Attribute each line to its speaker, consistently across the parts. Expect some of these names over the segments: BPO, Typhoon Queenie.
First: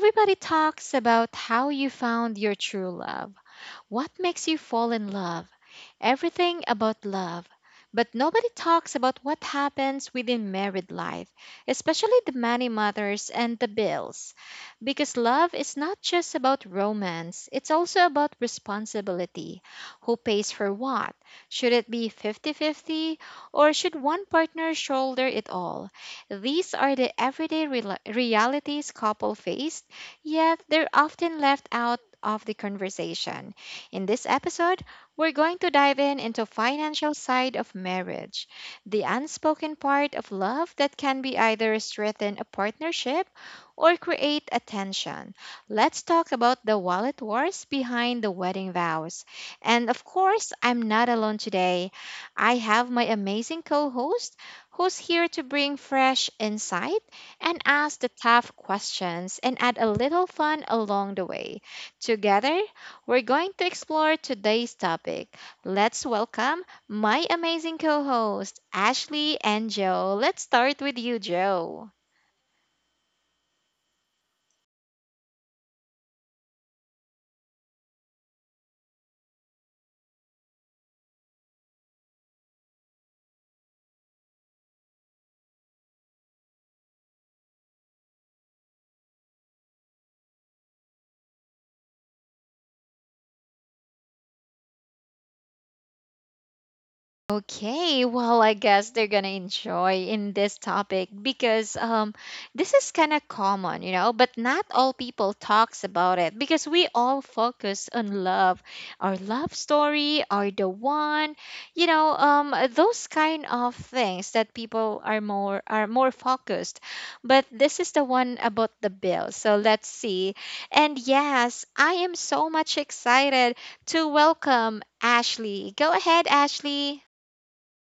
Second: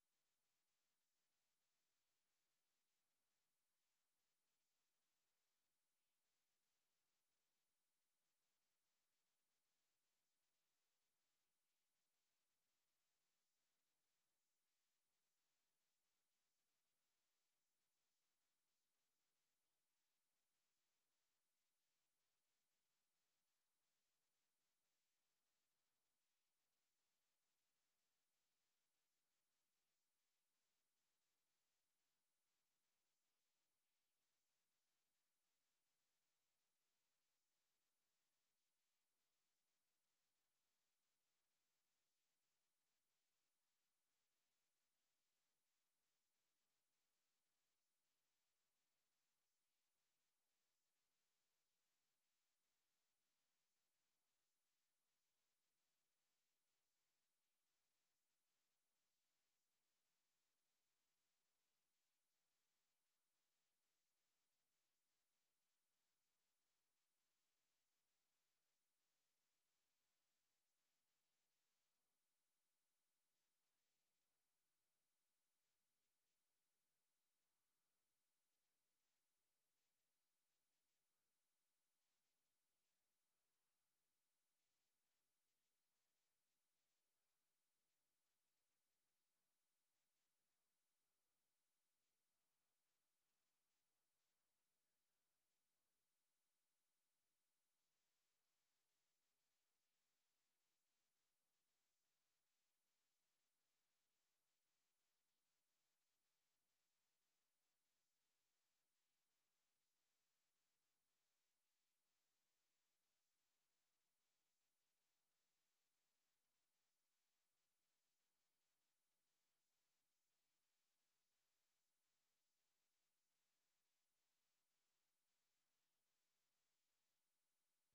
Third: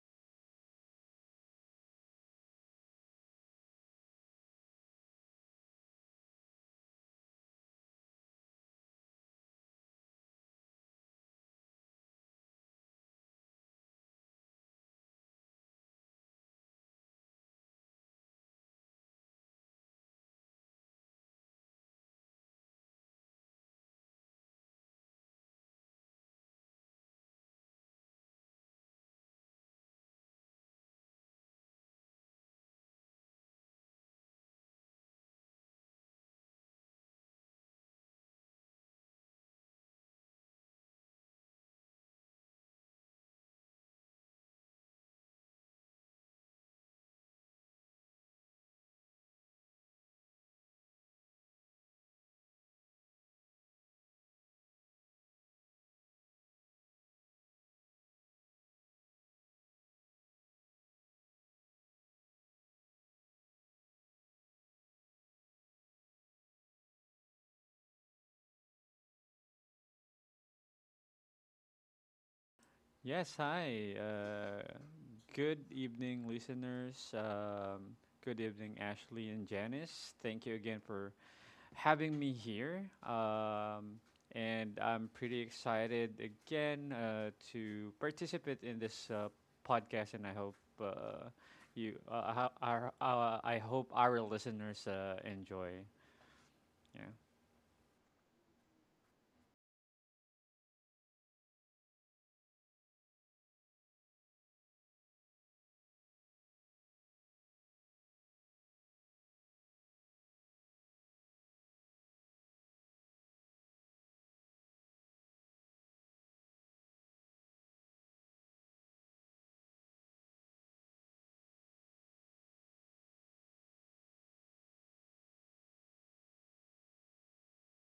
Speaker 1: Everybody talks about how you found your true love, what makes you fall in love, everything about love, but nobody talks about what happens within married life, especially the many mothers and the bills. Because love is not just about romance, it's also about responsibility. Who pays for what? Should it be 50-50, or should one partner shoulder it all? These are the everyday realities couple face, yet they're often left out of the conversation. In this episode, we're going to dive in into financial side of marriage, the unspoken part of love that can be either strengthen a partnership or create a tension. Let's talk about the wallet wars behind the wedding vows. And of course, I'm not alone today. I have my amazing co-host who's here to bring fresh insight and ask the tough questions and add a little fun along the way. Together, we're going to explore today's topic. Let's welcome my amazing co host, Ashley and Joe. Let's start with you, Joe.
Speaker 2: Yes, hi. Good evening, listeners. Good evening, Ashley and Janice. Thank you again for having me here. And I'm pretty excited again to participate in this podcast. And I hope you, ho- our, I hope our listeners enjoy. Yeah.
Speaker 1: Okay, well, I guess they're gonna enjoy in this topic because this is kind of common, but not all people talks about it because we all focus on love, our love story, or the one, those kind of things that people are more focused. But this is the one about the bill. So let's see. And yes, I am so much excited to welcome Ashley. Go ahead, Ashley.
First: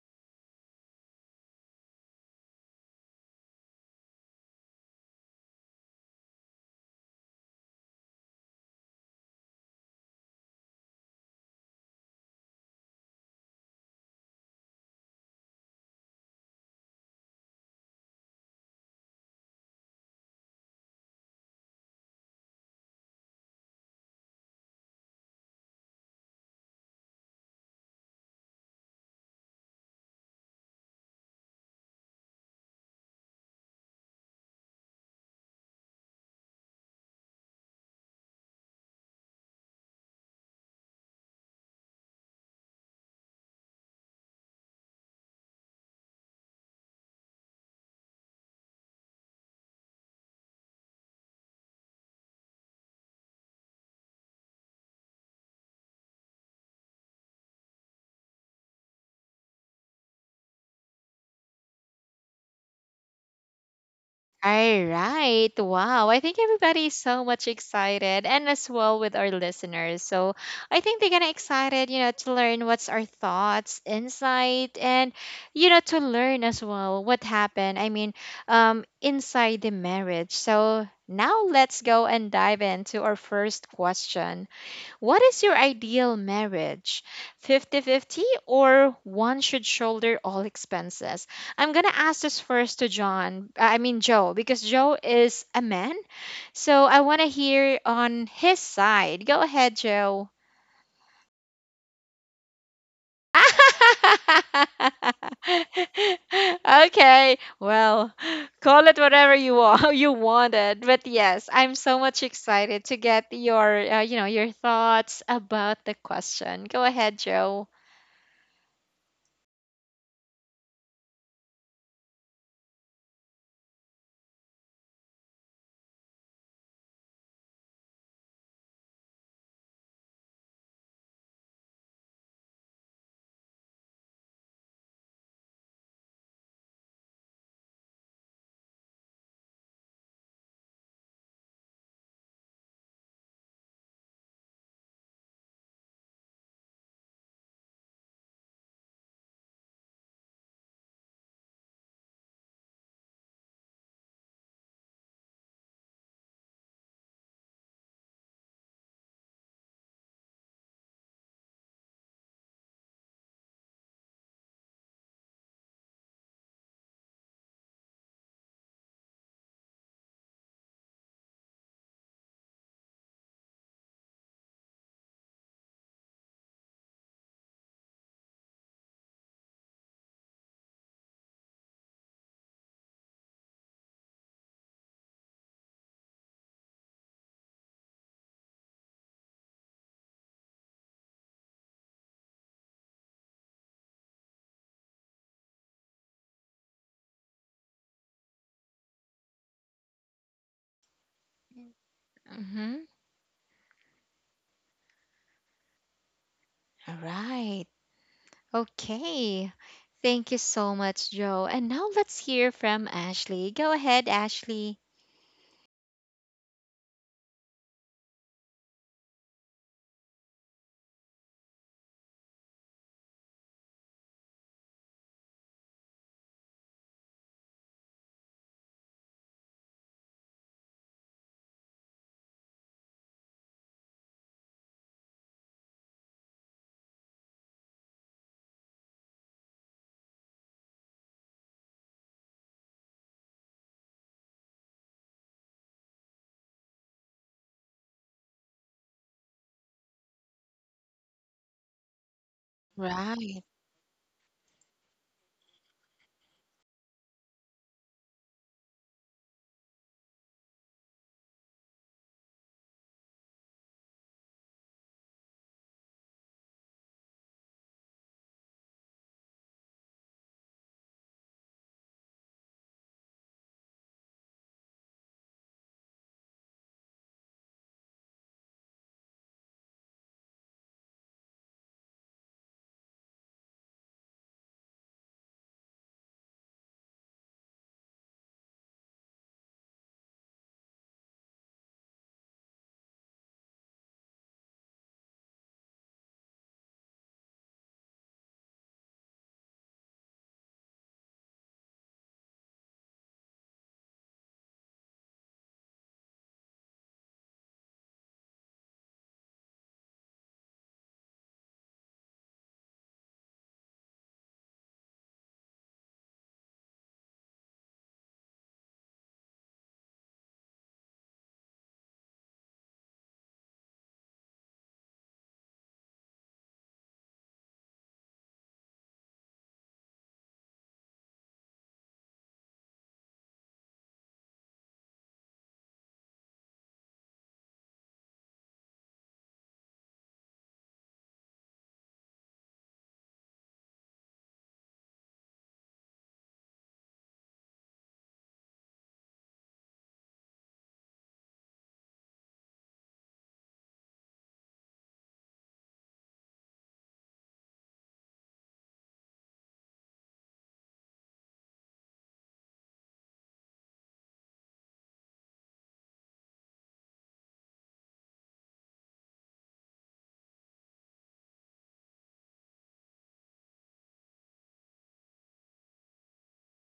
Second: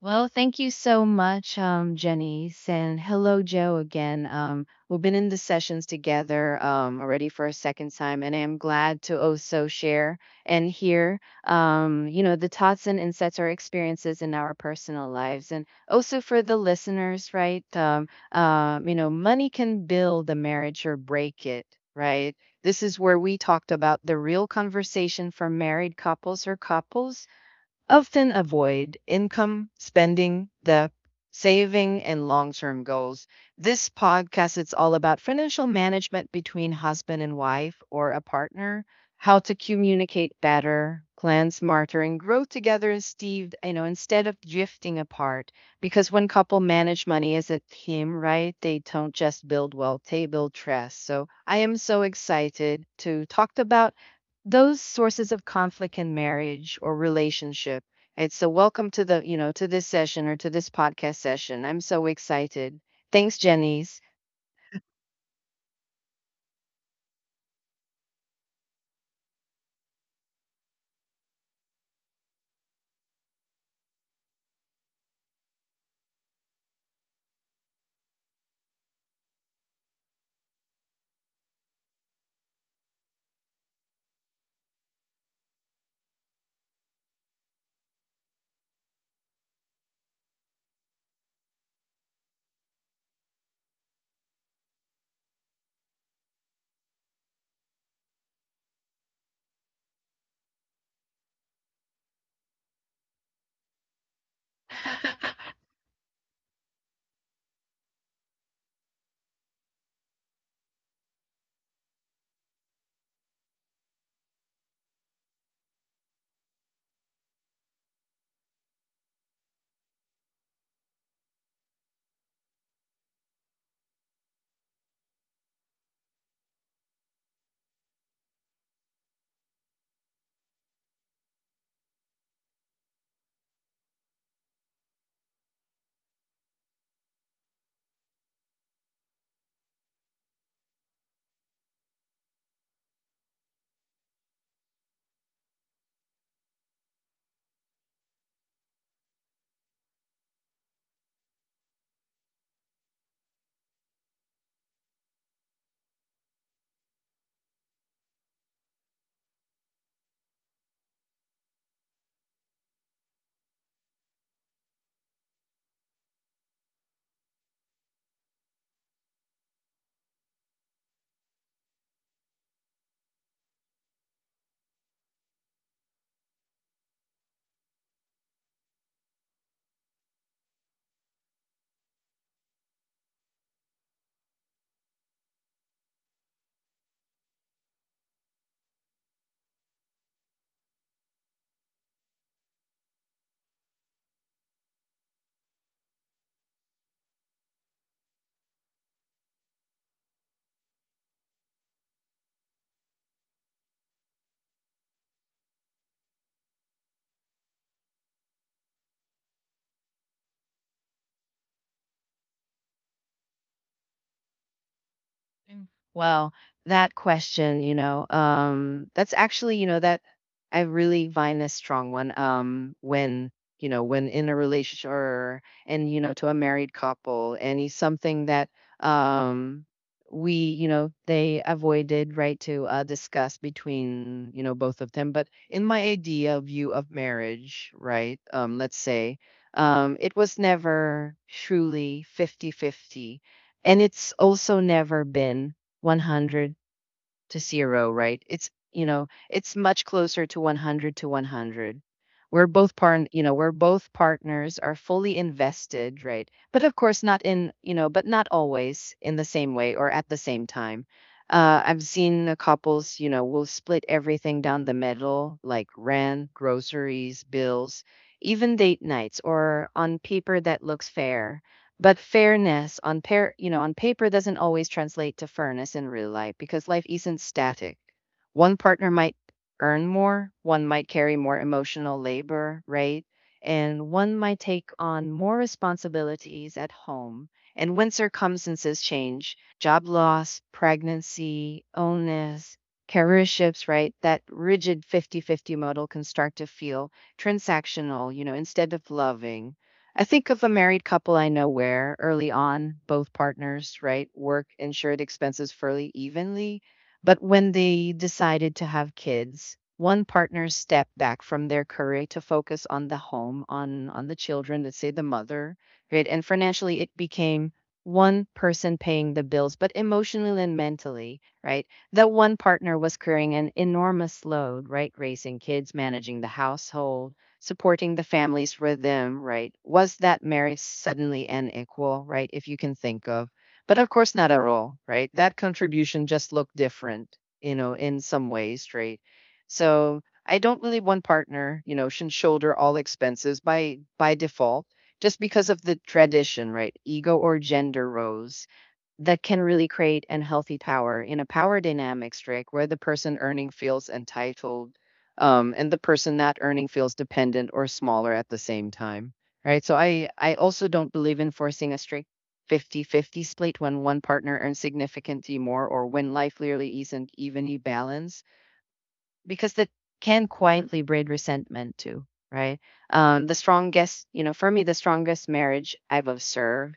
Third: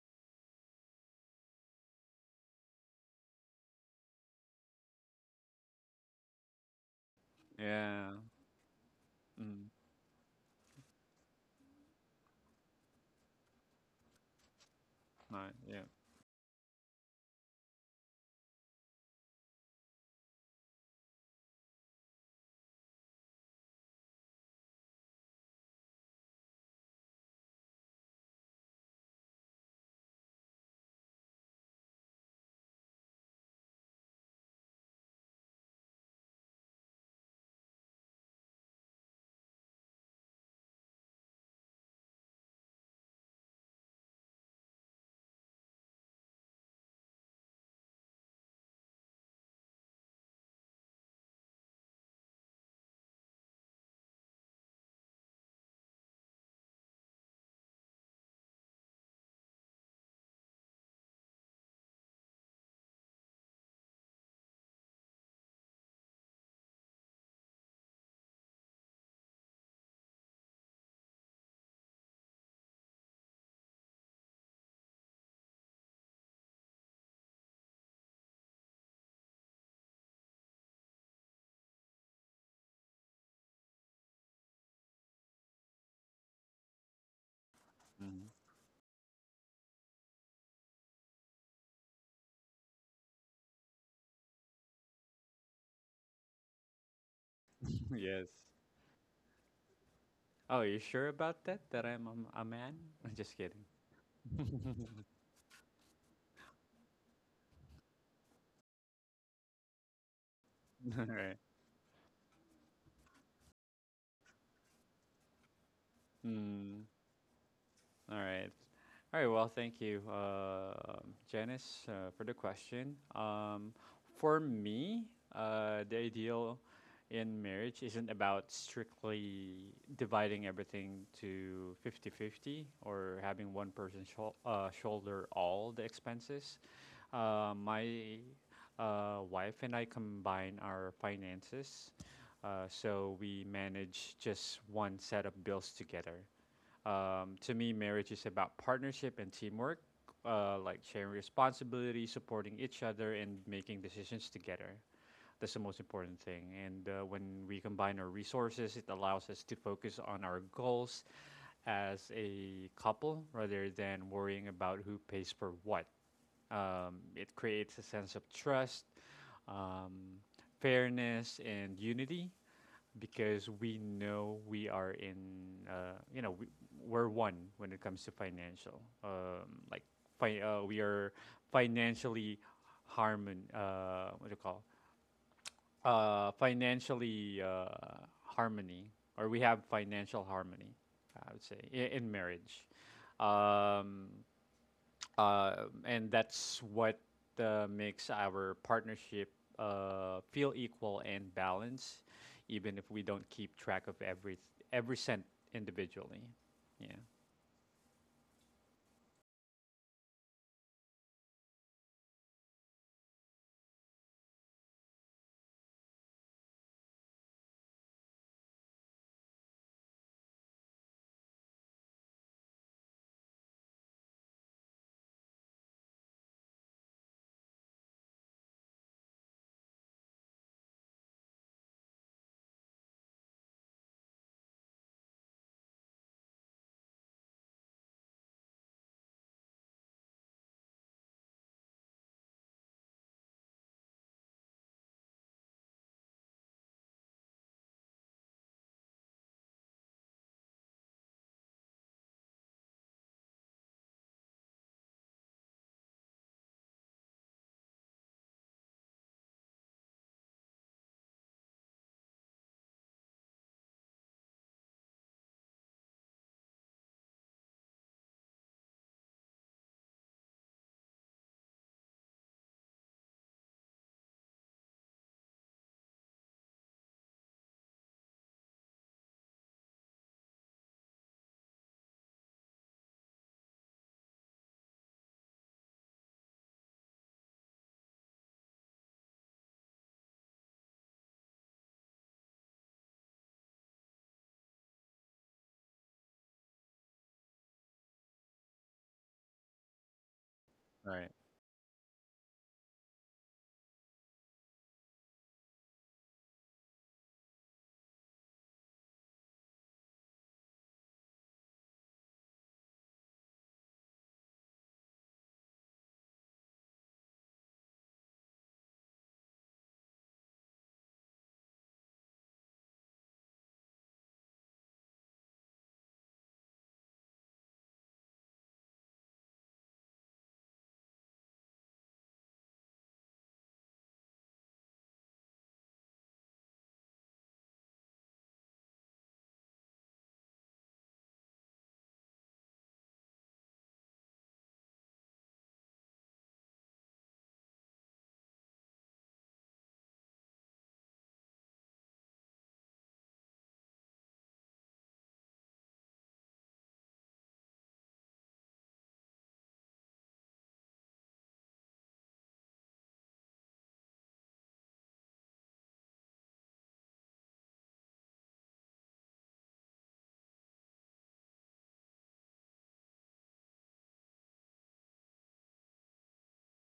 Speaker 3: Well, thank you so much, Janice, and hello, Joe, again. We've been in the sessions together already for a second
Speaker 2: Yeah.
Speaker 3: time, and I am glad to also
Speaker 2: Mm,
Speaker 3: share and hear, the thoughts and insights or experiences in our personal
Speaker 2: my,
Speaker 3: lives, and
Speaker 2: yeah.
Speaker 3: also for the listeners, right? Money can build a marriage or break it, right? This is where we talked about the real conversation for married couples or couples often avoid income, spending, debt, saving, and long-term goals. This podcast is all about financial management between husband and wife or a partner, how to communicate better, plan smarter, and grow together, Steve, instead of drifting apart. Because when couple manage money as a team, right, they don't just build wealth, they build trust. So I am so excited to talk about those sources of conflict in marriage or relationship. And so welcome to to this session or to this podcast session. I'm so excited. Thanks, Jenny's.
Speaker 1: All right. Wow. I think everybody's so much excited and as well with our listeners. So I think they're gonna excited, to learn what's our thoughts, insight, and to learn as well what happened. I mean, inside the marriage. So now let's go and dive into our first question. What is your ideal marriage? 50-50,
Speaker 2: Mhm.
Speaker 1: or one should shoulder all expenses? I'm going to ask this first to John, I mean, Joe, because Joe is a man. So I want to hear on
Speaker 2: Yes.
Speaker 1: his side. Go ahead, Joe.
Speaker 2: Oh, you sure about that? That I'm a man? Just kidding.
Speaker 1: Okay, well, call it whatever you want, you wanted, but
Speaker 2: All right.
Speaker 1: yes, I'm so much excited to get your thoughts about the question. Go
Speaker 2: Hmm.
Speaker 1: ahead, Joe.
Speaker 2: All right. All right, well, thank you, Janice, for the question. For me, the ideal in marriage isn't about strictly dividing everything to 50-50 or having one person shoulder all the expenses. My wife and I combine our finances, so we manage just one set of bills together. To me, marriage is about partnership and teamwork, like sharing responsibility, supporting each other, and making decisions together. That's the most important thing. And when we combine our resources, it allows us to focus on our goals as a couple rather than worrying about who pays for what. It creates a sense of trust, um, fairness, and unity because we know we are in you know we, we're one when it comes to financial we are financially harmon what do you call financially harmony, or we have financial harmony, I would say in marriage. um, uh, and that's what makes our partnership feel equal and balanced,
Speaker 1: Mm-hmm.
Speaker 2: even if we don't keep track of every cent individually.
Speaker 1: All
Speaker 2: Yeah.
Speaker 1: right. Okay. Thank you so much, Joe. And now let's hear from Ashley. Go ahead, Ashley.
Speaker 3: Mm. Well, that question, that's actually, that I really find a strong one. When when in a relationship or and to a married couple, and it's something that um they avoided right to discuss between both of them. But in my idea view of marriage, right? Let's say, it was never truly 50-50. And it's also never been 100 to 0, right? It's much closer to 100 to 100.
Speaker 1: Right.
Speaker 3: We're both partners are fully invested, right? But of course, not in, you know, but not always in the same way or at the same time. I've seen the couples, will split everything down the middle, like rent, groceries, bills, even date nights, or on paper that looks fair, but fairness on pair, you know, on paper doesn't always translate to fairness in real life because life isn't static. One partner might earn more, one might carry more emotional labor, right? And one might take on more responsibilities at home. And when circumstances change, job loss, pregnancy, illness, career shifts, right? That rigid 50-50 model can start to feel transactional, instead of loving. I think of a married
Speaker 2: Right.
Speaker 3: couple I know where early on, both partners, right, work insured expenses fairly evenly. But when they decided to have kids, one partner stepped back from their career to focus on the home, on the children, let's say the mother, right? And financially it became one person paying the bills, but emotionally and mentally, right? That one partner was carrying an enormous load, right? Raising kids, managing the household, supporting the family's rhythm, right? Was that marriage suddenly and equal, right? If you can think of. But of course, not at all, right? That contribution just looked different, in some ways, right? So I don't believe one partner, should shoulder all expenses by default, just because of the tradition, right? Ego or gender roles that can really create unhealthy power in a power dynamics, Rick, where the person earning feels entitled, and the person not earning feels dependent or smaller at the same time, right? So I also don't believe in forcing a strict 50-50 split when one partner earns significantly more or when life clearly isn't evenly balanced, because that can quietly breed resentment too, right? The strongest, you know, for me, the strongest marriage I've observed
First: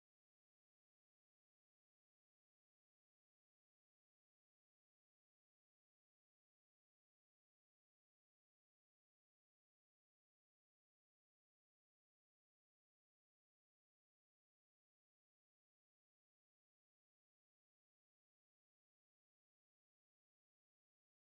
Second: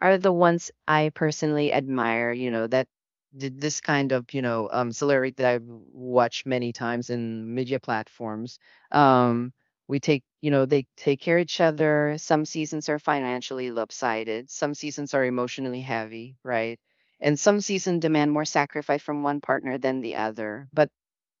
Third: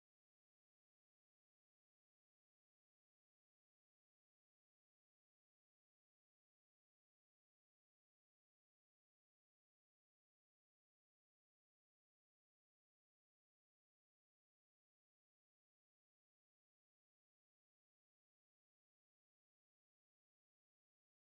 Speaker 3: are the ones I personally admire, that did this kind of, celebrity that I've watched many times in media platforms. Um we take, you know, they take care of each other. Some seasons are financially lopsided, some seasons are emotionally heavy, right? And some seasons demand more sacrifice from one partner than the other. But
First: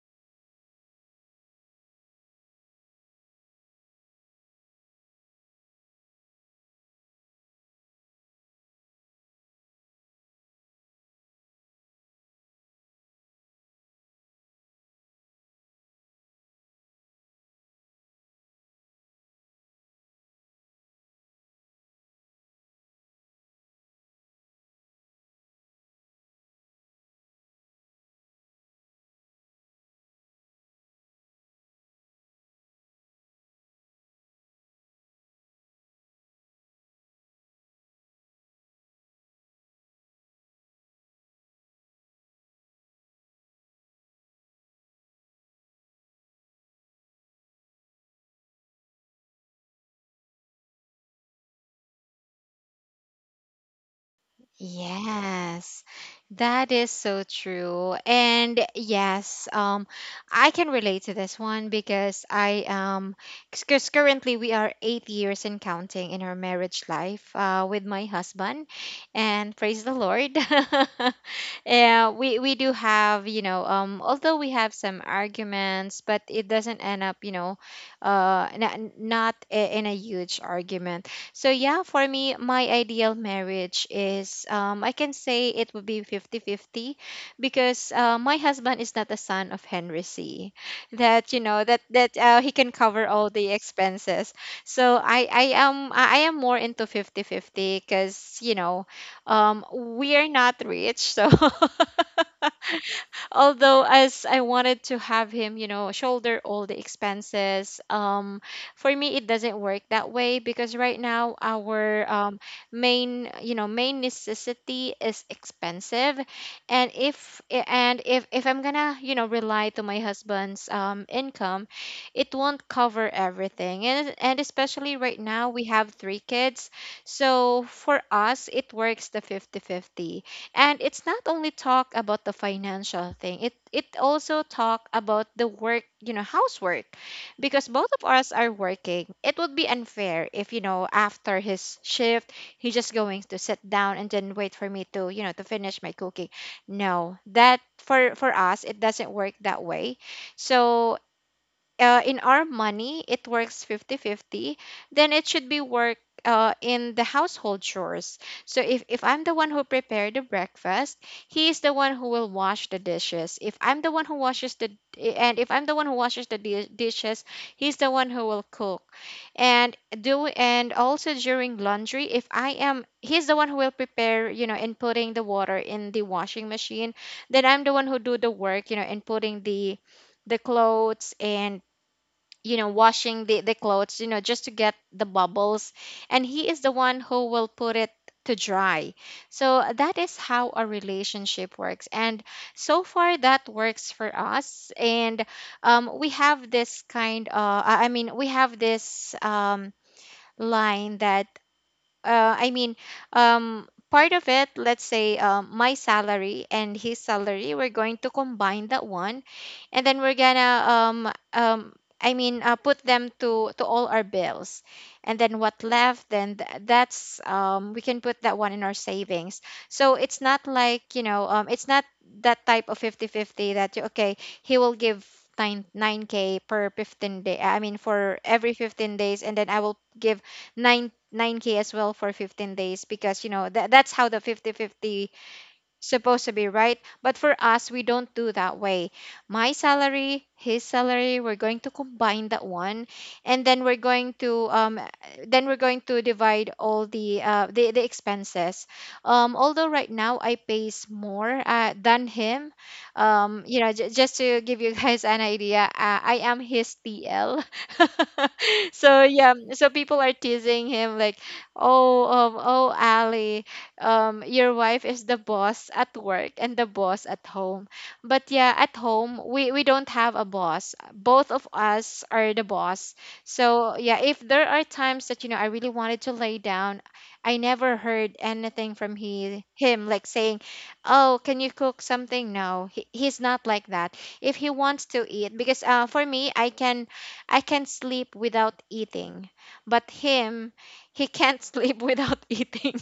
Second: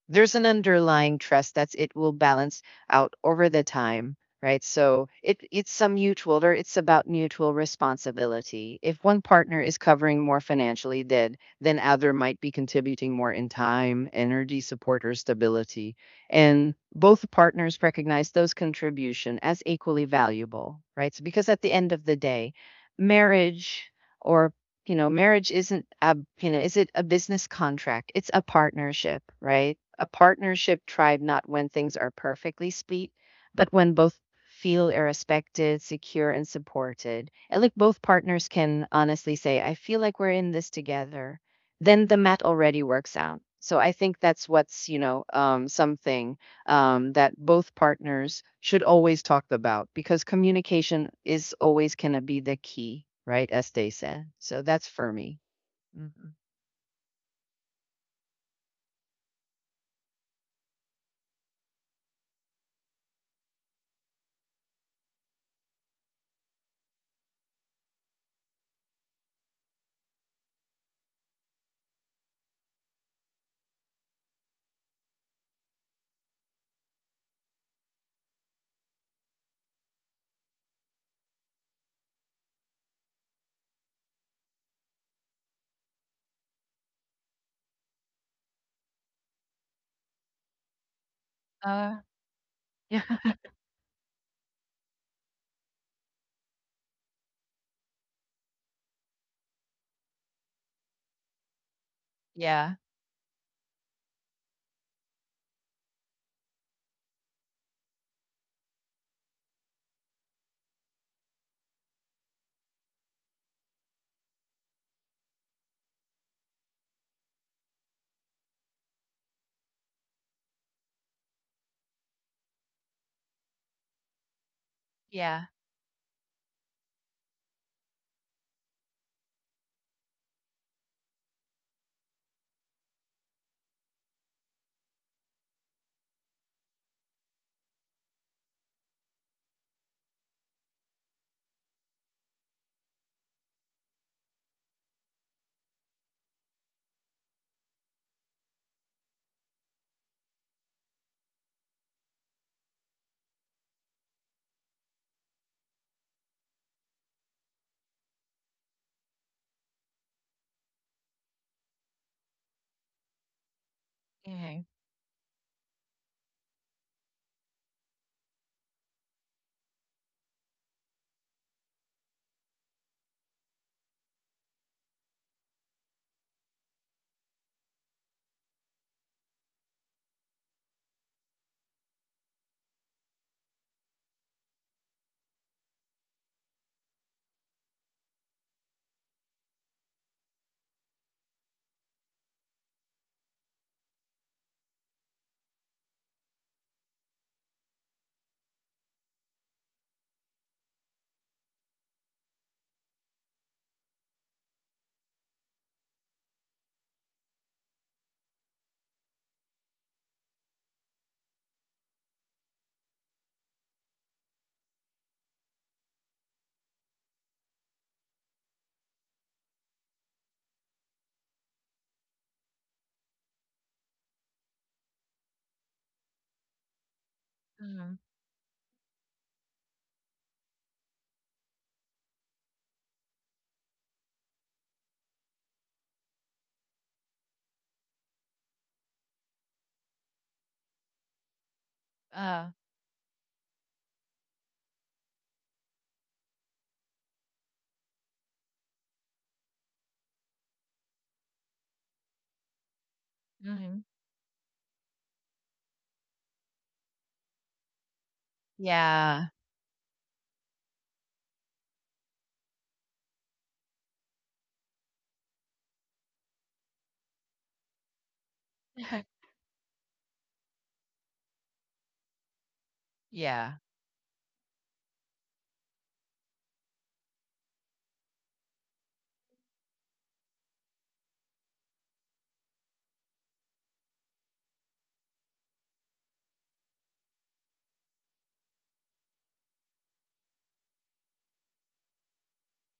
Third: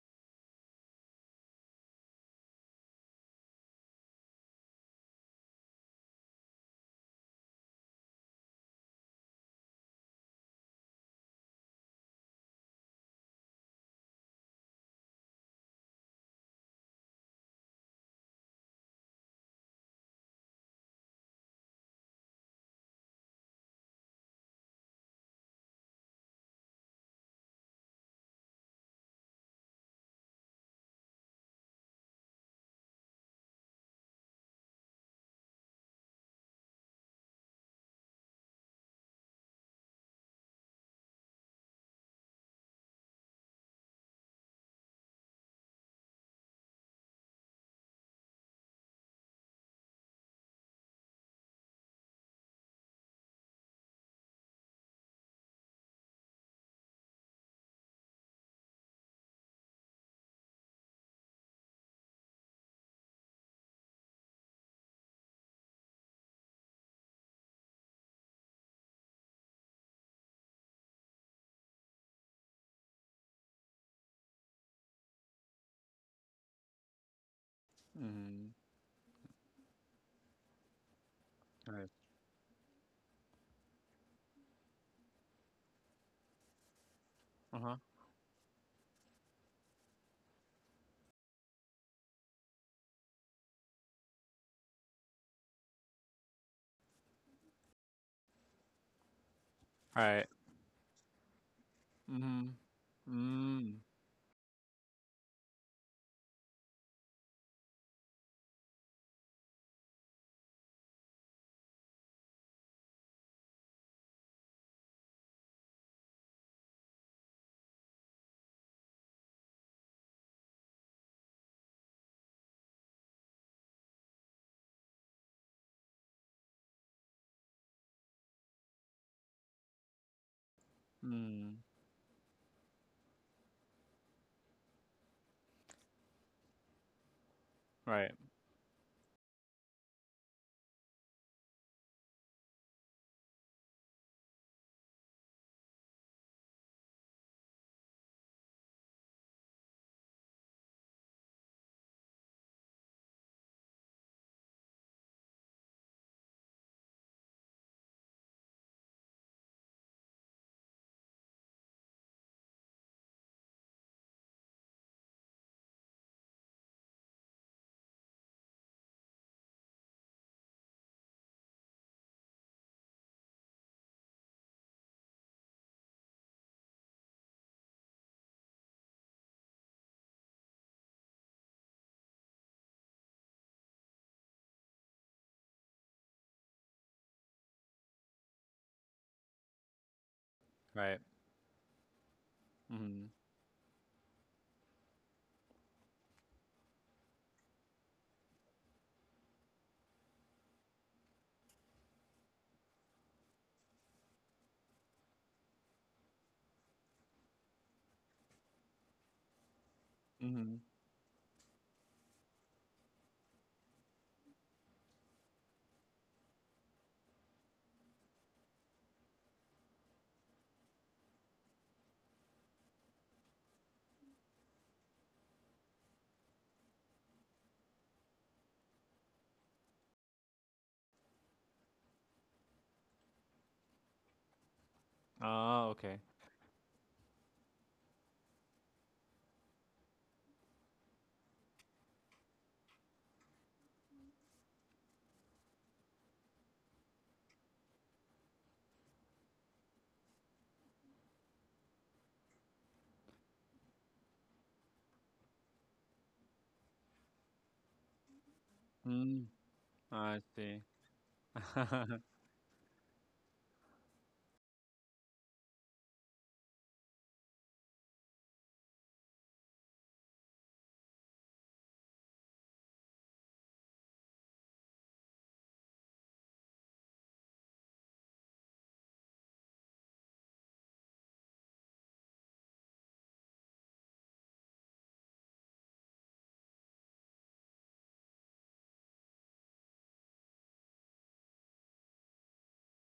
Speaker 3: there's an underlying trust that it will balance out over the time, right. So it's some mutual, or it's about mutual responsibility. If one partner is covering more financially, then other might be contributing more in time, energy, support, or stability. And both partners recognize those contribution as equally valuable, right. So because at the end of the day, marriage, or marriage isn't a, you know, is it a business contract? It's a partnership, right? A partnership tribe, not when things are perfectly split, but when both feel are respected, secure, and supported. And like both partners can honestly say, I feel like we're in this together, then the mat already works out. So I think that's something that both partners should always talk about because communication is always going to be the key, right? As they said. So that's for me.
Speaker 1: Yes,
Speaker 3: Mhm.
Speaker 1: that is so true. And yes, I can relate to this one because currently we are 8 years and counting in our marriage life with my husband, and praise the Lord. Yeah, we do have, although we have some arguments, but it doesn't end up,
Speaker 2: Mm-hmm.
Speaker 1: not in a huge argument. So yeah,
Speaker 2: Right.
Speaker 1: for me, my ideal marriage is, I can say it would be 50-50
Speaker 2: Uh-huh.
Speaker 1: because my husband is not the son of Henry C. That you know that
Speaker 3: Uh,
Speaker 1: that uh, he can
Speaker 3: Yeah.
Speaker 1: cover all the expenses. So I am more into 50-50 because we
Speaker 2: Right.
Speaker 1: are not rich, so
Speaker 2: Mm-hmm.
Speaker 3: Yeah,
Speaker 2: Mm.
Speaker 1: although as I wanted to have him, shoulder all the expenses, for me it doesn't work that way because right now our main necessity is expensive, and if I'm gonna, rely to my husband's income, it won't cover everything, and especially right
Speaker 3: yeah,
Speaker 1: now we have 3 kids, so for us it works the 50-50, and it's not only
Speaker 2: Mm.
Speaker 1: talk about the financial thing, it also talk about the work, housework, because both of
Speaker 2: Right.
Speaker 1: us are working. It would be unfair if, after his shift, he's just going to sit down and then wait for me to you know to finish my cooking. No, that for us it doesn't work that way. So in our money it works 50-50. Then it should be work in the household chores. So if I'm the one who prepared the breakfast, he is the one who will wash the dishes. If I'm the one who washes
Speaker 3: yeah.
Speaker 1: the and if I'm the one who washes the dishes, he's the one who will cook and do, and also during laundry, if I am, he's the one who will prepare, in putting the water in the washing machine, then I'm the one who do the work, in putting the clothes, and washing the clothes, just to get the bubbles, and he is the one who will put it to dry. So that is how a
Speaker 2: Right.
Speaker 1: relationship works, and so
Speaker 2: Mm-hmm.
Speaker 1: far that works for us. And we have this kind of I mean, we have this line that, I mean, part of it, let's say, my salary and his salary, we're going to combine that one, and then we're
Speaker 2: Mm-hmm.
Speaker 1: gonna, I mean, put them to all our bills, and then what left, then that's, we can put that one in our savings. So it's not like, it's not that type of 50 50 that you, okay, he will give. 9 9k per 15 day I mean
Speaker 3: Hmm.
Speaker 1: for every 15 days, and then I will give 9 9k as well for 15 days, because you know that that's how the 50 50
Speaker 2: Oh, okay.
Speaker 1: supposed to be, right? But for us we don't do that way. My salary, his salary, we're going to combine that
Speaker 3: Uh,
Speaker 1: one, and then we're going to divide all the expenses. Although right now I pays more than him.
Speaker 3: hmm,
Speaker 1: Just to give you guys an idea, I am his TL. So
Speaker 2: Mm.
Speaker 3: yeah,
Speaker 1: yeah, so people are
Speaker 2: I see.
Speaker 1: teasing him like, oh, oh ali, your wife is the boss at work and the boss at home. But yeah, at home, we don't have a boss. Both of us are the boss.
Speaker 3: yeah,
Speaker 1: So yeah, if there are times that, I really wanted to lay down, I never heard anything from him, like saying, oh, can you cook something? No, he's not like that. If he wants to eat, because for me, I can sleep without eating. But him, he can't sleep without eating.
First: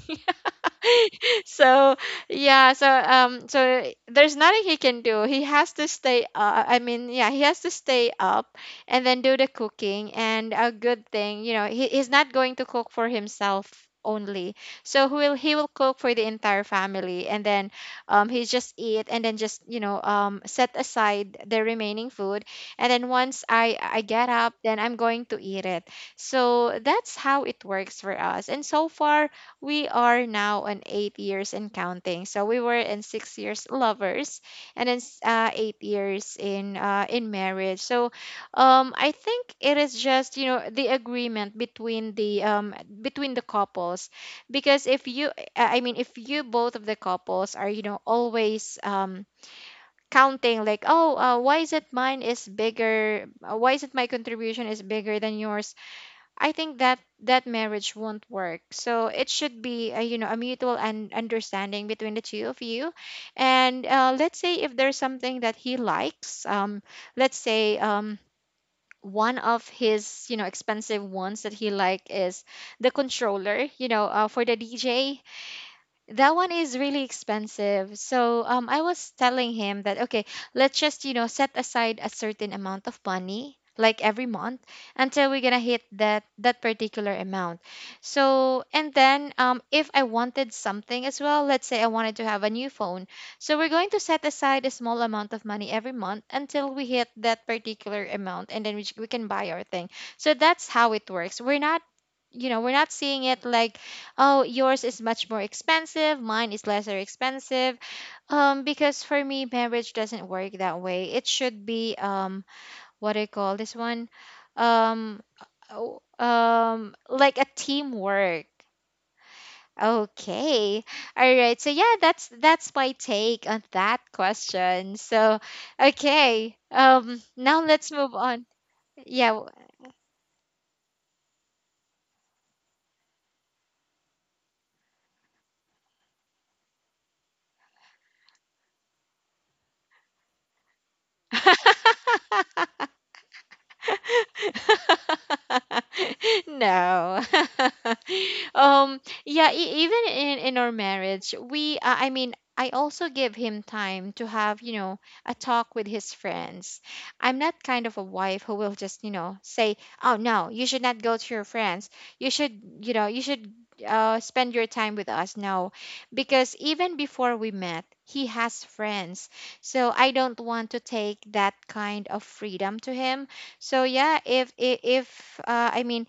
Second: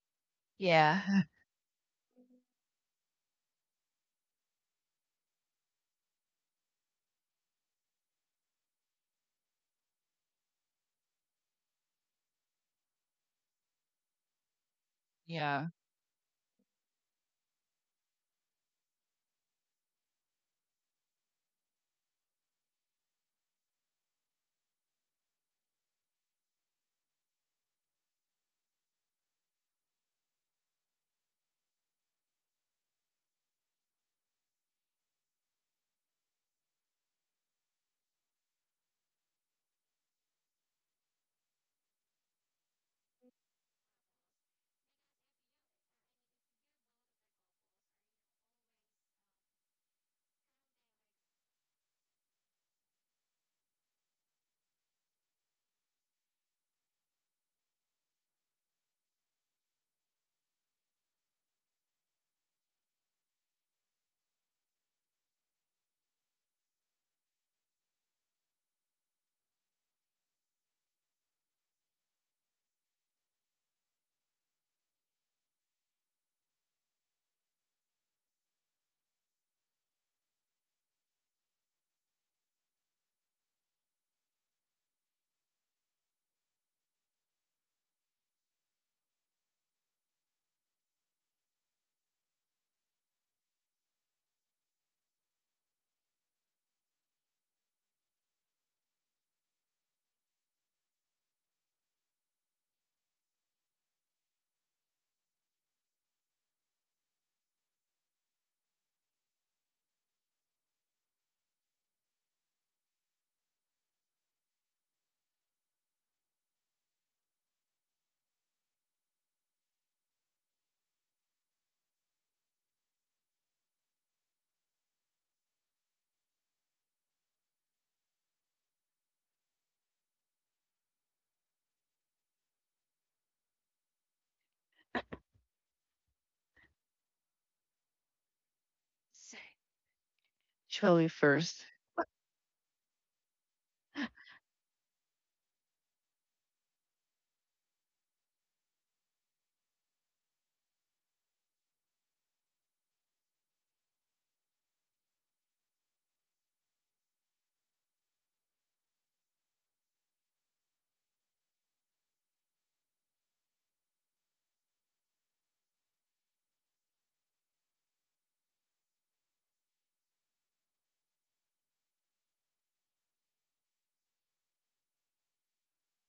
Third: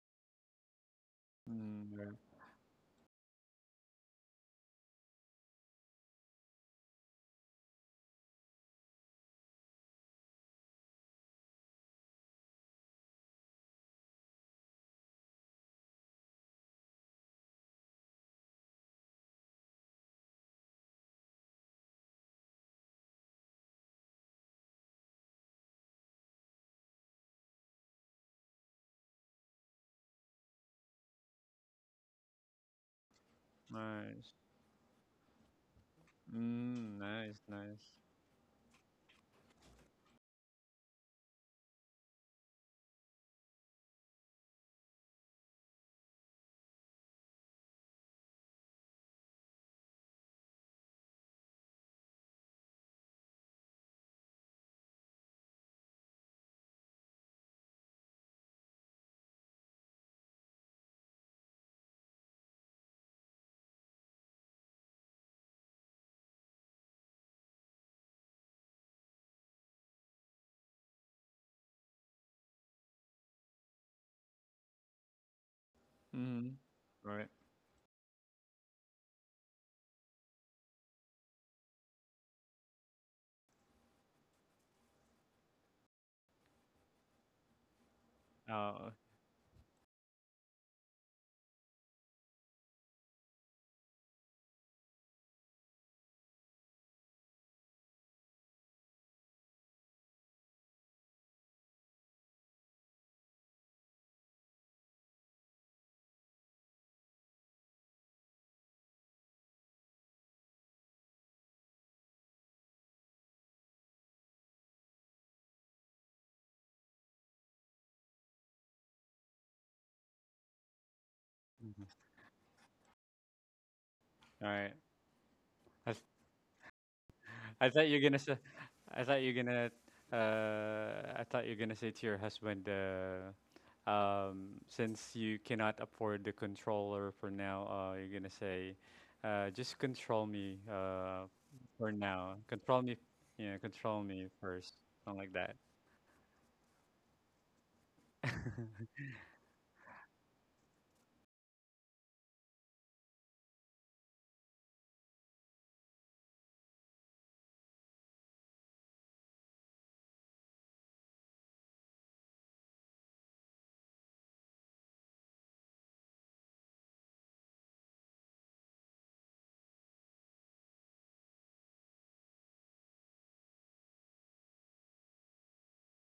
Speaker 3: yeah,
Speaker 2: Mm,
Speaker 1: So
Speaker 2: right.
Speaker 1: yeah, so there's nothing he can do. He has to stay. I mean, yeah, he has to stay up and then do the cooking. And a good thing, he's not going to cook for himself only, so he will
Speaker 3: yeah.
Speaker 1: cook for the entire family, and then he just eat, and then just set aside the remaining food, and then once I get up, then I'm going to eat it. So that's how it works for us. And so far, we are now on 8 years and counting. So we were in 6 years
Speaker 2: Nice.
Speaker 1: lovers, and then 8 years in
Speaker 2: Mm,
Speaker 1: in
Speaker 2: nice,
Speaker 1: marriage.
Speaker 2: nice.
Speaker 1: So I think it is just the agreement between the couples, because if you I mean if you, both of the couples are, always, counting, like, oh, why is it mine is bigger, why is it my contribution is bigger than yours, I think that that marriage won't work. So it should be a, a mutual and understanding between the two of you. And let's say if there's something that he likes, let's say, one of his expensive ones that he like is the controller, for the DJ. That one
Speaker 2: Mm-hmm.
Speaker 1: is really
Speaker 2: Right.
Speaker 1: expensive. So I was telling him that, okay, let's just set aside a certain amount of money, like every month, until we're gonna hit that particular amount. So
Speaker 2: Oh.
Speaker 1: and then, if I wanted something as well, let's say I wanted to have a new phone, so we're going to set aside a small amount of money every month until we hit that particular amount, and then we can buy our thing. So that's how it works. We're not seeing it like, oh, yours is much more expensive, mine is lesser expensive. Because for me, marriage doesn't work that way. It should be, what I call this one, um, oh, like a teamwork. Okay. All right. So
Speaker 2: Mhm.
Speaker 1: yeah, that's my take on that
Speaker 2: Alright.
Speaker 1: question. So,
Speaker 2: I th
Speaker 1: okay. Now
Speaker 2: I thought
Speaker 1: let's
Speaker 2: you're
Speaker 1: move
Speaker 2: gonna say
Speaker 1: on.
Speaker 2: I thought you're
Speaker 1: Yeah.
Speaker 2: gonna I thought you're gonna say to your husband, since you cannot afford the controller for now, you're gonna say, just control me,
Speaker 3: Shirley
Speaker 1: w-
Speaker 3: first.
Speaker 2: for now. Control me, yeah, control me first, something like that.
Speaker 1: no. um yeah, even in our marriage, we I mean, I also give him time to have, a talk with his friends. I'm not kind of a wife who will just, say, "Oh no, you should not go to your friends. You should spend your time with us." No, because even before we met, he has friends. So I don't want to take that kind of freedom to him. So yeah, if I mean,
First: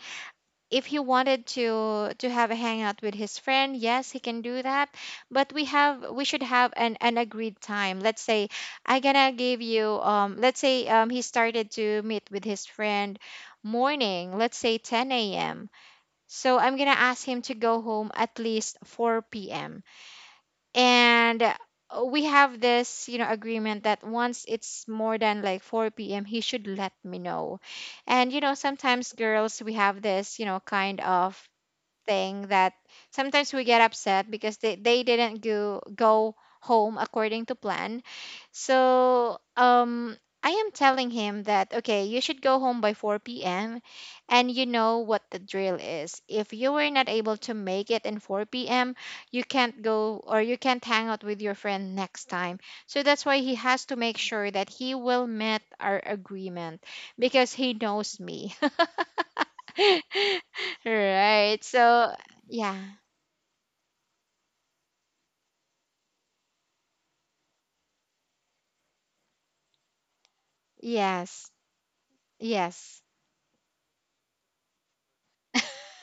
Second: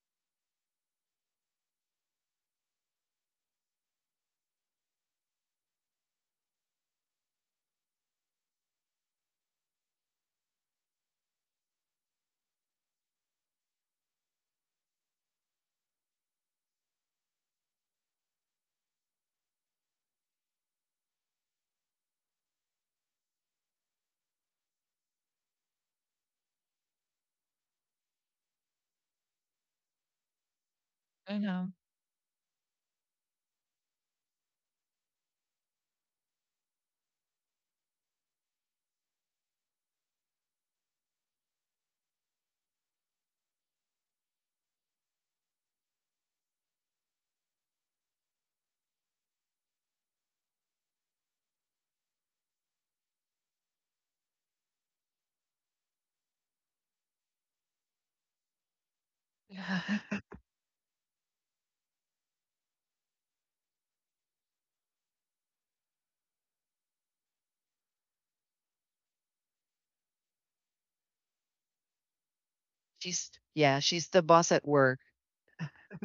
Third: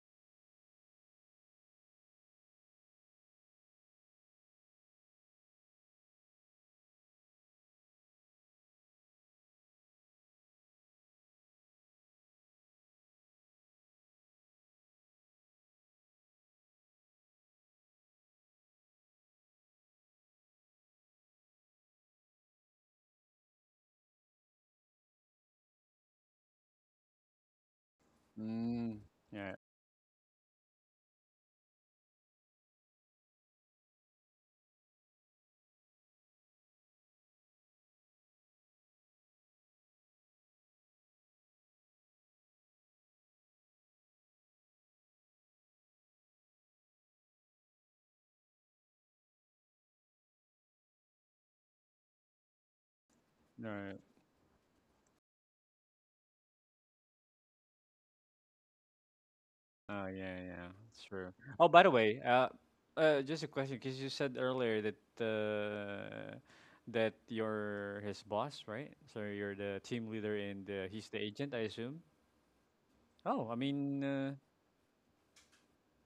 Speaker 1: if he wanted to have a hangout with his friend, yes, he can do that. But we should have an agreed time. Let's say I gonna give you Let's say he started to meet with his friend morning. Let's say 10 a.m. So I'm gonna ask him to go home at least 4 p.m. and we have this agreement that once it's more than like 4 p.m. he should let me know. And
Speaker 2: Mm,
Speaker 1: sometimes
Speaker 2: yeah,
Speaker 1: girls, we have this, kind
Speaker 3: I
Speaker 1: of
Speaker 3: know.
Speaker 1: thing that sometimes we get upset because they didn't go home according to plan. So I am telling him that, okay, you should go home by 4 p.m. and you know what the drill is. If you were not able to make it in 4 p.m., you can't go or you can't hang out with your friend next time. So that's why he has
Speaker 2: no.
Speaker 1: to make sure that he will meet our agreement because he knows me.
Speaker 2: Oh yeah, yeah, it's true.
Speaker 1: Right.
Speaker 2: Oh, by the
Speaker 1: So,
Speaker 2: way,
Speaker 1: yeah.
Speaker 2: just a question, because you said earlier uh, that you're his boss, right? So you're the team leader and he's the agent,
Speaker 1: Yes.
Speaker 2: I assume.
Speaker 1: Yes.
Speaker 3: She's
Speaker 2: Oh, I
Speaker 3: yeah,
Speaker 2: mean,
Speaker 3: she's the boss at work.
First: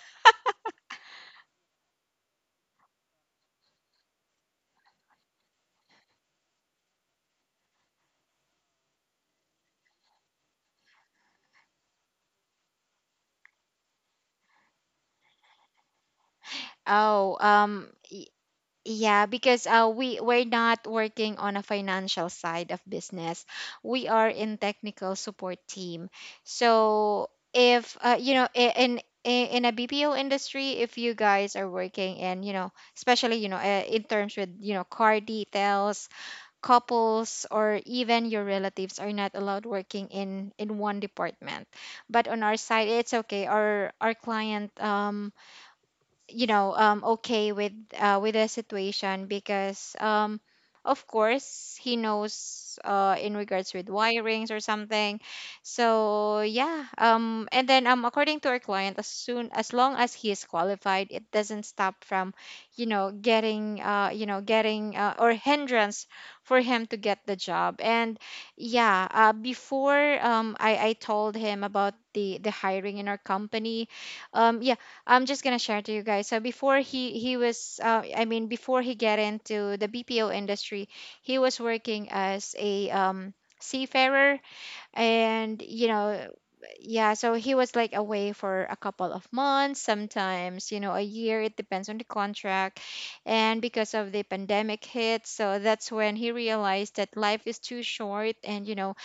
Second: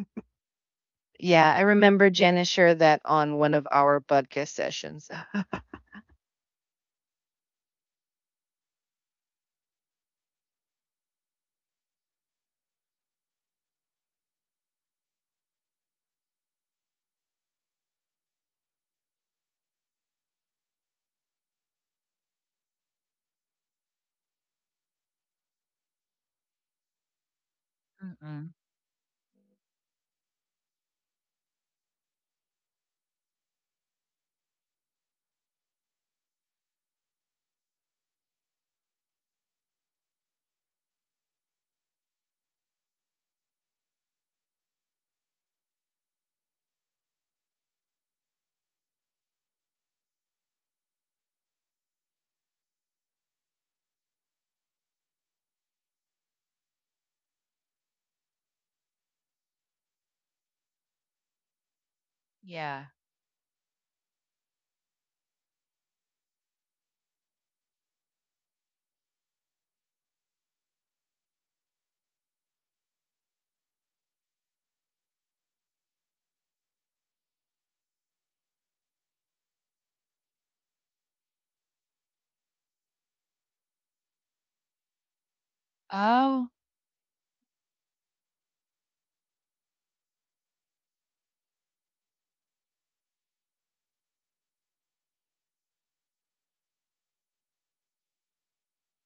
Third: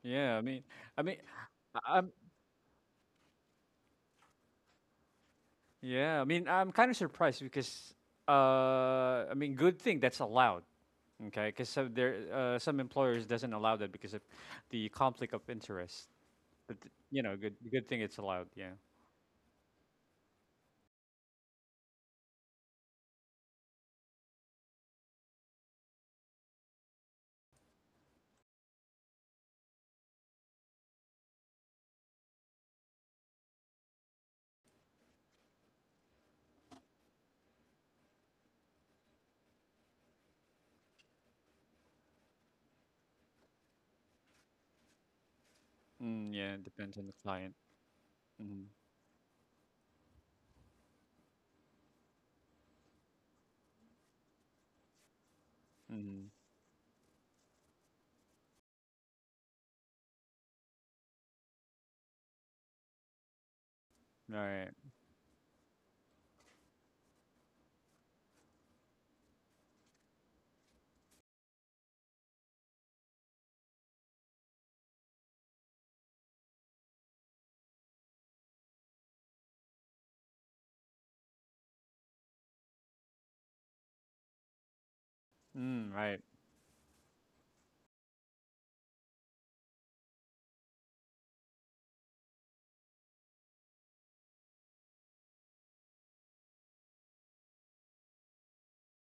Speaker 2: yeah, I mean,
Speaker 3: Yeah, I
Speaker 2: I-
Speaker 3: remember
Speaker 2: I'm
Speaker 3: Janice shared that on one of our podcast sessions. Ah.
Speaker 2: yeah, I mean, I'm kind of surprised because I mean, good thing that's allowed. Okay, because so there, some employers doesn't allow that because of the conflict of interest. But
Speaker 1: Oh,
Speaker 2: good
Speaker 1: um
Speaker 2: good thing it's
Speaker 1: y-
Speaker 2: allowed. Yeah.
Speaker 1: yeah, because we're not working on a financial side of business. We are in technical support team. So, if you know
Speaker 3: Mm-mm.
Speaker 1: I- in a BPO industry, if you guys are working in, especially, in terms with, car details, couples or even your relatives are not allowed working in one department. But on our side it's okay. Our client,
Speaker 2: Mm, yeah, it depends on the
Speaker 1: okay
Speaker 2: client.
Speaker 1: with the
Speaker 2: Mhm.
Speaker 1: situation because, of course, he knows, in regards with wirings or something.
Speaker 2: Mhm.
Speaker 1: So yeah, and then, according to our client, as soon as long as he is qualified, it doesn't stop from
Speaker 3: Yeah.
Speaker 1: getting,
Speaker 2: Alright.
Speaker 1: getting, or hindrance for him to get the job. And yeah. Before I told him about the hiring in our company. Yeah, I'm just gonna share to you guys. So before he was, I mean, before he get into the BPO industry, he was working as a, seafarer, and you
Speaker 2: Mm, right.
Speaker 1: know,
Speaker 3: Oh.
Speaker 1: yeah. So he was like away for a couple of months, sometimes, you know, a year. It depends on the contract, and because of the pandemic hit, so that's when he realized that life is too short. And you know,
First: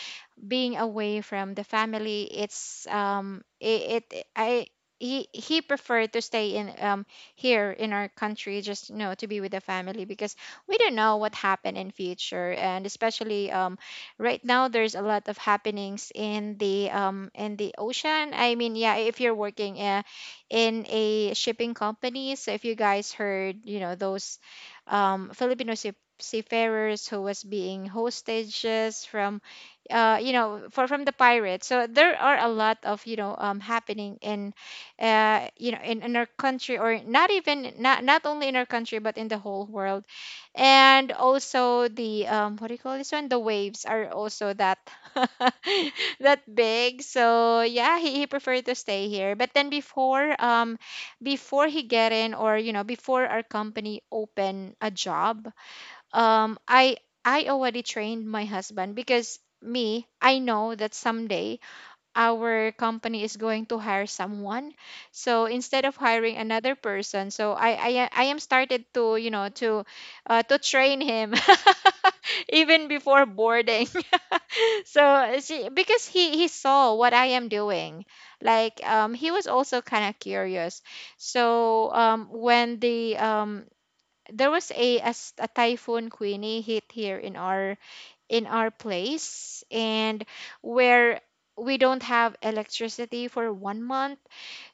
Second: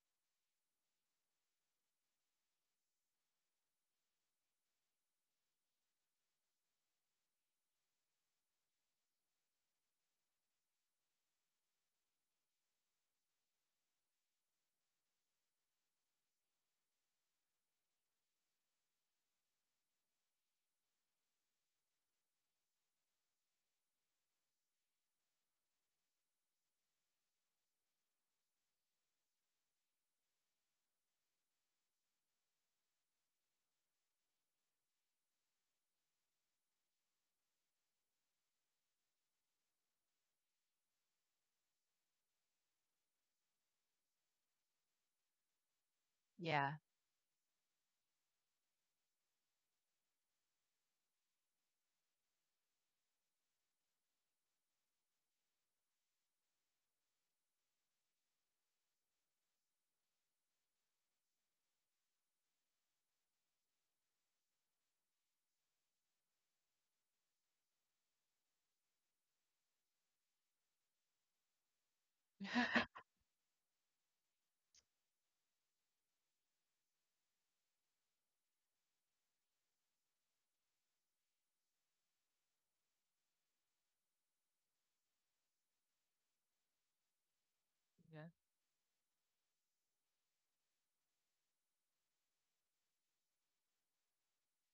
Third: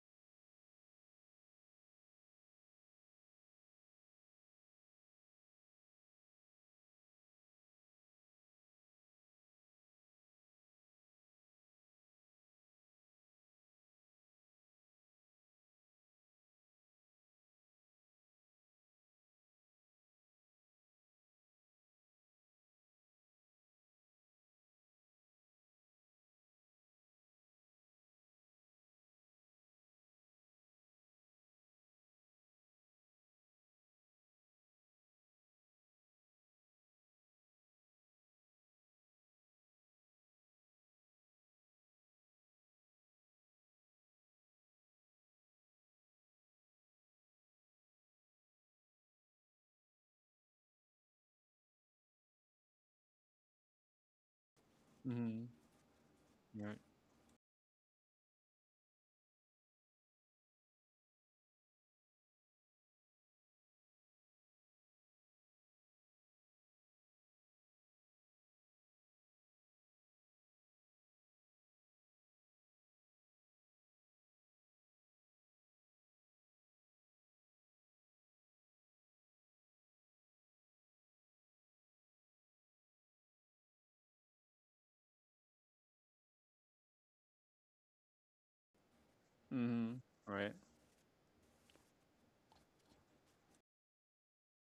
Speaker 1: being away from the family, it's it, it I he preferred to stay in, here in our country, just, to be with the family, because we don't know what happened in future. And especially, right now, there's a lot of happenings in the ocean. I mean, yeah, if you're working, in a shipping company. So if you guys heard, those, Filipino seafarers who was being hostages from, you know, for from the pirates. So there are a lot of, happening in, in our country. Or not only in our country, but in the whole world. And also the, what do you call this one? The waves are also that, that
Speaker 3: Yeah.
Speaker 1: big. So yeah, he preferred to stay here. But then before before he get in or you know before our company open a
Speaker 2: Mhm.
Speaker 1: job, um
Speaker 2: Right.
Speaker 1: i I already trained my husband. Because me, I know that someday our company is going to hire someone, so instead of hiring another person, so I am started to, to train him. Even before boarding. So because he saw what I am doing, like, he was also kind of curious. So when the there was a, a typhoon Queenie hit here in our
Speaker 3: Yeah.
Speaker 1: place.
Speaker 2: Mhm.
Speaker 1: And
Speaker 2: Right.
Speaker 1: where we don't have electricity for one month.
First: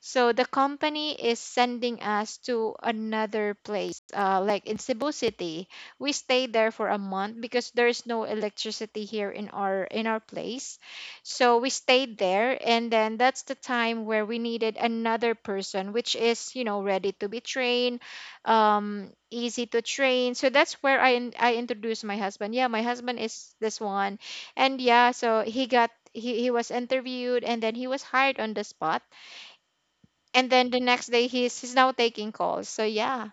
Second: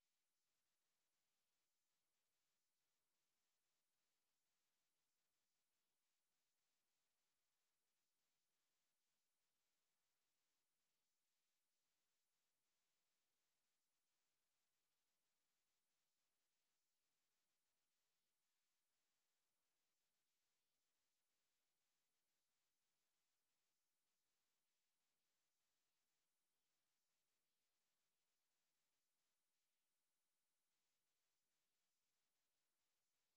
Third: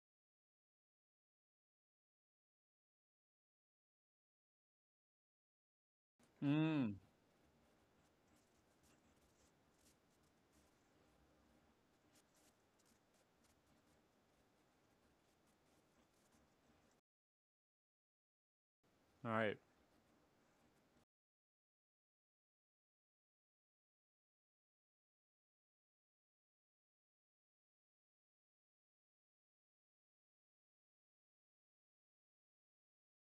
Speaker 1: So the company is sending us to another place, like in Cebu City. We stay there
Speaker 2: Mm,
Speaker 1: for a month because there's no electricity here in our place. So we stayed there, and then that's the time where we needed another person, which is, ready to be trained,
Speaker 2: alright.
Speaker 1: easy to train. So that's where I introduced my husband. Yeah, my husband is this one, and yeah, so he got. He was interviewed, and then he was hired on the spot. And then the next day, he's now taking calls. So yeah.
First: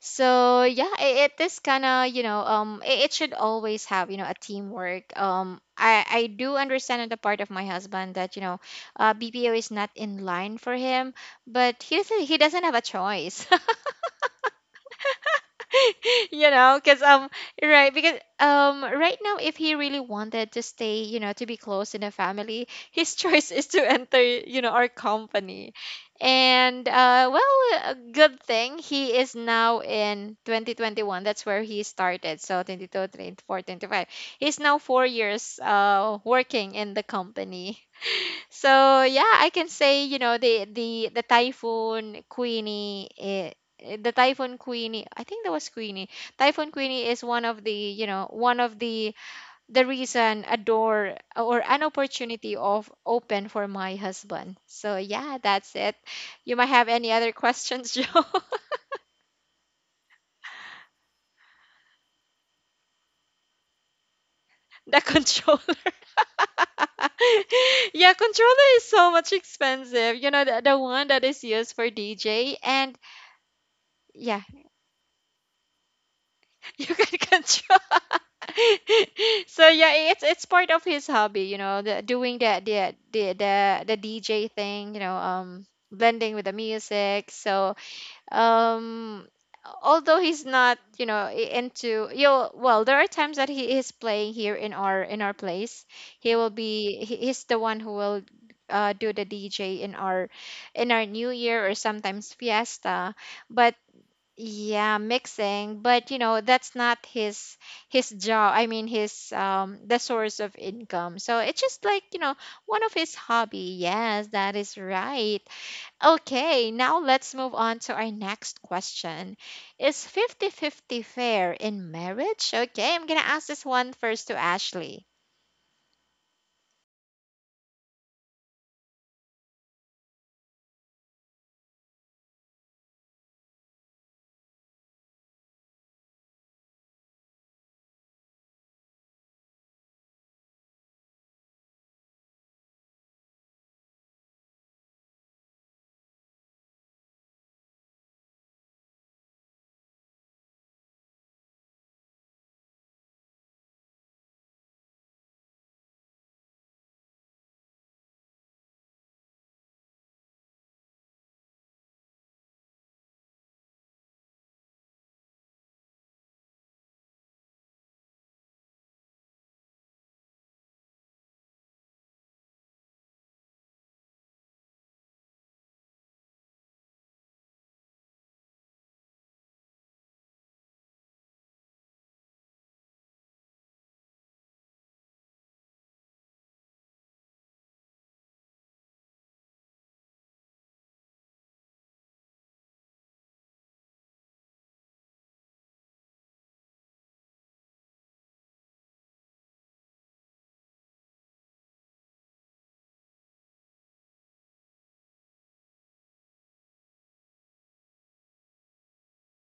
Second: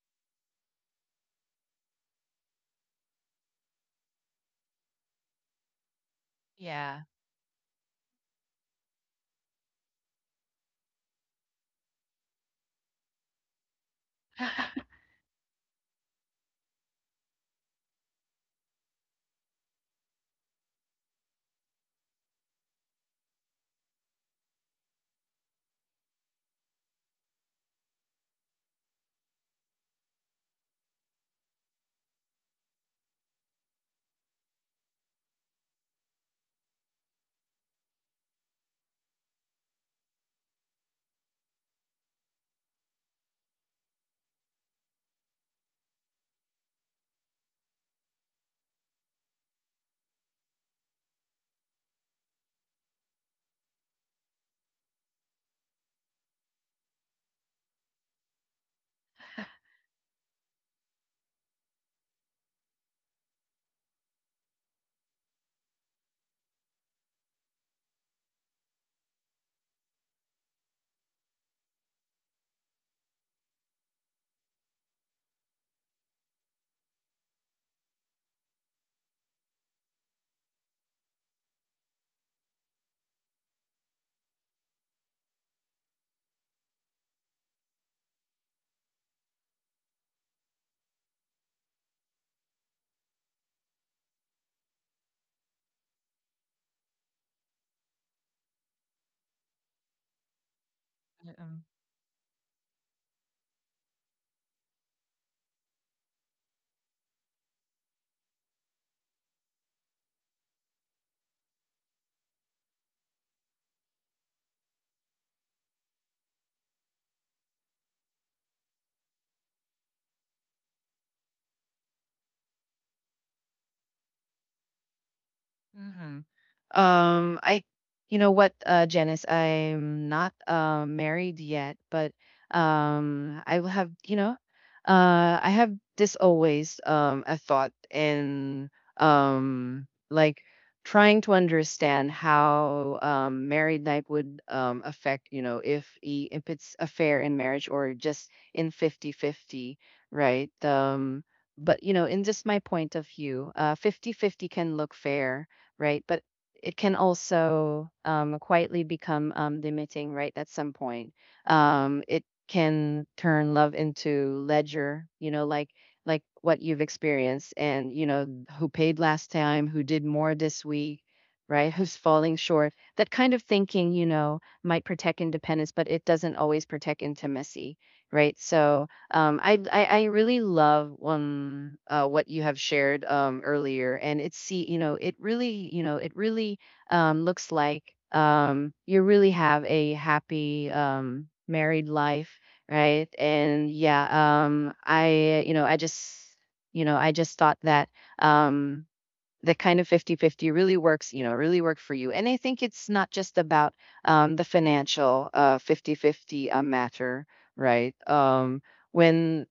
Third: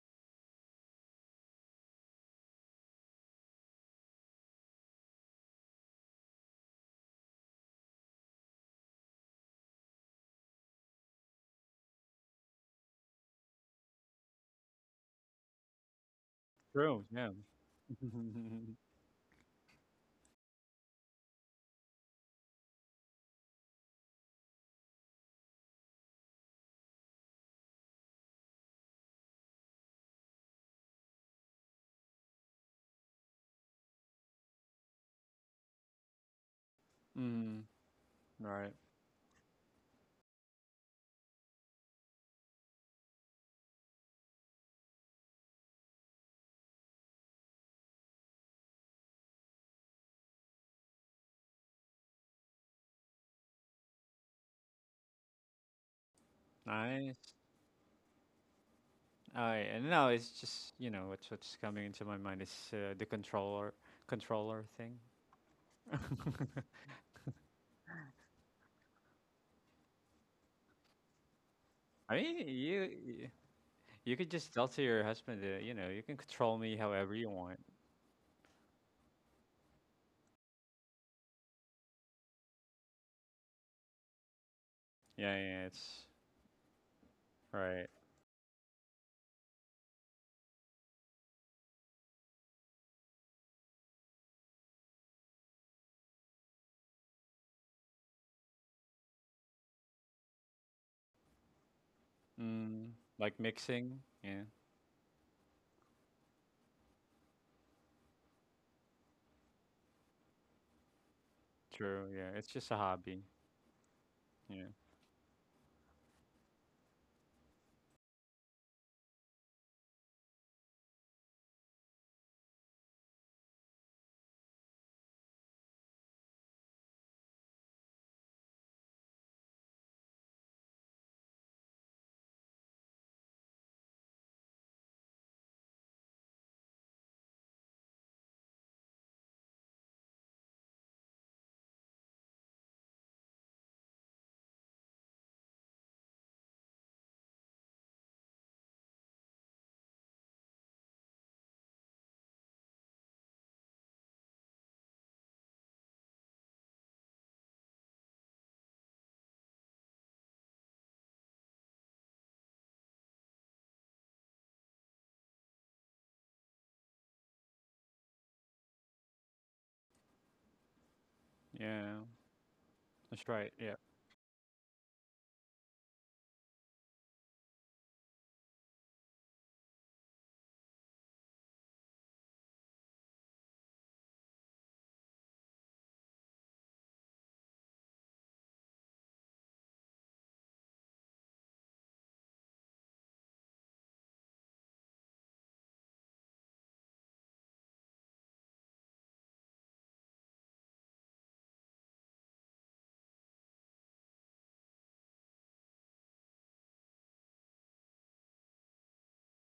Speaker 1: It is kind of, it should always have, a teamwork. I do understand,
Speaker 3: Yeah.
Speaker 1: on the part of my husband, that, BPO is not in line for him, but he doesn't have a choice. You know, because,
Speaker 2: True, yeah.
Speaker 1: right, because, right now, if he really wanted to stay, you know, to be close in a family, his choice is to enter, you know, our company. And well, a good thing he is now in 2021. That's where he started. So 22 24 25, he's now 4 years working in the
Speaker 2: Mhm.
Speaker 1: company.
Speaker 2: Right.
Speaker 1: So yeah, I can say, you know, the typhoon Queenie. I think that was Queenie. Typhoon Queenie is one of the, the reason, a door or an opportunity of open for my husband. So yeah, that's it. You might have any
Speaker 2: Nice.
Speaker 1: other questions, Joe?
Speaker 2: Alright, and now it's just, what's coming into my mind is the controller thing.
Speaker 1: The controller. Yeah, controller is so much expensive. You know, the one that is used for
Speaker 2: I mean,
Speaker 1: DJ. And
Speaker 2: you could
Speaker 1: yeah,
Speaker 2: just tell to your husband that, you can control me
Speaker 1: You
Speaker 2: however
Speaker 1: can
Speaker 2: you want.
Speaker 1: control. So yeah, it's part of his hobby, you know, doing that the DJ thing, you know,
Speaker 2: Yeah, yeah, it's
Speaker 1: blending with the music. So,
Speaker 2: right.
Speaker 1: um, although he's not, you know, into you. Well, there are times that he is playing here in our place. He will be. He's the one who will. Do the DJ in our New
Speaker 3: um,
Speaker 1: Year or sometimes
Speaker 2: Mm,
Speaker 1: fiesta.
Speaker 2: like
Speaker 1: But
Speaker 2: mixing, yeah.
Speaker 1: yeah, mixing. But you know, that's not his job. I mean, his, the source of income. So it's just like,
Speaker 2: True,
Speaker 1: you
Speaker 2: yeah,
Speaker 1: know,
Speaker 2: it's just a
Speaker 1: one of his
Speaker 2: hobby.
Speaker 1: hobby. Yes, that
Speaker 2: Yeah,
Speaker 1: is right. Okay, now let's move on to our next question. Is fifty fifty fair in marriage? Okay, I'm gonna ask this one first to Ashley.
Speaker 3: mhm. I, you know what, Janice, I'm not married yet, but I will have, you know, I have this always a thought in like trying to understand how married life would affect, if if it's a fair in marriage or just in 50-50, right? But in just my point of view, 50-50 can look fair, right? But it can also quietly become limiting, right? At some point, it can turn love into ledger, like what you've experienced, and who paid last time, who did more this week, right? Who's
Speaker 2: yeah,
Speaker 3: falling short? That
Speaker 2: that's
Speaker 3: kind of
Speaker 2: right. Yeah,
Speaker 3: thinking, might protect independence, but it doesn't always protect intimacy, right? So I really love what you have shared earlier, and it's see you know it really you know it really looks like you really have a happy married life, right? And yeah, I you know I just you know I just thought that um the kind of 50-50 really works, really work for you, and I think it's not just about the financial, 50 fifty matter, right. When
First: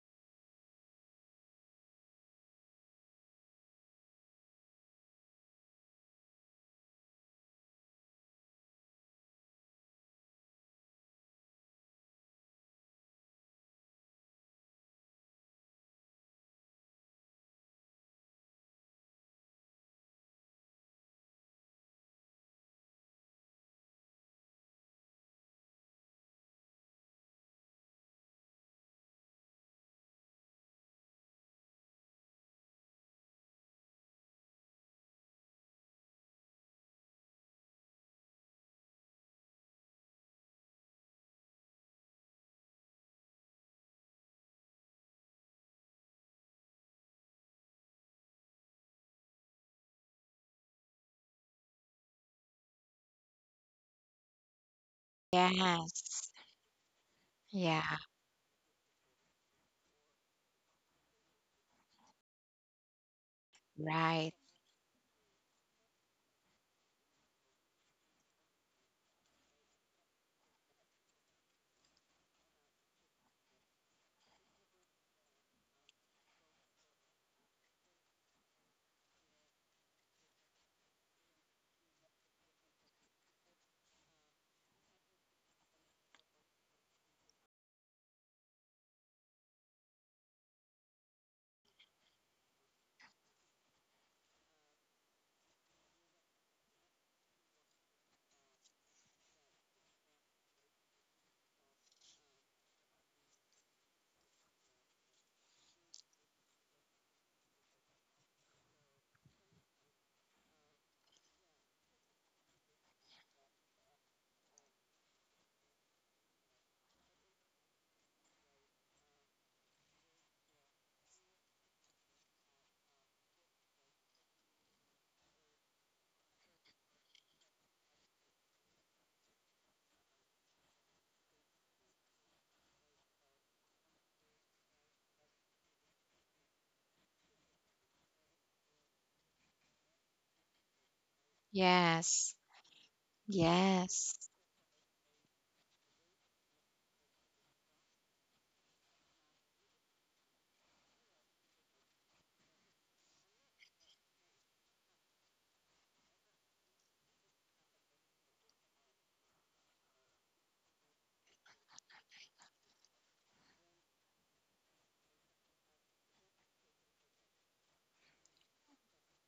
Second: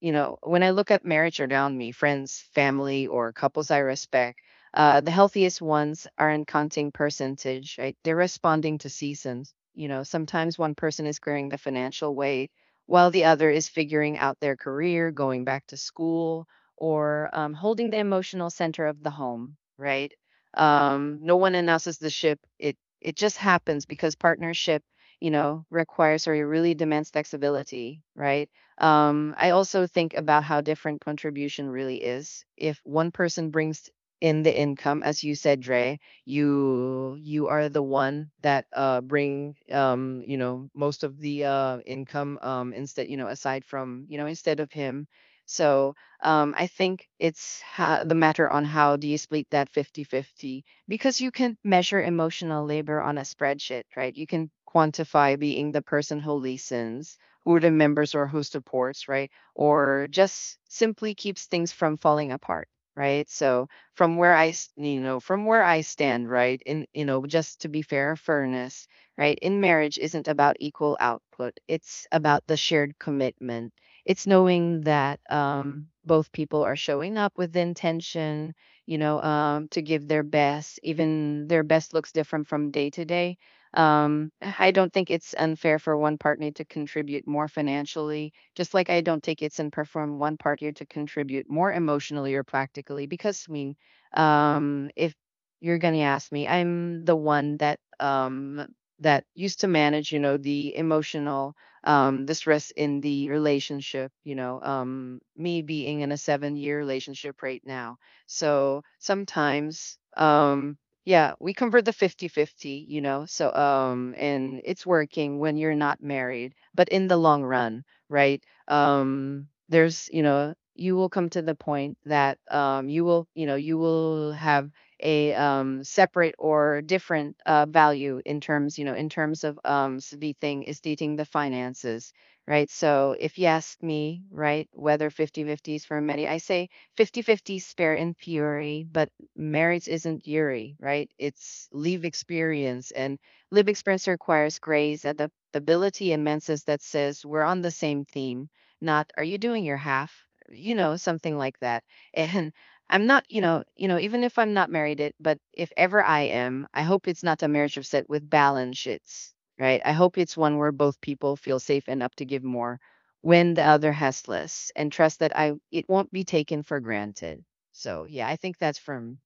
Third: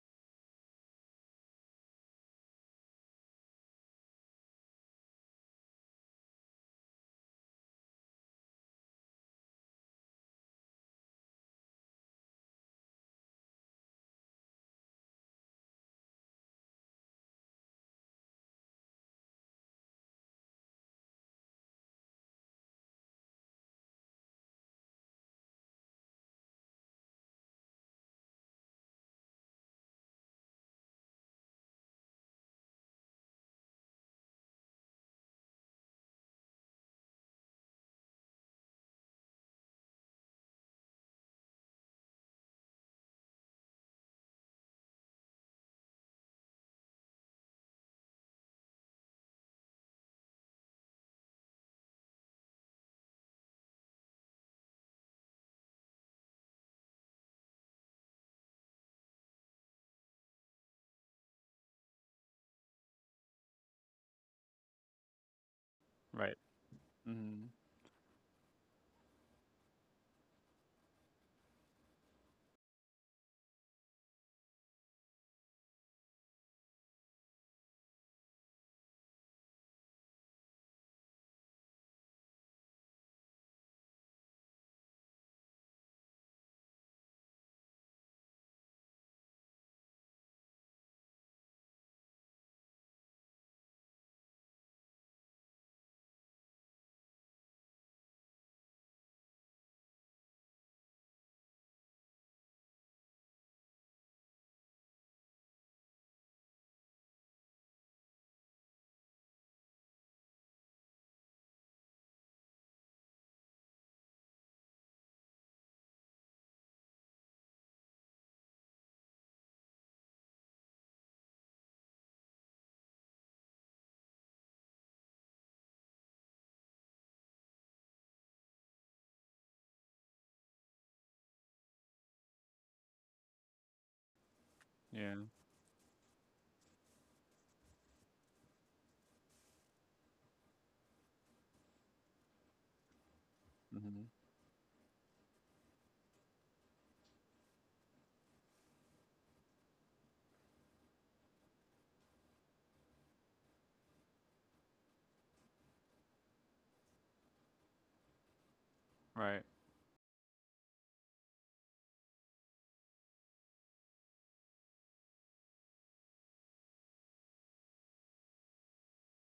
Speaker 3: when I look at marriage around me, friends, family, or couples I respect, the healthiest ones aren't counting percentage, right? They're responding to seasons. Sometimes one person is carrying the financial weight while the other is figuring out their career, going back to school, or holding the emotional center of the home, right? No one announces the ship. It just happens because partnership, requires or it really demands flexibility, right? I also think about how different contribution really is. If one person brings in the income, as you said, Dre, you are the one that bring most of the income, instead you know aside from you know instead of him. So I think it's the matter on how do you split that 50-50 because you can measure emotional labor on a spreadsheet, right? You can quantify being the person
Speaker 1: Yes.
Speaker 3: who listens or the
Speaker 1: Yeah,
Speaker 3: members or who supports, right? Or just simply keeps things from falling apart, right? So
Speaker 1: right.
Speaker 3: from where I stand,
Speaker 2: right.
Speaker 3: right? In, you know,
Speaker 2: Mhm.
Speaker 3: just to be fair, fairness, right. In marriage isn't about equal output. It's about the shared commitment. It's knowing that both people are showing up with intention, to give their best, even their best looks different from day to day. I don't think it's unfair for one partner to contribute more financially, just like I don't think it's unfair for one partner to contribute more emotionally or practically. Because I mean, if you're gonna ask me, I'm the one that used to manage, the emotional the stress in the relationship, me being in a 7-year relationship right now. So sometimes yeah, we convert the 50-50. So and it's working when you're not married, but in the long run, right? There's, you will come to the point that you will have a separate or different value in terms, in terms of the thing is dating the finances, right? So if you ask me, right, whether
Speaker 2: Yeah.
Speaker 3: 50-50 is for many, I say 50 fifty spare and fury, but marriage isn't Yuri, right? It's live
Speaker 1: Yes.
Speaker 3: experience, and live
Speaker 2: Mhm.
Speaker 3: experience
Speaker 1: Yes.
Speaker 3: requires grace, adaptability, and menses that says we're on the same theme, not are you doing your half? Something like that. And I'm not, even if I'm not married, but if ever I am, I hope it's not a marriage upset with balance shits,
Speaker 2: Right.
Speaker 3: right? I hope it's one where both people feel safe enough to give more when the other has less and trust that I it won't be taken for granted. So, yeah, I think that's from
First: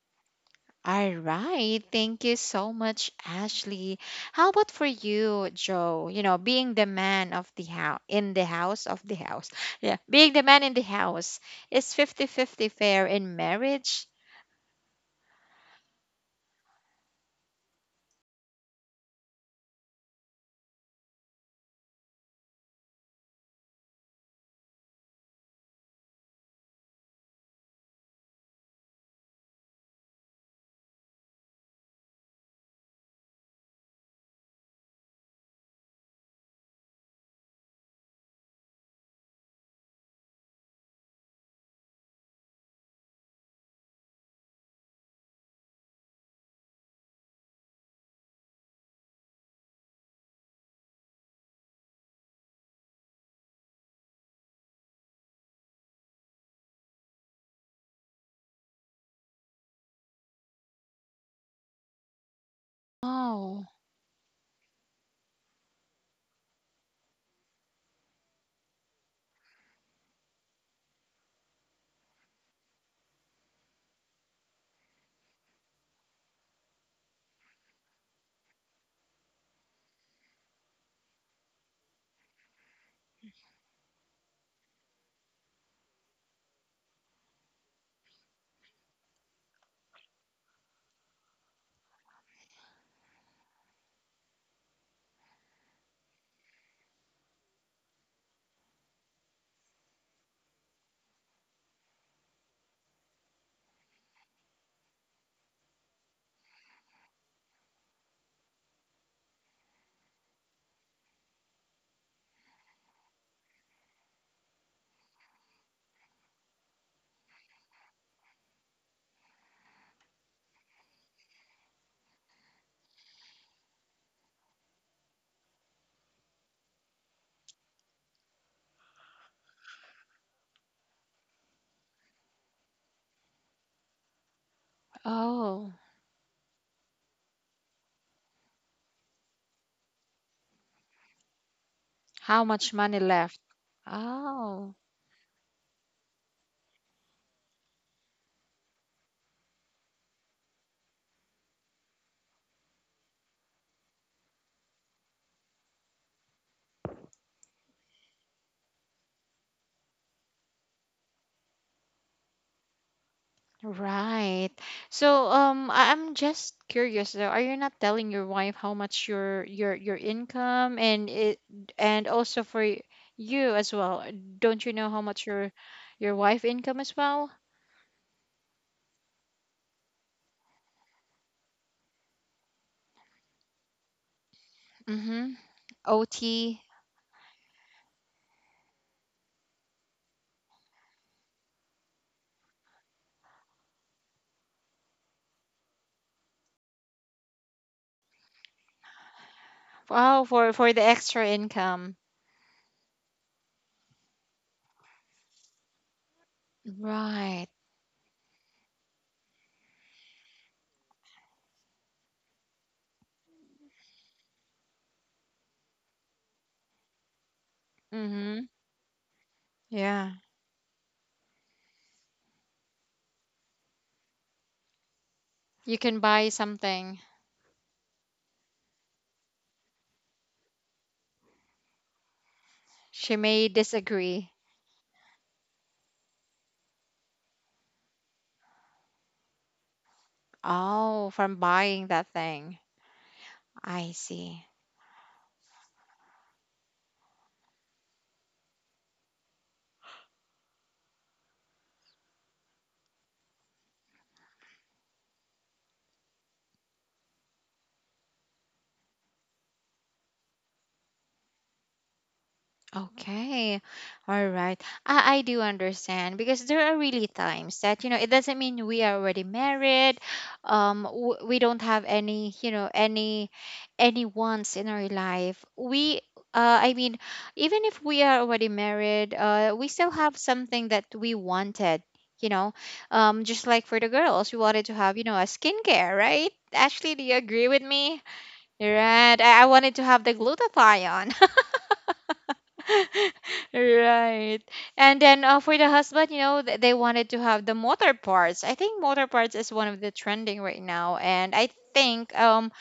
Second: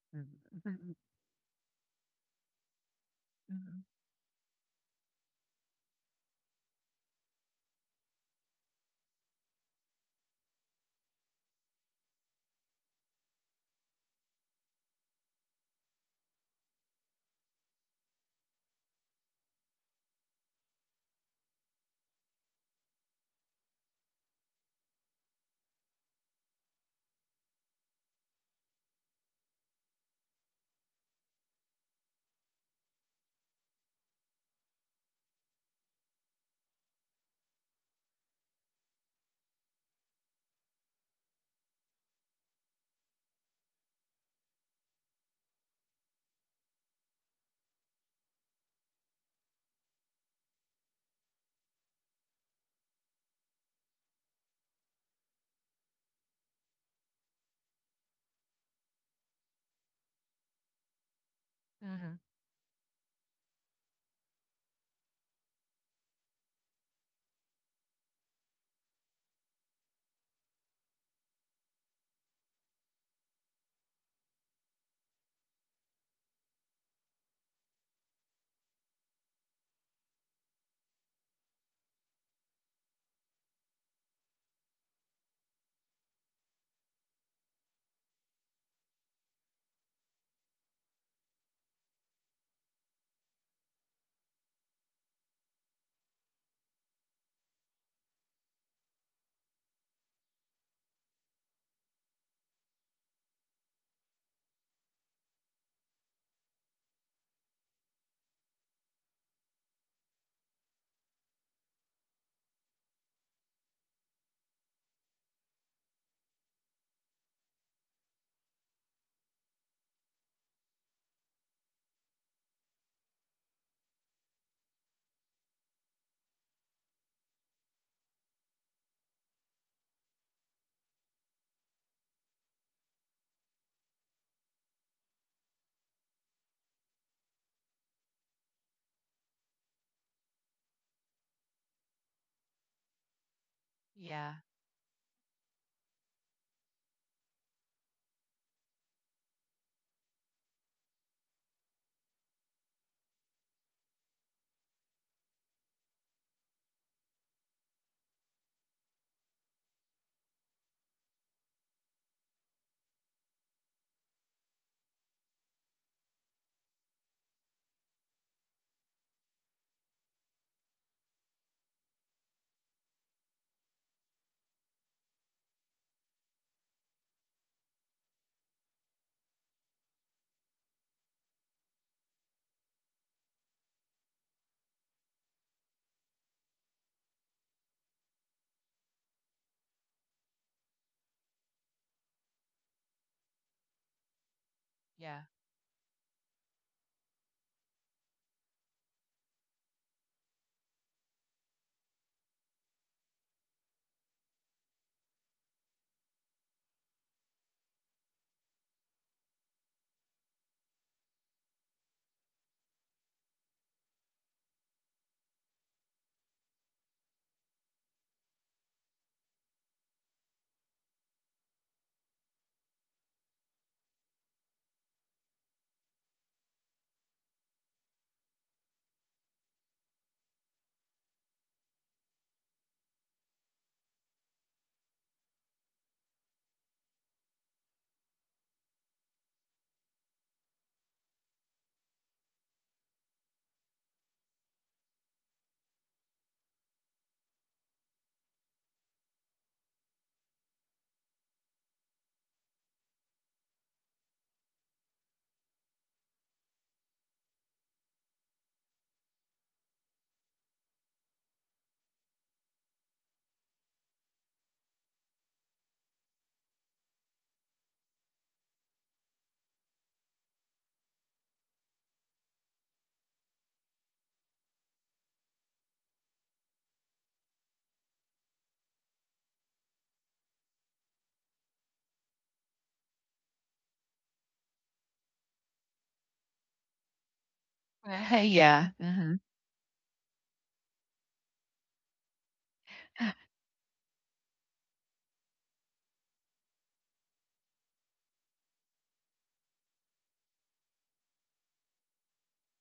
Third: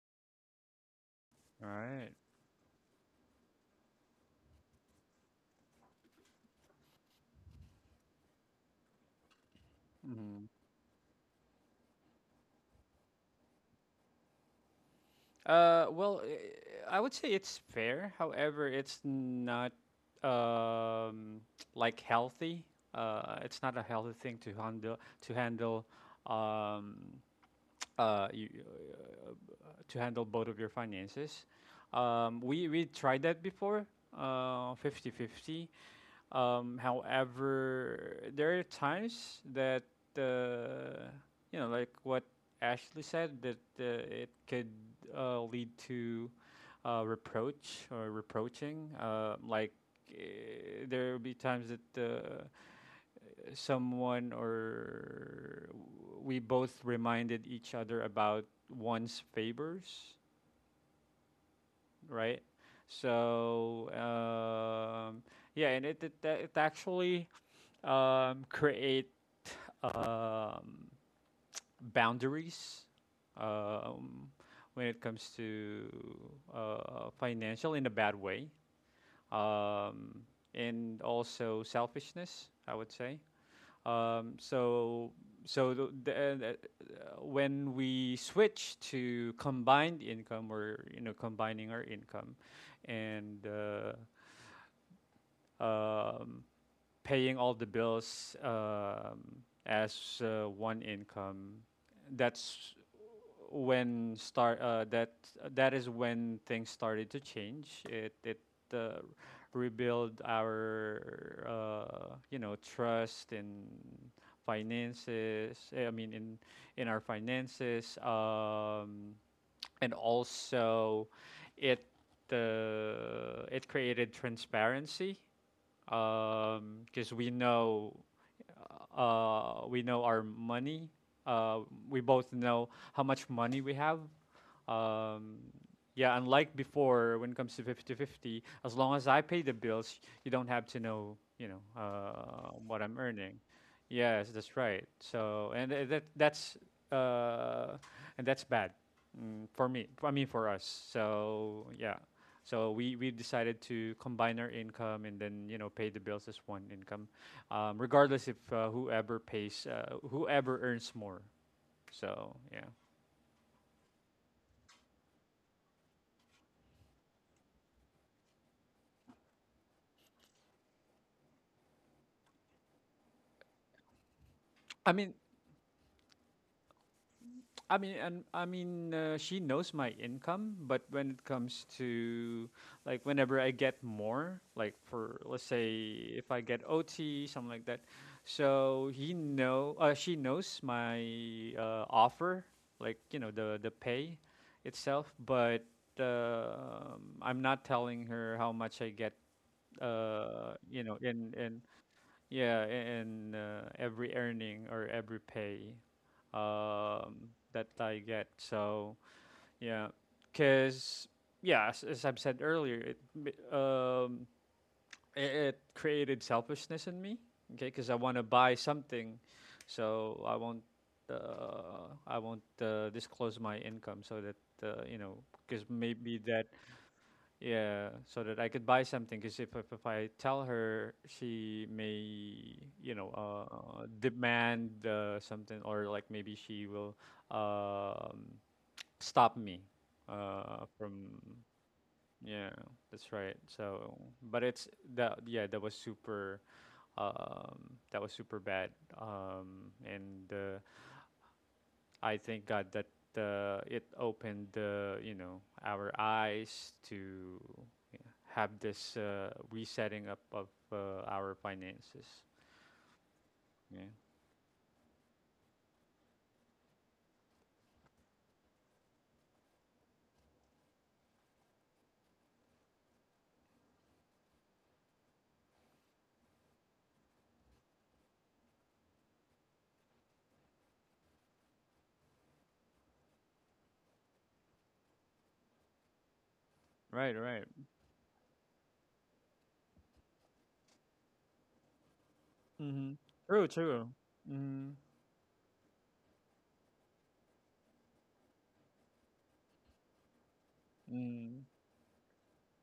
Speaker 3: mhm,
Speaker 1: All
Speaker 2: All
Speaker 1: right.
Speaker 2: right.
Speaker 1: Thank you so much,
Speaker 3: mhm.
Speaker 1: Ashley. How about for you, Joe? You know, being the man of the house, in the house of the house. Yeah. Being the
Speaker 2: Mhm.
Speaker 1: man in the house. Is fifty-fifty, fair in marriage?
Speaker 2: Well, I would say it's fair. However, it's not um like healthy. It's not a healthy thing um uh, you, uh, to handle both of your finances. We tried that before, 50 50. However, there are times that uh, you know, like what Ashley said, that it could lead to reproach or reproaching. Like, uh, there will be times that someone or we both reminded each other about one's favors, right?
Speaker 1: Oh,
Speaker 2: So yeah, and it actually create um, boundaries um, when it comes to financial in a bad way, um, and also selfishness. I would say. Um, so so uh, when we switch to combined income, we're combining our income, and um, paying all the bills as one income. That's when start uh, that that is when things started to change. It it uh, rebuild our trust in finances, I mean, in our finances. And also it it created transparency because we know our money. Uh, we both know how much money we have. Um,
Speaker 1: oh.
Speaker 2: yeah, unlike before, when it comes to 50-50, as long as I pay the bills, you don't have to know,
Speaker 1: How much
Speaker 2: what I'm
Speaker 1: money
Speaker 2: earning.
Speaker 1: left?
Speaker 2: Yes,
Speaker 3: Yeah,
Speaker 2: that's
Speaker 1: Oh.
Speaker 2: right. So, and that that's uh, and that's bad, for me. I mean, for us. So, yeah. So we decided to combine our income and then pay the bills as one income, regardless if whoever earns more. So yeah,
Speaker 1: Right. So I'm just curious though, are you not telling your wife how much your income? And it, and also for you as well? Don't you know
Speaker 2: I
Speaker 1: how
Speaker 2: mean
Speaker 1: much your wife income as well?
Speaker 2: I mean, and I mean, she knows my income, but when it comes to like whenever I get more, like for
Speaker 1: Mm-hmm.
Speaker 2: let's say if I get
Speaker 1: OT.
Speaker 2: OT, something like that. So she knows my offer, like the pay itself,
Speaker 3: yeah.
Speaker 2: but I'm not telling her how much I get,
Speaker 1: Wow, for
Speaker 2: you
Speaker 1: the
Speaker 2: know,
Speaker 1: extra
Speaker 2: in
Speaker 1: income.
Speaker 2: yeah, and every earning or every pay
Speaker 1: Right.
Speaker 2: that I get. So yeah, because yeah, as I've said earlier, um, i- it created selfishness in me. Okay, because I want to
Speaker 1: Mm-hmm.
Speaker 2: buy something,
Speaker 1: Yeah.
Speaker 2: so I won't disclose my income so that you know because
Speaker 1: You can
Speaker 2: maybe
Speaker 1: buy
Speaker 2: that,
Speaker 1: something.
Speaker 2: yeah, so that I could buy something. Because if I tell her, she may
Speaker 1: She may disagree.
Speaker 2: demand something, or like maybe she will um, stop me
Speaker 1: Oh,
Speaker 2: from.
Speaker 1: from buying that
Speaker 2: Yeah,
Speaker 1: thing.
Speaker 2: that's right.
Speaker 1: I
Speaker 2: So, but
Speaker 1: see.
Speaker 2: it's that Yeah, that was super bad. And I thank God that it opened our eyes to, yeah, have this resetting up of our finances.
Speaker 1: Okay.
Speaker 2: Yeah.
Speaker 1: All right. I do understand because there are really times that, you know, it doesn't mean we are already married. We don't have any, you know, any wants in our life. I mean, even if we are already married, we still have something that we wanted. You know, just like for the girls, we wanted to have, you know, a skincare, right? Ashley, do
Speaker 2: Right.
Speaker 1: you
Speaker 2: Right.
Speaker 1: agree with me?
Speaker 3: Yeah. Mhm.
Speaker 1: Right. I wanted to have the glutathione.
Speaker 2: Mm-hmm. True. True.
Speaker 1: Right.
Speaker 2: Mm-hmm.
Speaker 1: And then for the husband, you know, they wanted to have the motor parts. I think motor parts is one of the trending right now. And
Speaker 2: Mm-hmm.
Speaker 1: I think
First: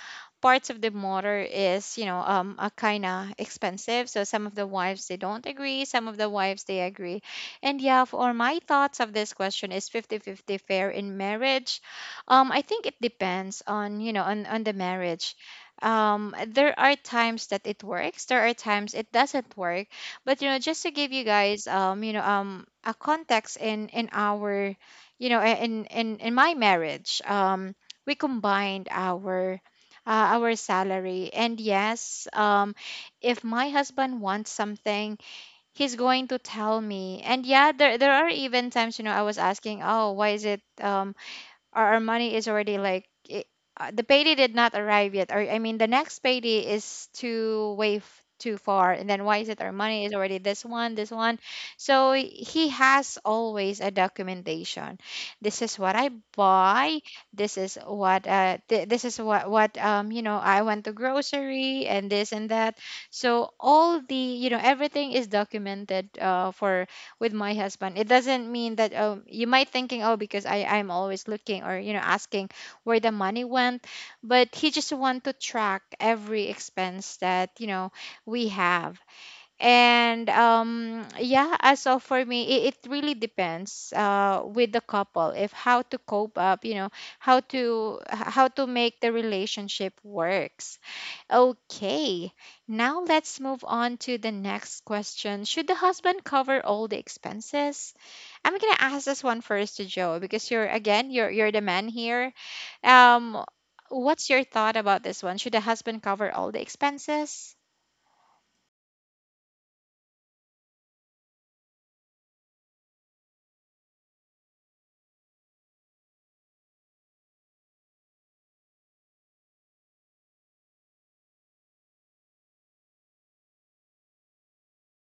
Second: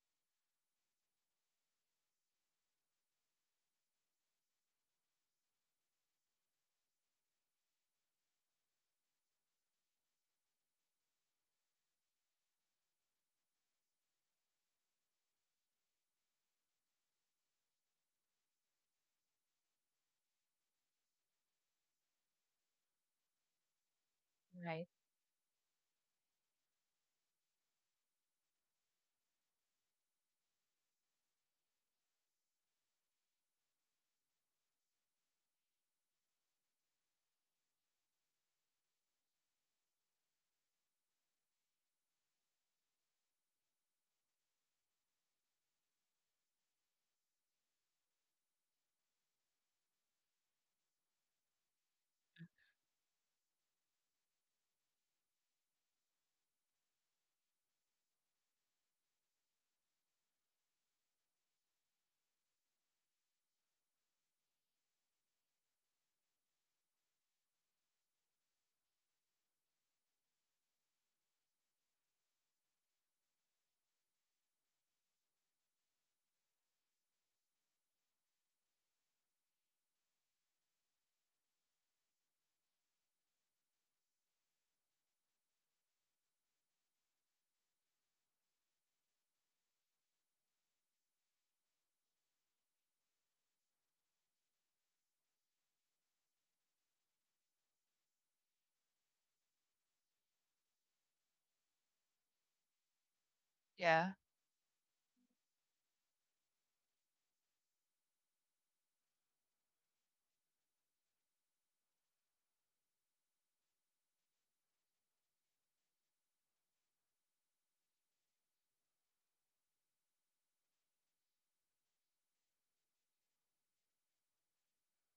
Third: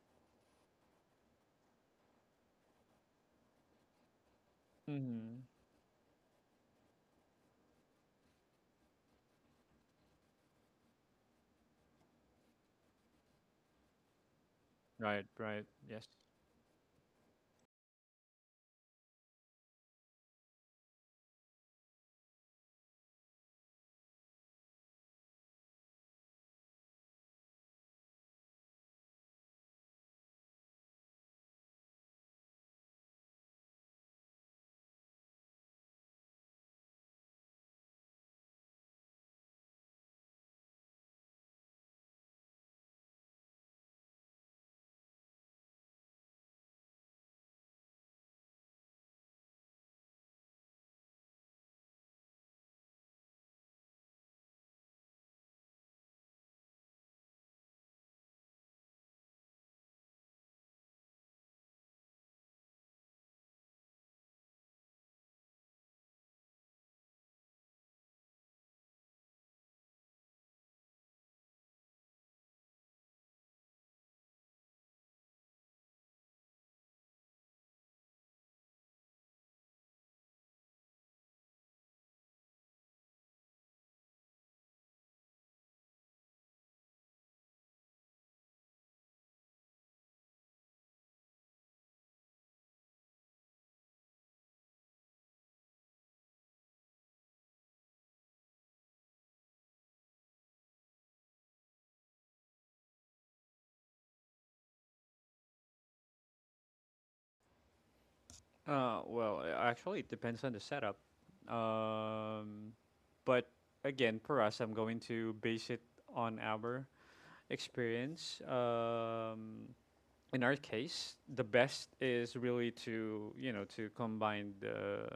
Speaker 1: parts of the motor is, a kind of expensive. So some of the wives they
Speaker 2: Mm-hmm.
Speaker 1: don't agree, some of the wives they agree. And yeah, for my thoughts of this question is fifty-fifty fair in marriage? I think it depends, on you know, on the
Speaker 2: Right.
Speaker 1: marriage.
Speaker 2: Right. Yes.
Speaker 1: There are times that it works, there are times it doesn't work. But just to give you guys, a context in our,
Speaker 3: Right.
Speaker 1: in my marriage. We combined our salary. And yes, if my husband wants something, he's going to tell me. And yeah, there are even times, I was asking, oh, why is it our money is already like it, the payday did not arrive yet. Or I mean the next payday is too way too far and then why is it our money is already this one this one. So he has always a documentation. This is what I buy. This is what this is what what I went to grocery and this and that. So all the everything is documented for with my husband. It doesn't mean that, oh, you might thinking, oh, because I'm always looking or, you know, asking where the money went, but he just want to track every expense that, you know, we have. And yeah, so for me it really depends with the couple if how to cope up, you know, how to make the relationship works. Okay, now let's move on to the next question. Should the husband cover all the expenses? I'm gonna ask this one first to Joe because you're again you're the man here. Um,
Speaker 3: Yeah.
Speaker 1: what's your thought about this one? Should the husband cover all the expenses,
Speaker 2: Well, actually, it depends on the setup. Um. But again, for us, I'm going to base it on our experience. In our case, the best is really to you know to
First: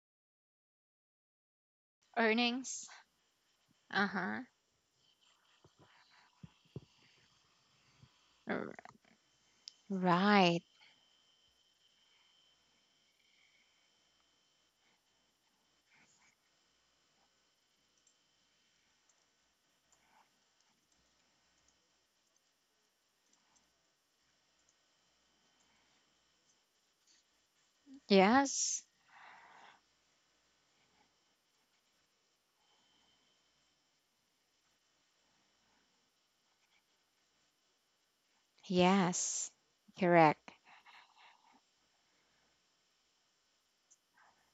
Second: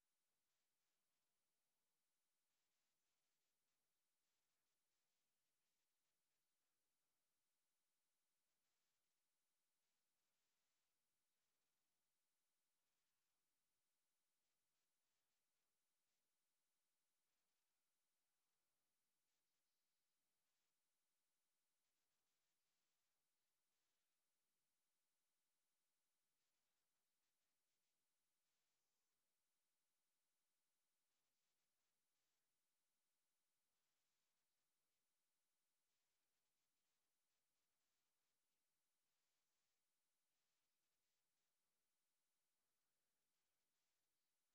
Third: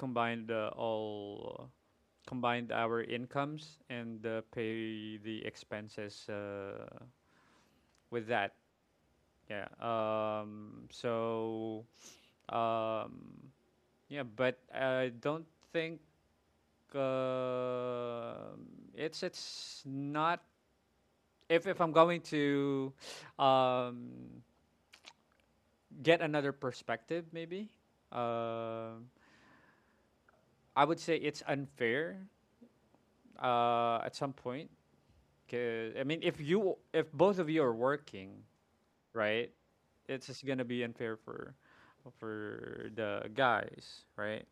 Speaker 2: combine the all combine
Speaker 1: earnings?
Speaker 2: our incomes
Speaker 1: Uh
Speaker 2: and
Speaker 1: huh.
Speaker 2: pay the expenses with that. Yeah.
Speaker 1: Right.
Speaker 2: So, um, yeah, but I don't think uh, it's not if I'm going to um, get another perspective, maybe
Speaker 1: Yes.
Speaker 2: uh, I would say it's unfair at some point. I mean, if both of you are working,
Speaker 1: Yes.
Speaker 2: right, it's just
Speaker 1: Correct.
Speaker 2: gonna be unfair for the guys, right?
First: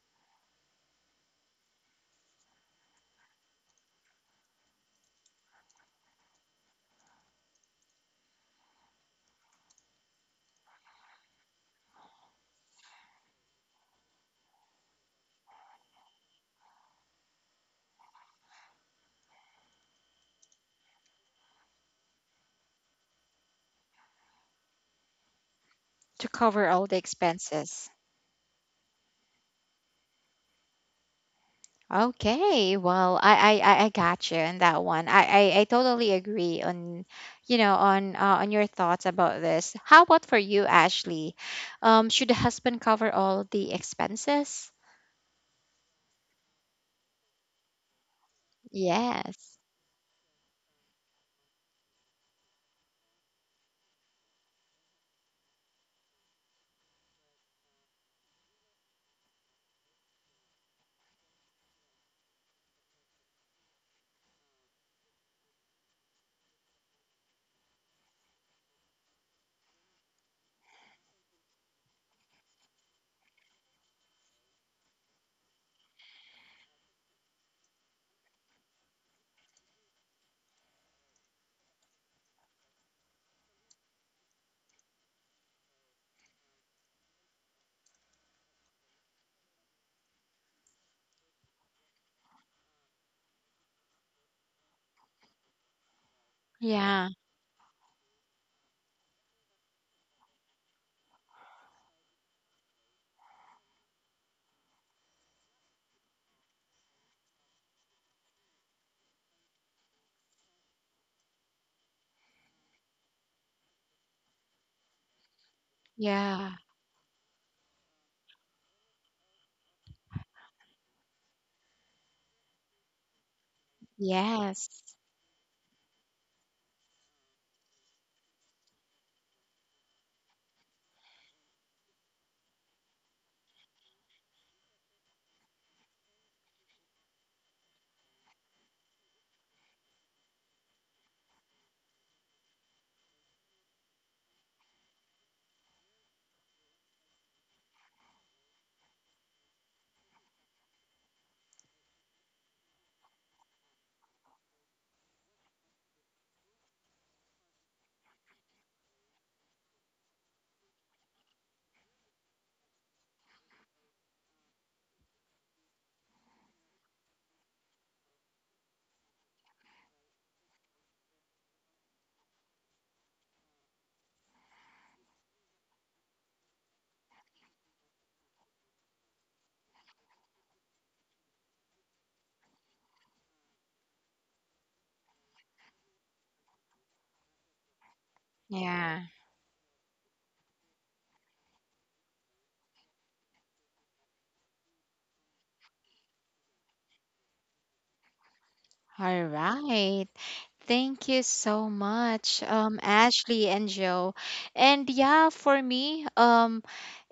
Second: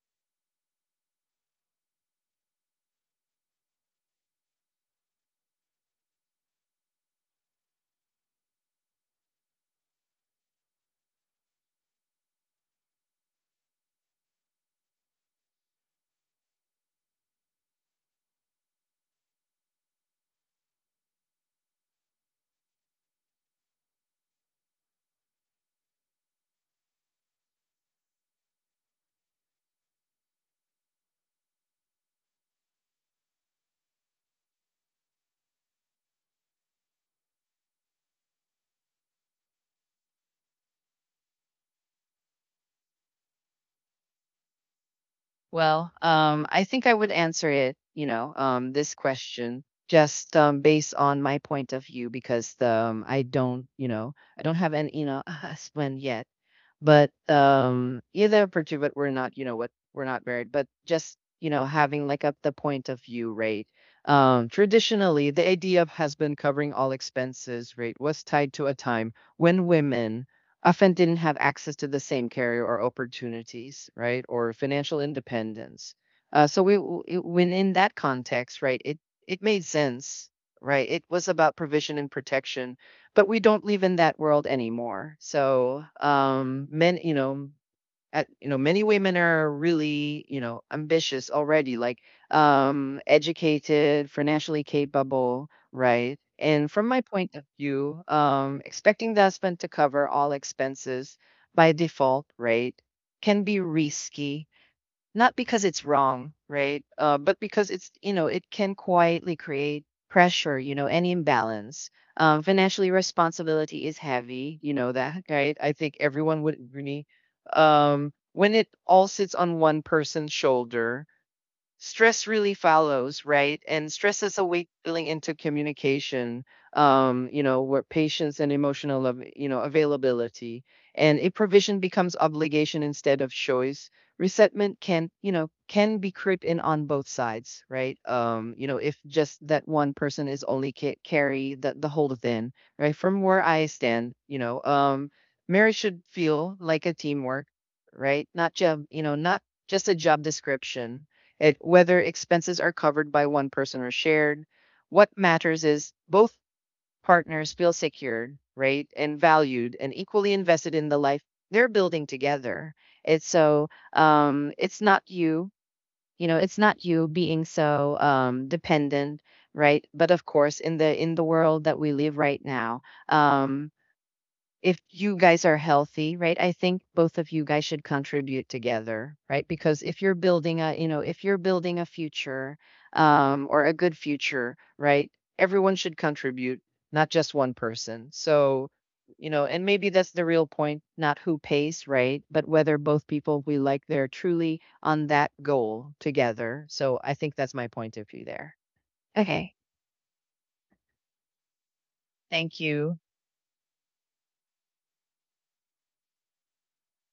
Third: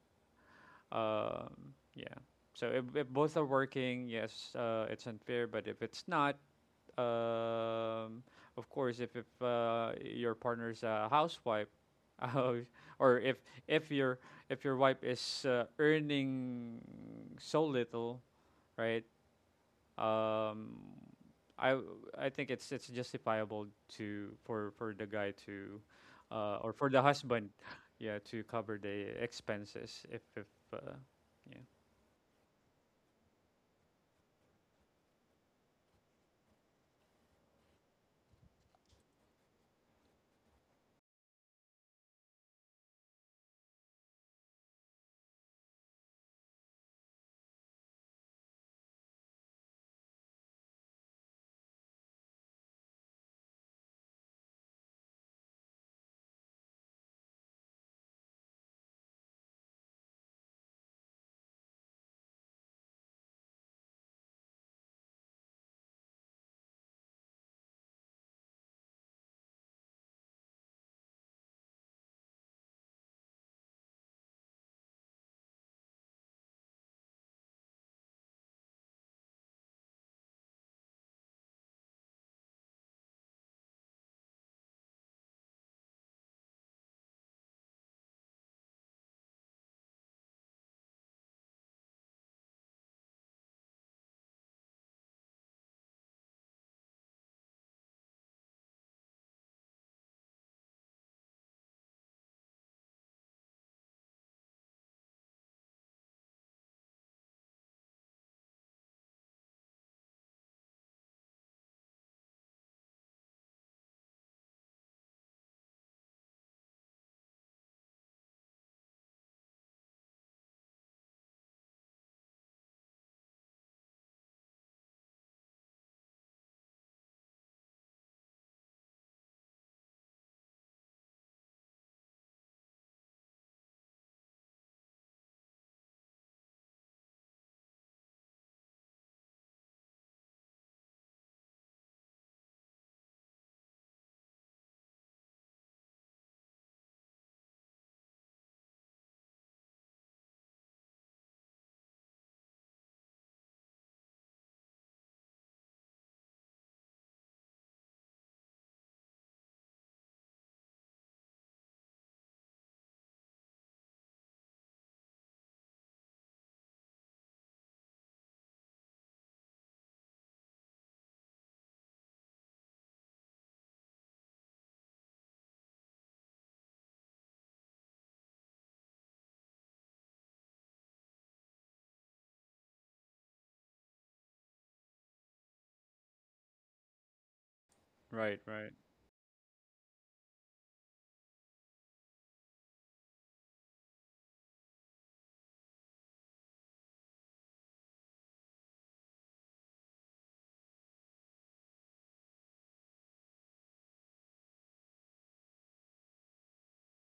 Speaker 2: Yeah, so if both are working, yes, it's unfair but if it's not. Um, of course, if your partner's a housewife, uh, or if your if your wife is earning so little, right? Um, I w- I think it's justifiable to for the guy to,
Speaker 1: To cover
Speaker 2: or
Speaker 1: all
Speaker 2: for
Speaker 1: the
Speaker 2: the husband,
Speaker 1: expenses.
Speaker 2: yeah, to cover the expenses if uh, yeah.
Speaker 1: Okay, well, I got you on that one. I totally agree on, you know, on your thoughts about this. How about for you, Ashley? Should the husband cover all the expenses?
Speaker 3: Well, I think I would answer it, this
Speaker 1: Yes.
Speaker 3: question just based on my point of view because I don't, I don't have an, husband yet. But yeah, they're pursued, but we're not, you know what, we're not married. But just having like up the point of view rate. Traditionally, the idea of husband covering all expenses rate was tied to a time when women often didn't have access to the same career or opportunities, right, or financial independence. So when in that context, right, it made sense, right? It was about provision and protection, but we don't live in that world anymore. So, men, at, many women are really, ambitious already, like educated, financially capable, right? And from my
Speaker 1: Yeah.
Speaker 3: point of view, expecting the husband to cover all expenses by default, right, can be risky, not because it's wrong, right? But because it's, it can quietly create pressure, any imbalance. Financially responsibility is heavy, you know that, right? I think everyone
Speaker 1: Yeah.
Speaker 3: would agree. When it all sits on one person's shoulder, stress really follows, right? And stress is a way
Speaker 1: Yes.
Speaker 3: feeling into communication, where patience and you know, availability. And a provision becomes obligation instead of choice. Resentment can, can be creeping on both sides, right? If just that one person is only carry the whole thing, right? From where I stand, marriage should feel like a teamwork, right? Not job, not just a job description, whether expenses are covered by one person or shared. What matters is both partners feel secured, right, and valued, and equally invested in the life they're building together. It's so it's not you, it's not you being so dependent, right? But of course, in the world that we live right now, um, if you guys are healthy, right? I think both of you guys should contribute together, right? Because if you're building a, if you're building a future or a good future, right? Everyone should contribute, not just one person.
Speaker 2: Right,
Speaker 3: So,
Speaker 2: right,
Speaker 1: Yeah.
Speaker 3: and maybe that's the real point, not who pays, right? But whether both people we like, they're truly on that goal together. So I think that's my point of view there.
Speaker 1: All
Speaker 3: Okay.
Speaker 1: right. Thank you so much,
Speaker 3: Thank you,
Speaker 1: Ashley and Joe. And yeah, for me,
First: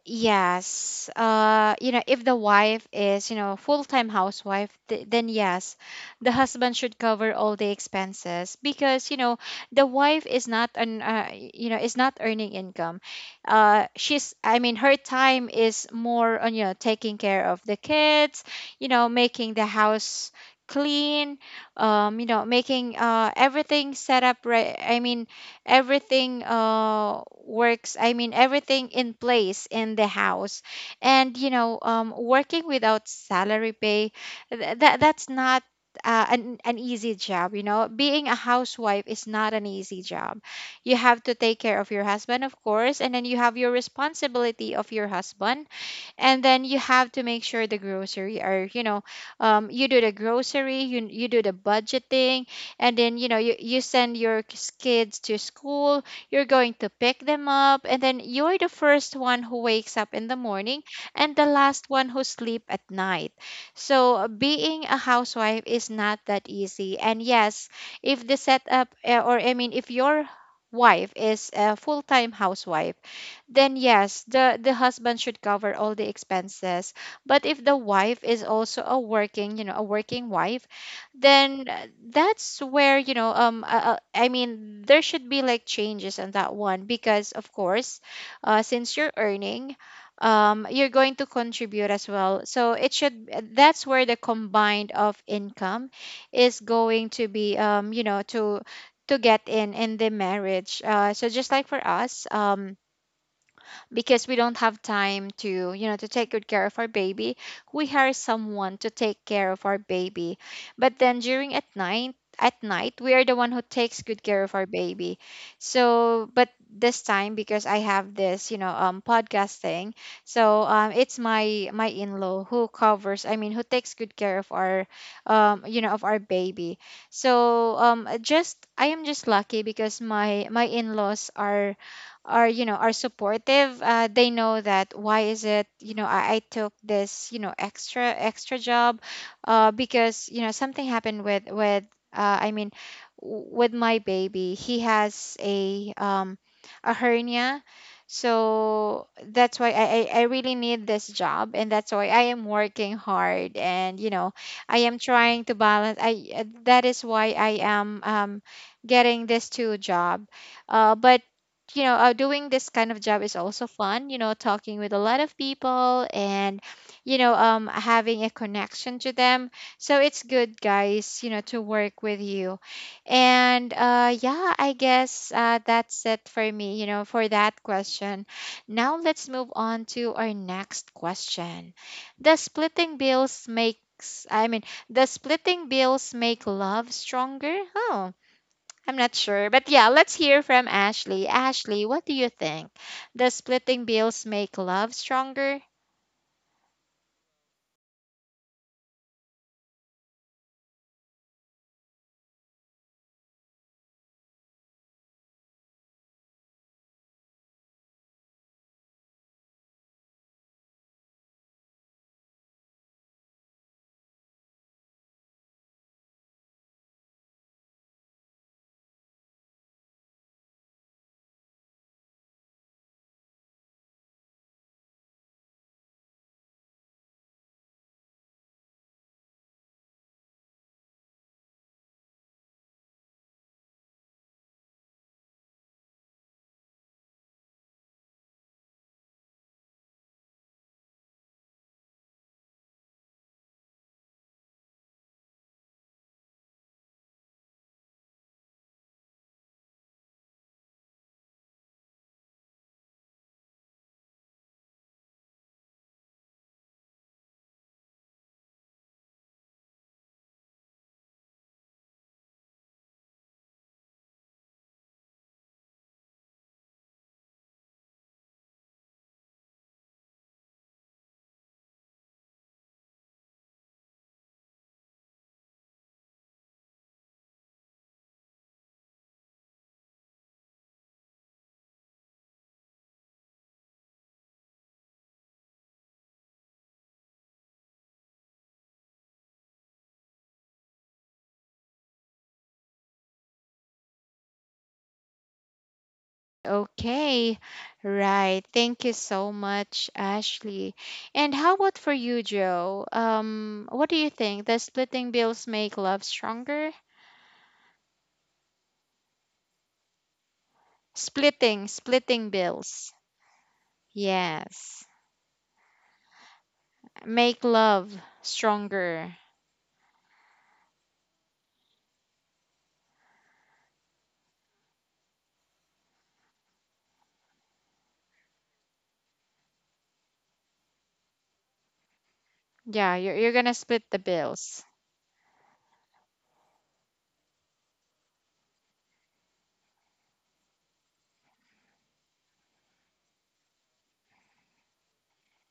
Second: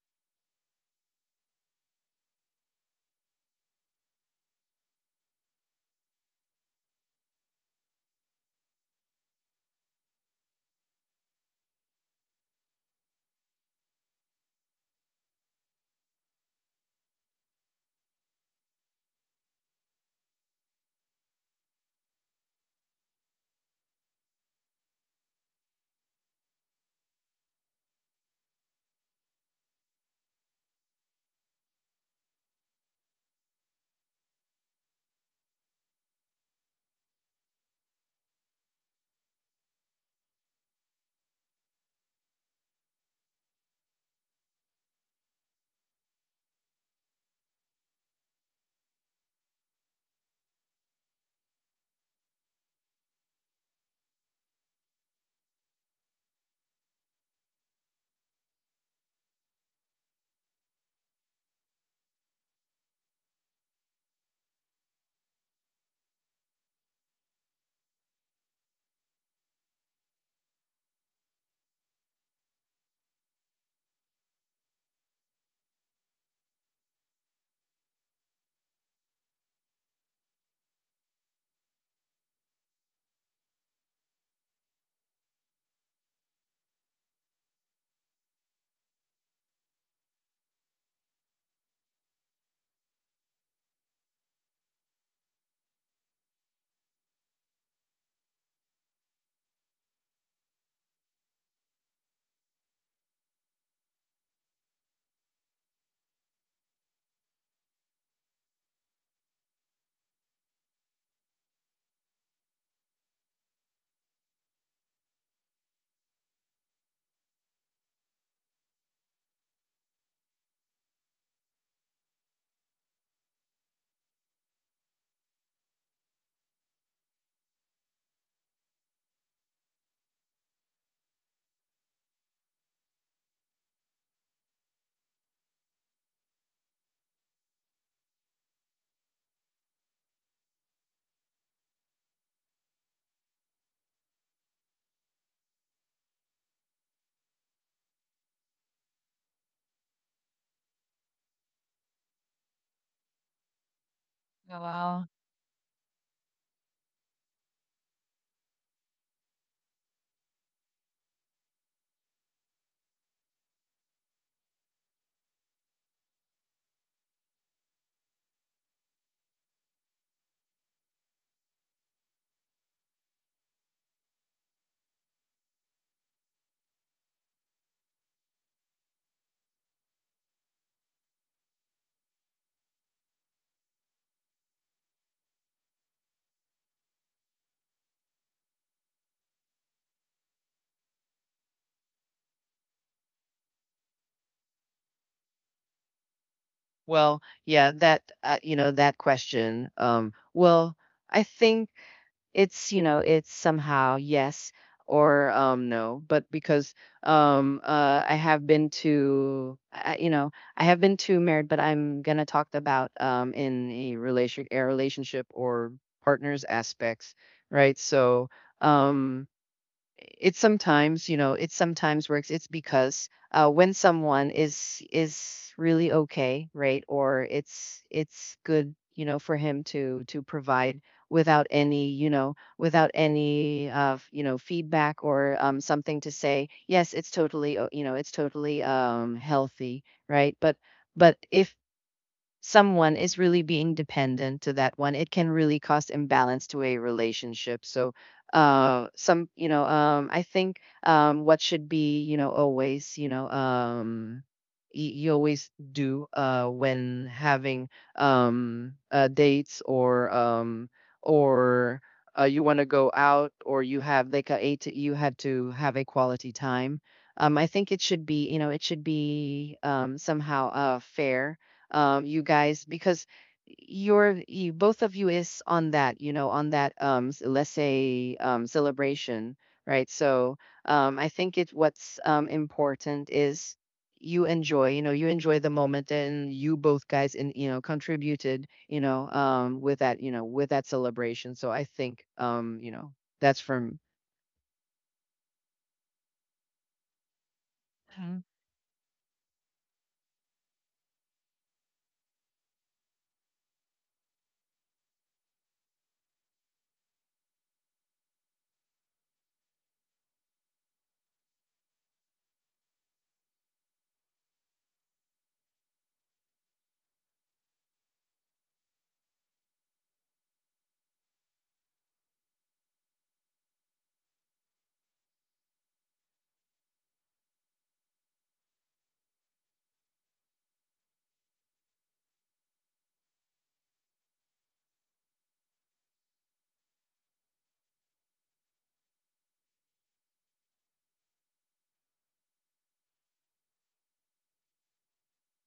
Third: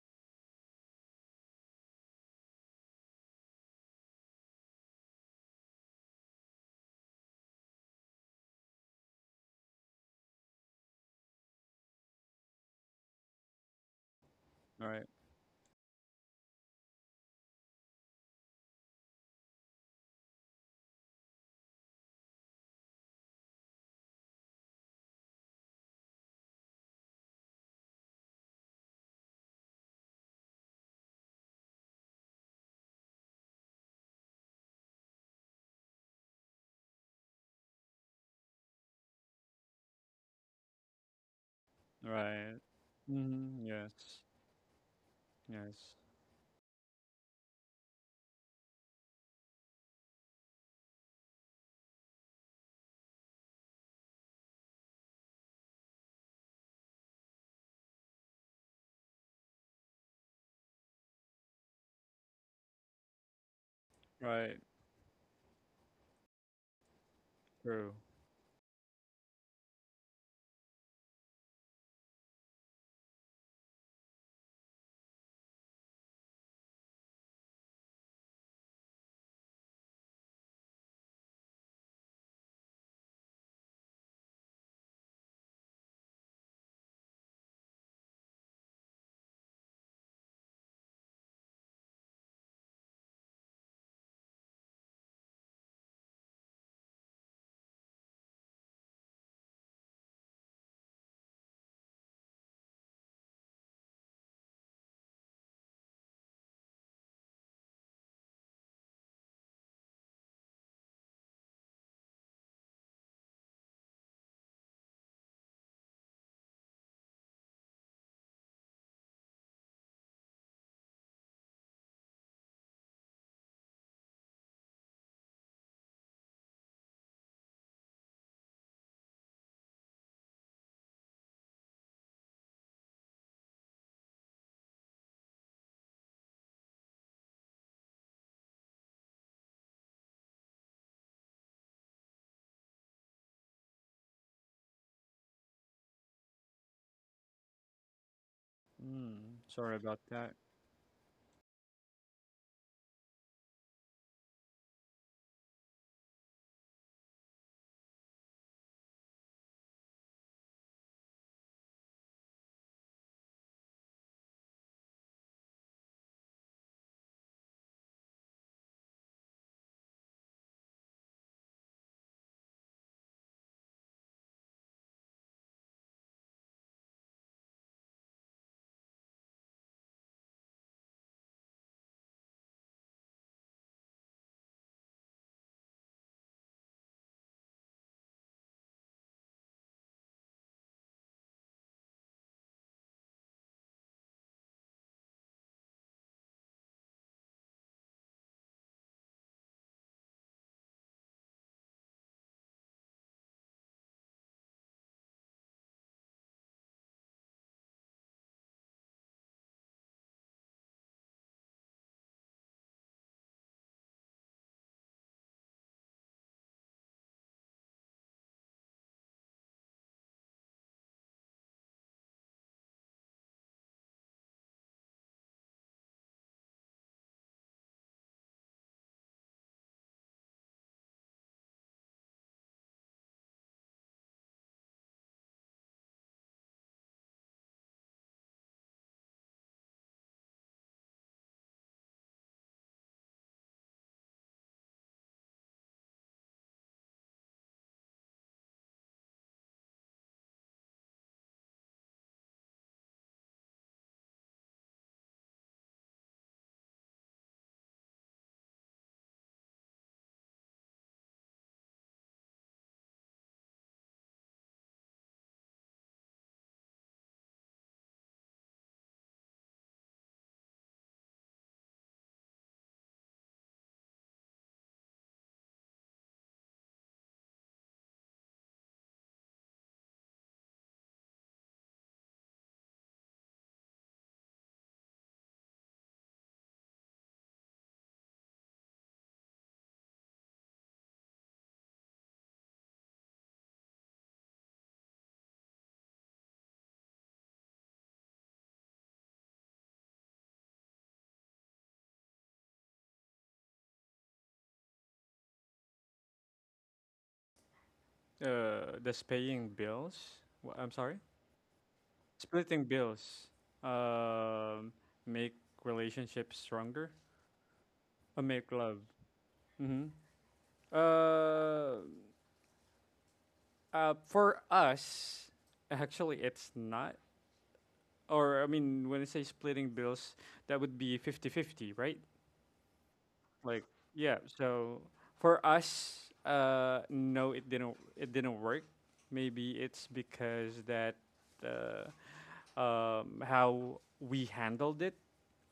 Speaker 1: yes. You know, if the wife is, you know, full-time housewife, th then yes, the husband should cover all the expenses because, you know, the wife is not an, you know, is not earning income. She's, I mean, her
Speaker 2: right,
Speaker 1: time is more on, you know, taking care of the kids, you know, making the house clean, you know, making everything set up right. I mean, everything works. I mean, everything in place in the house and, you know, working without salary pay, that that's not an easy job. You know, being a housewife is not an easy job. You have to take care of your husband, of
Speaker 2: right.
Speaker 1: course, and then you have
Speaker 2: Mm,
Speaker 1: your
Speaker 2: yes,
Speaker 1: responsibility of your husband.
Speaker 2: yes.
Speaker 1: And then you have to make sure the grocery are, you know, you do the grocery, you do the budgeting. And then, you know, you send your kids to school. You're going to pick them up. And then you're the first one who wakes up in the morning and the last one who sleep at night. So
Speaker 2: Right,
Speaker 1: being a housewife is not that easy. And yes,
Speaker 2: true.
Speaker 1: if the setup or I mean if your wife is a full-time housewife, then yes, the husband should cover all the expenses. But if the wife is also a working, you know, a working wife, then that's where, you know, I mean, there should be like changes on that one because of course, since you're earning, you're going to contribute as well. So it should, that's where the combined of income is going to be, you know, to get in the marriage. So just like for us, because we don't have time to, you know, to take good care of our baby, we hire someone to take care of our baby. But then during at night, we are the one who takes good care of our baby. So, but this time because I have this, you know, podcast thing, so it's my my in-law who covers, I mean, who takes good care of our, you know, of our baby. So just I am just lucky because my in-laws are, you know, are supportive. They know that why is it, you know, I took this, you know, extra extra job because, you know, something happened with I mean with my baby. He has a hernia. So
Speaker 2: Mm,
Speaker 1: that's why
Speaker 2: sorry about
Speaker 1: I
Speaker 2: that.
Speaker 1: really need this job. And that's why I am working hard. And, you know, I am
Speaker 3: Noel.
Speaker 1: trying to balance. I that is why I am getting this two job. But, you know, doing this kind of job is also fun, you know, talking with a lot of people and, you know, having a connection to them. So it's good, guys, you know, to work with you. And yeah, I guess that's it for me, you know, for that question. Now let's move on to our next question. Does splitting bills makes I mean, does splitting bills make love stronger? Oh, I'm not sure. But yeah, let's hear from Ashley. Ashley, what do you think? Does splitting bills make love stronger?
Speaker 3: Well, yeah, that you know that question. Well, I think it's you know it's somehow yes or no, but because I, I have been to married, but I'm gonna talk about in a relation a relationship or partners aspects, right? So um, it sometimes it sometimes works. It's because when someone is really okay, right, or it's good you know for him to provide without any without any you know feedback or something to say yes, it's totally you know it's totally healthy, right? But if someone is really being dependent to that one, it can really cause imbalance to a relationship. So, some, I think what should be, always, you always do when having dates or you want to go out or you have like a eight, you had to have a quality time. I think it should be, it should be somehow fair you guys, because you, both of you is on that, on that let's say celebration, right? So I think it what's important is you enjoy, you enjoy the moment, and you both guys, and contributed, with that, with that celebration. So I think, that's from,
Speaker 1: Okay,
Speaker 3: mhm.
Speaker 1: right. Thank you so much, Ashley. And how about for you, Joe? What do you think? Does splitting bills make love stronger?
Speaker 2: That's paying bills. I'm sorry.
Speaker 1: Splitting, splitting
Speaker 2: Splitting
Speaker 1: bills.
Speaker 2: bills. Um,
Speaker 1: Yes.
Speaker 2: Make relationships stronger.
Speaker 1: Make love
Speaker 2: Make love.
Speaker 1: stronger.
Speaker 2: Mm-hmm. Uh, for us, actually, it's not. Or I mean, when I say splitting bills, that would be 50-50, right?
Speaker 1: Yeah, you're gonna
Speaker 2: Like,
Speaker 1: split the
Speaker 2: yeah.
Speaker 1: bills.
Speaker 2: So for us, no, it didn't. It didn't work. Maybe it's because that uh, how we handled it,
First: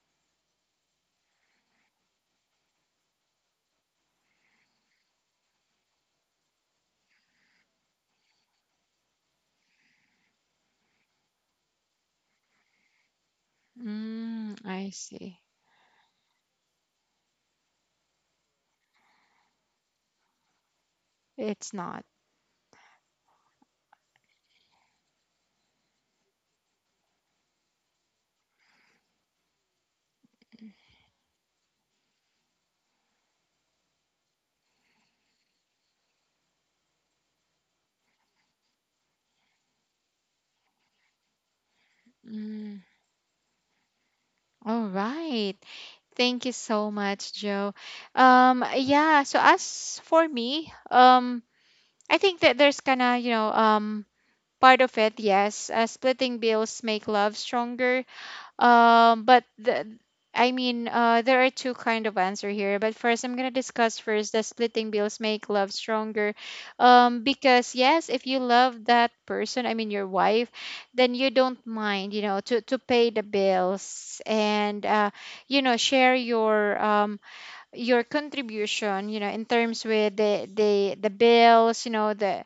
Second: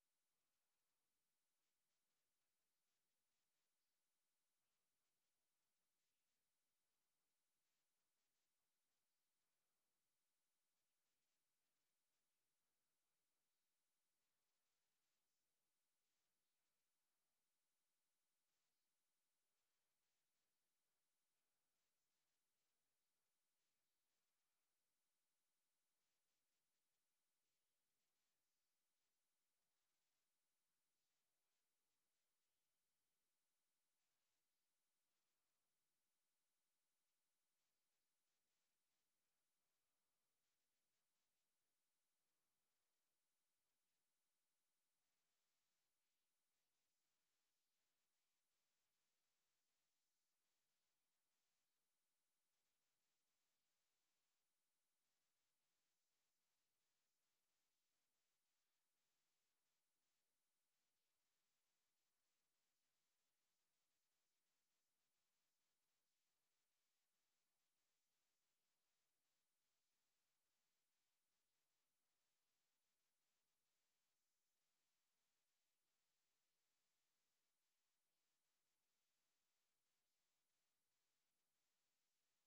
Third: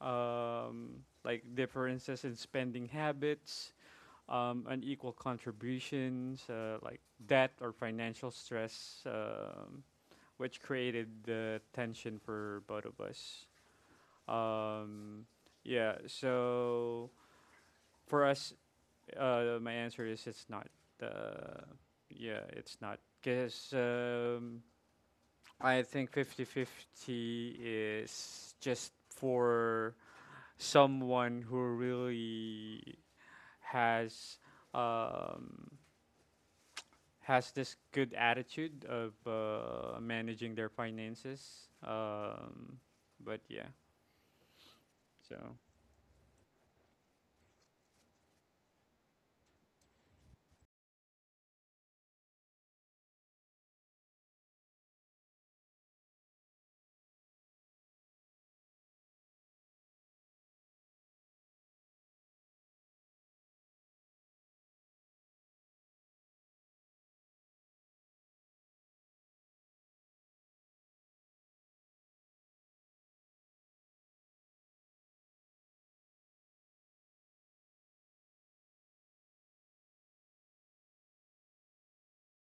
Speaker 2: like differences in spending habits, unequal contributions, like debt or financial stress, which created the tension for both of us.
Speaker 1: Mm, I
Speaker 2: Um,
Speaker 1: see.
Speaker 2: yeah. So for us, my answer is it's not. Uh,
Speaker 1: It's not.
Speaker 2: yeah, it's not. Because I think 50-50 is just for someone who really has. Um, has this good attitude of managing their finances.
Speaker 1: Mm.
Speaker 2: But yeah,
Speaker 1: All right.
Speaker 2: so
Speaker 1: Thank you so much, Joe. Yeah, so as for me, I think that there's kind of, you know, part of it, yes, splitting bills make love stronger, but the, I mean, there are two kind of answer here. But first, I'm gonna discuss first the splitting bills make love stronger. Because yes, if you love that person, I mean your wife, then you don't mind, you know, to pay the bills. And you know, share your contribution, you know, in terms with the bills, you know, the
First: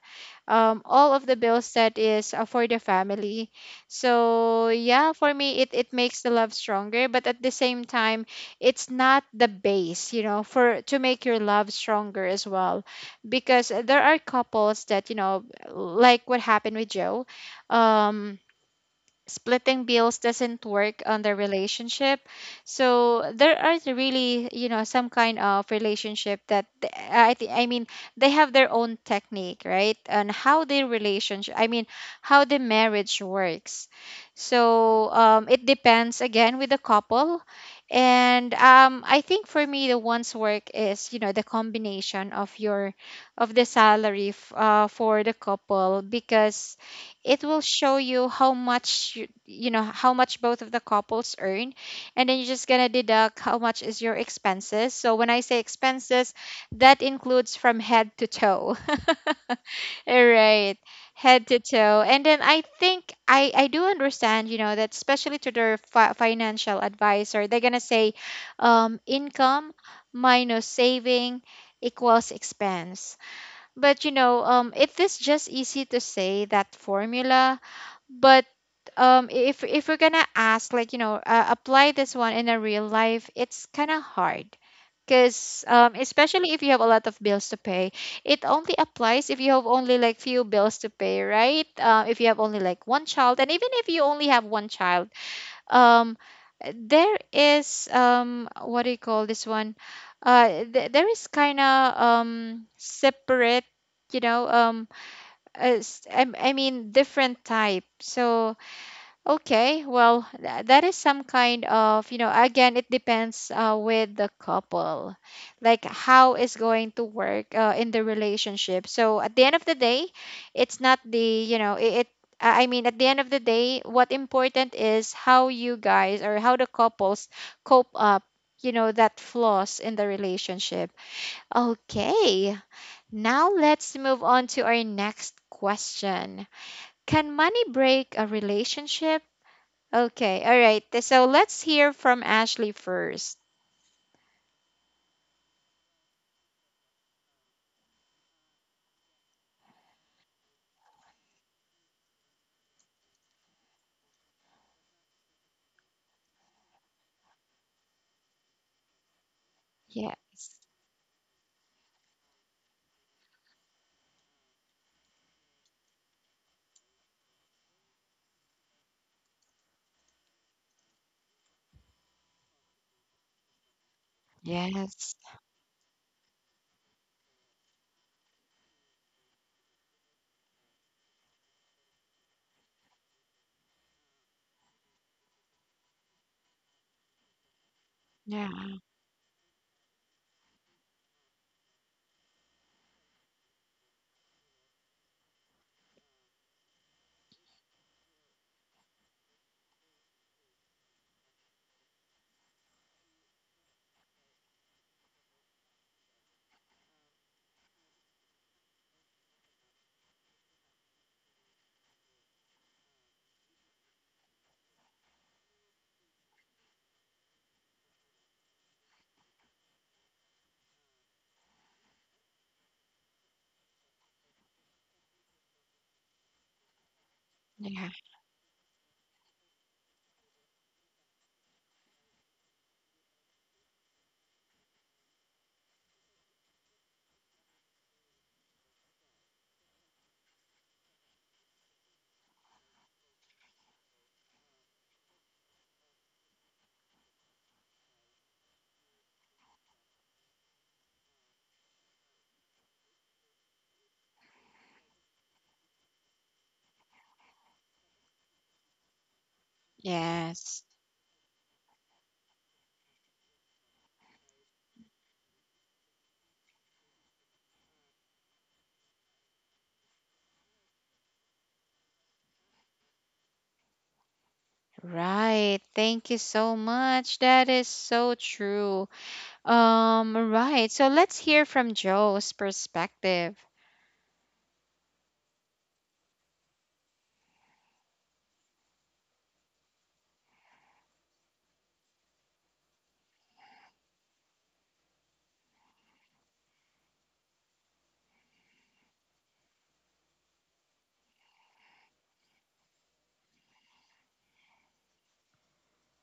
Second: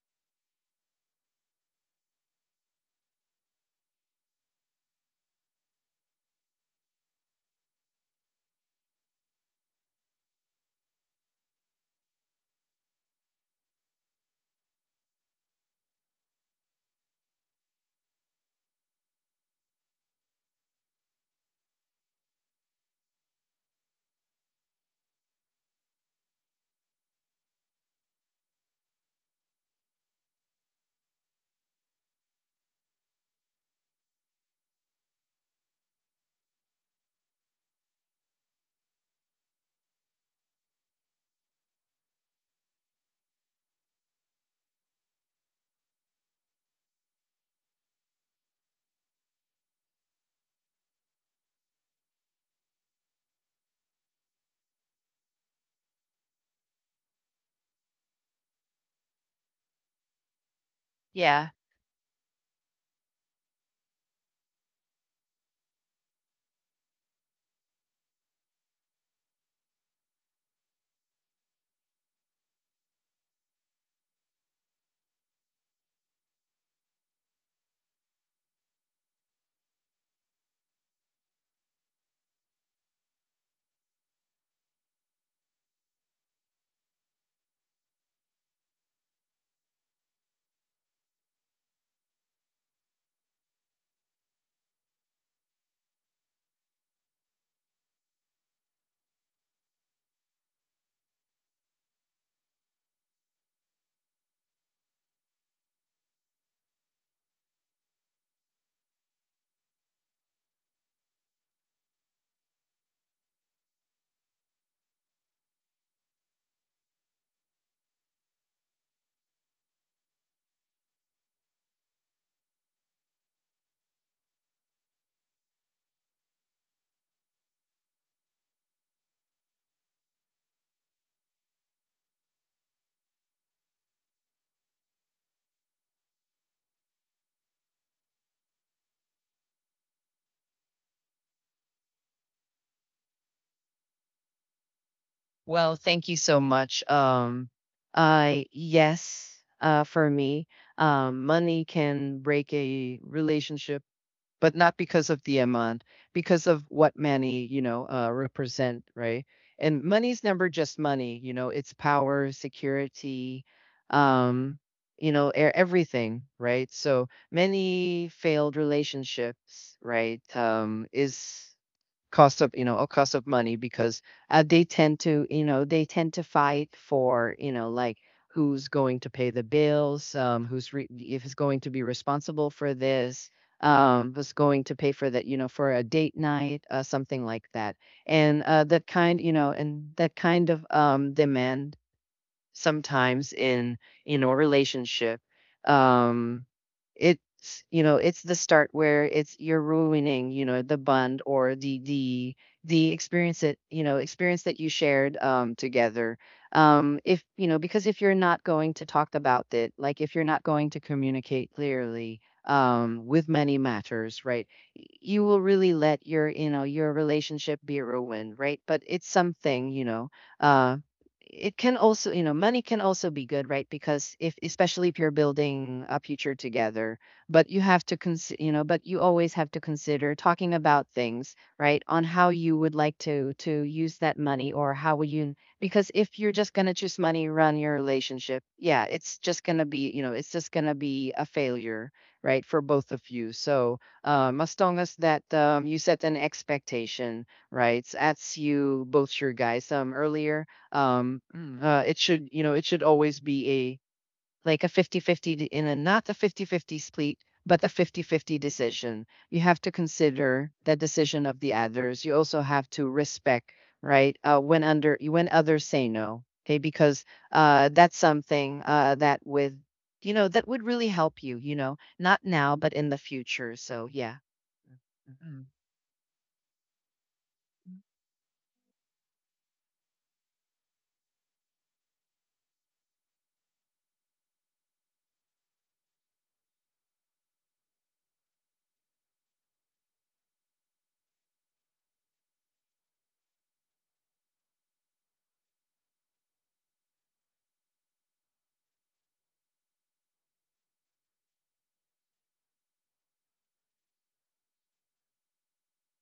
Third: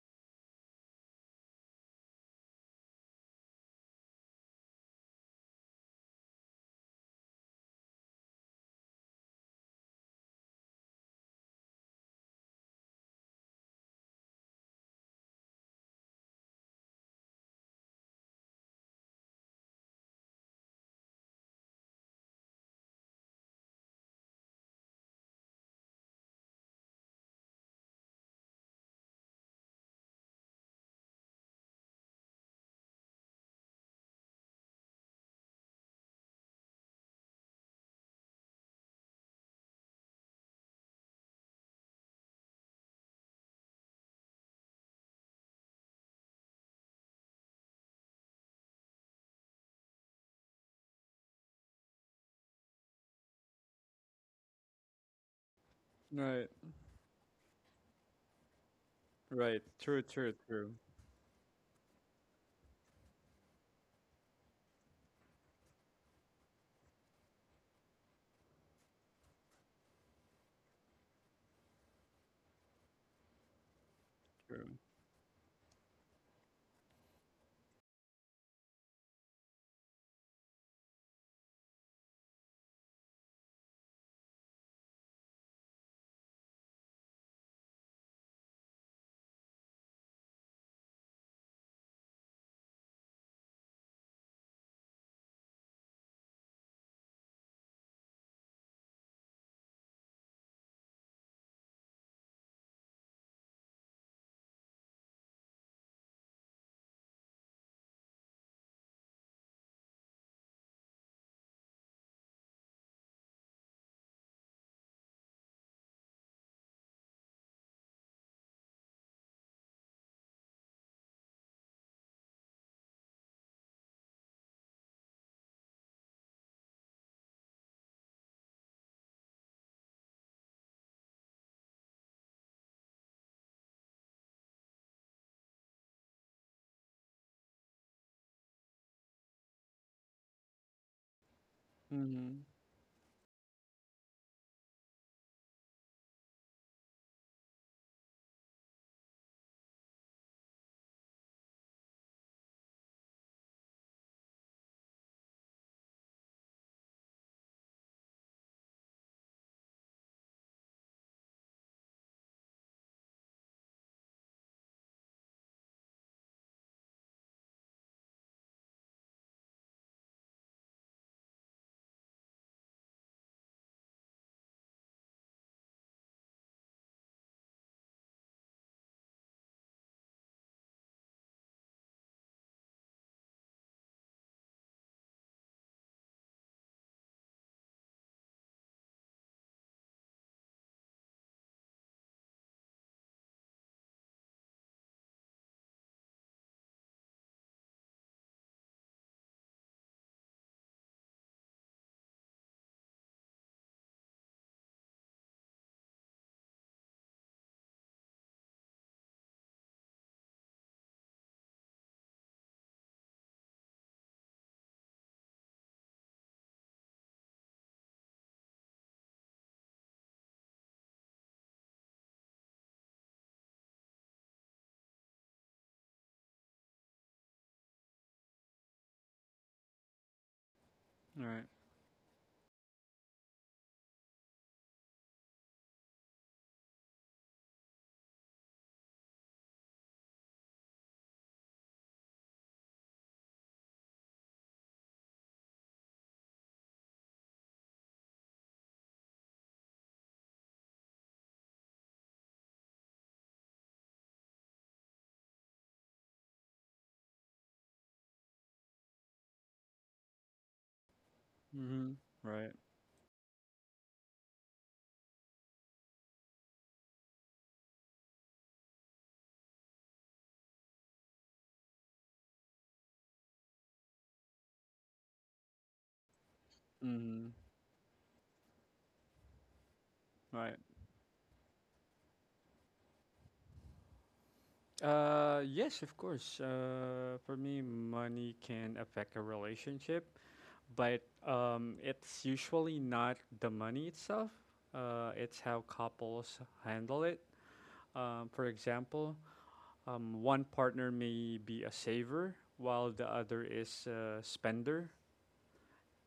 Speaker 1: all of the bills that is for the family. So yeah, for me it makes the love stronger. But at the same time, it's not the base, you know, for to make your love stronger as well, because there are couples that, you know, like what happened with Joe, um splitting bills doesn't work on the relationship. So there are really, you know, some kind of relationship that I mean they have their own technique, right? And how their relationship, I mean, how the marriage works. So it depends again with the couple. And I think for me the one's work is, you know, the combination of your of the salary for the couple, because it will show you how much you, you know, how much both of the couples earn. And then you're just going to deduct how much is your expenses. So when I say expenses,
Speaker 2: right,
Speaker 1: that includes from head to toe
Speaker 2: right, true,
Speaker 1: all
Speaker 2: true, true,
Speaker 1: right, head
Speaker 3: Yeah,
Speaker 1: to toe. And then I think I do understand, you know, that especially to their financial advisor, they're going to say, income minus saving equals expense. But you know,
Speaker 2: true.
Speaker 1: it is just easy to say that formula. But um if we're gonna ask like, you know, apply this one in a real life, it's kind of hard. Because especially if you have a lot of bills to pay, it only applies if you have only like few bills to pay, right? If you have only like one child. And even if you only have one child, um, there is what do you call this one, there is kind of separate, you know, I mean different type. So okay, well, that is some kind of, you know, again, it depends with the couple, like how is going to work in the relationship. So at the end of the day, it's not the, you know, it I mean, at the end of the day, what important is how you guys or how the couples cope up, you know, that flaws in the relationship. Okay, now let's move on to our next question. Can money break a relationship? Okay, all right. So let's hear from
Speaker 2: Mm-hmm.
Speaker 1: Ashley first.
Speaker 3: well, thank you so much. Yes, for me, money can break a relationship, but not because of the amount, because of what money, represent, right? And money's never
Speaker 1: Yes.
Speaker 3: just money, it's power, security, um, everything, right? So many failed relationships, right, is cost of you know a cost of money because they tend
Speaker 1: Yes.
Speaker 3: to they tend to fight for like who's going to pay the bills, um, if is going to be responsible for this, um, who's going to pay for that, for a date night something like that. And
Speaker 1: Yeah.
Speaker 3: that kind and that kind of demand sometimes in a relationship um, it's you know it's the start where it's you're ruining you know the bond or the experience that experience that you shared together. Um, if you know, because if you're not going to talk about it, like if you're not going to communicate clearly with many matters, right, you will really let your your relationship be ruined, right? But it's something you know um, it can also, money can also be good, right? Because if, especially if you're building a future together, but you have
Speaker 1: Yeah.
Speaker 3: to consider, but you always have to consider talking about things,
Speaker 2: Right.
Speaker 3: right? On how you would like to use that money or how will you, because if you're just gonna choose money, run your relationship, yeah, it's just gonna be, it's just gonna be a failure, right? For both of you. So, as long as that you set an expectation, right? As you both your guys earlier mm, it should, it should always be a like a in a not a 50-50 split, but a 50-50 decision. You have to consider
Speaker 1: Yes.
Speaker 3: the decision of the
Speaker 2: Mm-hmm.
Speaker 3: others. You also
Speaker 2: Right.
Speaker 3: have to respect, right? When under when others say no, okay? Because that's something that with that would really help you. You know, not now, but in the future. So yeah,
Speaker 1: Right. Thank you so much.
Speaker 2: Mm-hmm.
Speaker 1: That is so true.
Speaker 2: Right.
Speaker 1: Right. So let's hear from Joe's perspective.
Speaker 2: Yes, of course. For me, money can affect a relationship, but it's usually not the money itself. It's how couples handle it. For example, one partner may be a saver while the other is a spender.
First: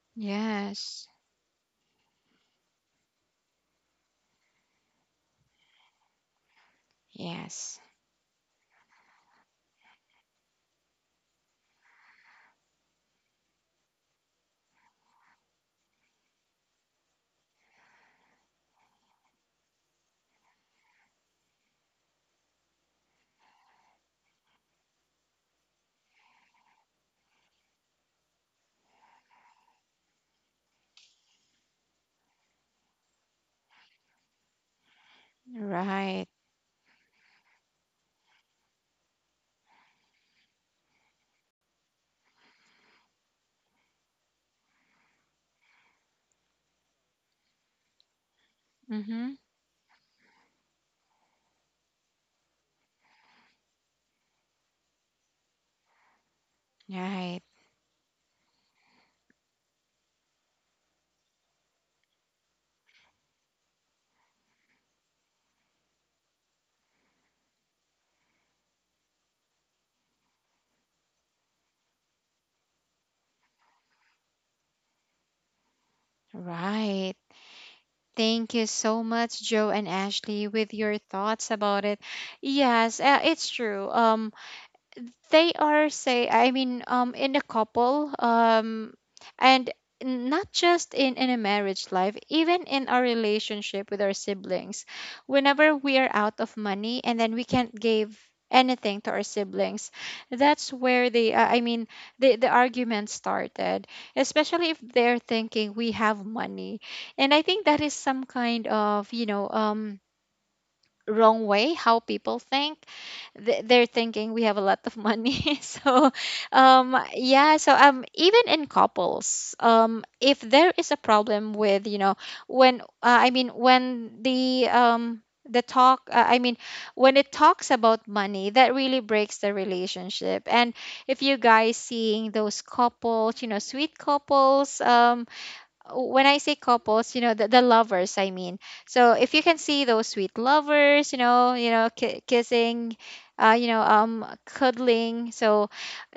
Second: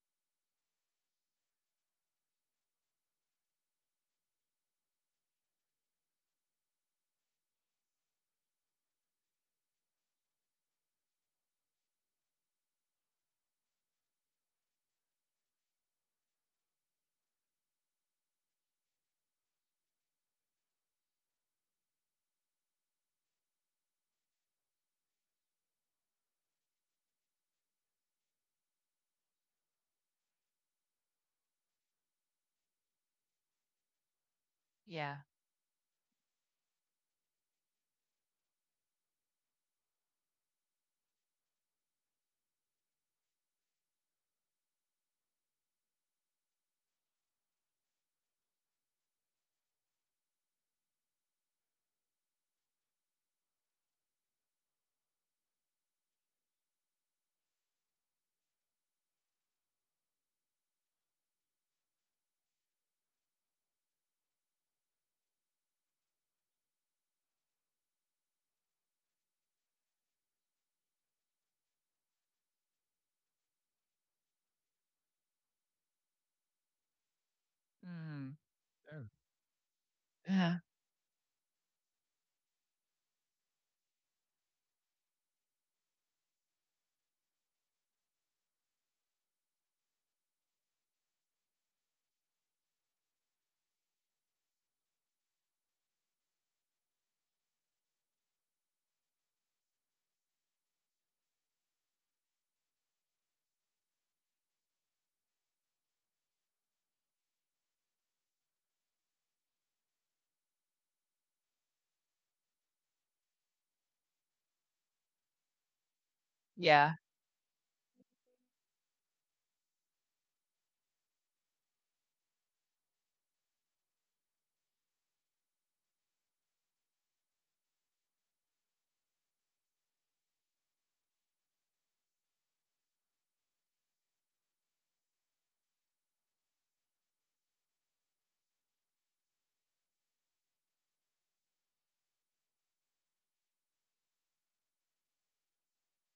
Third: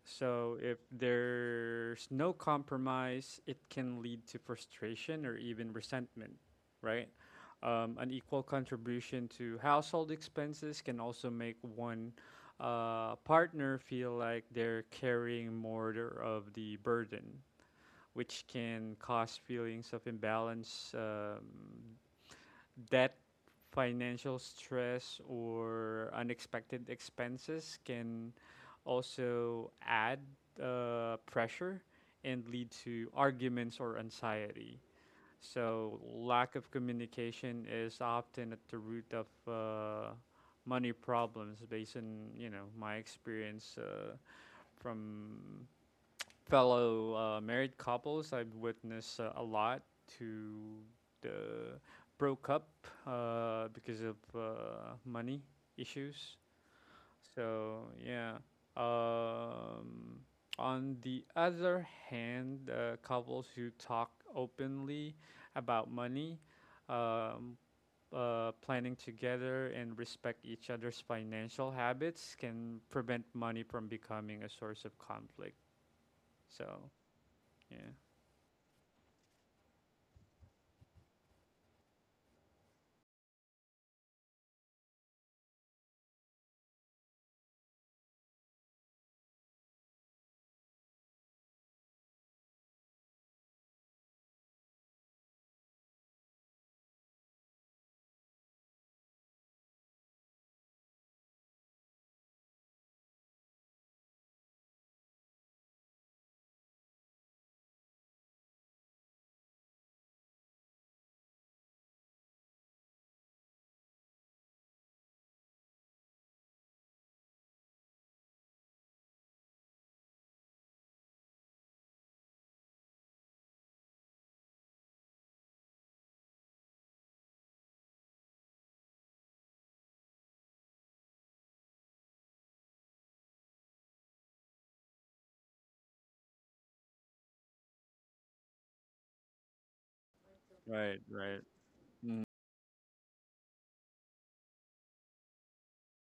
Speaker 2: So if
Speaker 1: Yes.
Speaker 2: there's no compromise, it can lead to frustration or even resentment, right?
Speaker 1: Yes.
Speaker 2: An equal contribution to household expenses can also make one partner feel like they're carrying more of the burden, which can cause feelings of imbalance. That financial stress or unexpected expenses can also add pressure and lead to arguments or anxiety.
Speaker 3: yeah.
Speaker 2: So,
Speaker 1: Right.
Speaker 2: lack of communication is often at the root of money problems, based on my experience from fellow married couples. I've witnessed a
Speaker 1: Mm-hmm.
Speaker 2: lot to the broke up because of money issues.
Speaker 1: Right.
Speaker 2: So yeah. Um, on the other hand, couples who talk openly about money, um, planning together, and respect each other's financial habits can prevent money from becoming a source of conflict. So
Speaker 1: Right.
Speaker 2: yeah.
Speaker 3: Mm.
Speaker 1: Thank you so much, Joe and
Speaker 3: Yeah. Yeah.
Speaker 1: Ashley, with your thoughts about it. Yes, it's true. They are say I mean in a couple and not just in a marriage life, even in our relationship with our siblings. Whenever we are out of money and then we can't give anything to our siblings, that's where the I mean the argument started, especially if they're thinking we have money. And I think that is some kind of, wrong way how people think they're thinking we have a lot of money so
Speaker 3: Yeah.
Speaker 1: even in couples, if there is a problem with you know when I mean when the talk I mean when it talks about money, that really breaks the relationship. And if you guys seeing those couples, you know, sweet couples, when I say couples, you know, the lovers, I mean. So if you can see those sweet
Speaker 2: Right,
Speaker 1: lovers, you
Speaker 2: right.
Speaker 1: know,
Speaker 2: Mm.
Speaker 1: kissing, you know, cuddling. So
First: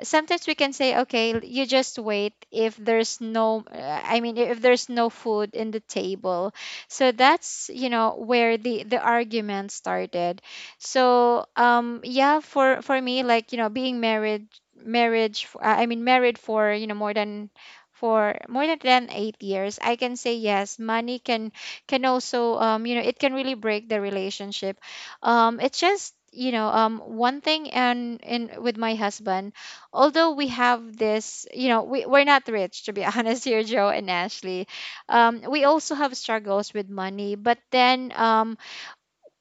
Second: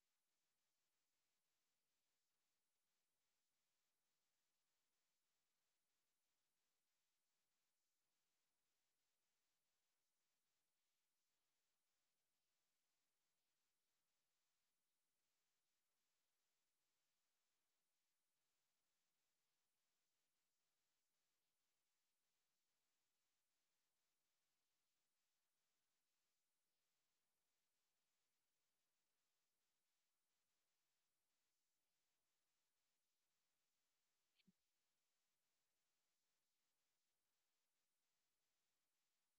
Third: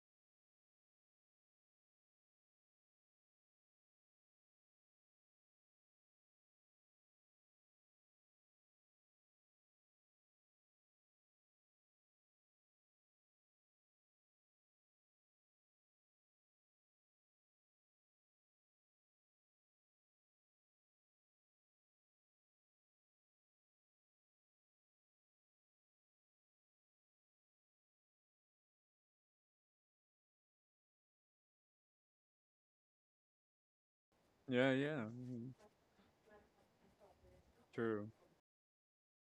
Speaker 1: sometimes we can say, okay, you just wait if there's no food in the table. So that's, you know, where the argument started. So yeah, for me, like, you know, being married, marriage f- I mean married for, you know, more than, for more than 8 years, I can say yes. Money can also, you know, it can really break the relationship. It's just, you know, one thing, and in with my husband, although we have this, you know, we're not rich to be honest here, Joe and Ashley.
Speaker 2: Yeah, yeah. Mhm.
Speaker 1: We also have struggles with money, but
Speaker 2: True.
Speaker 1: then um,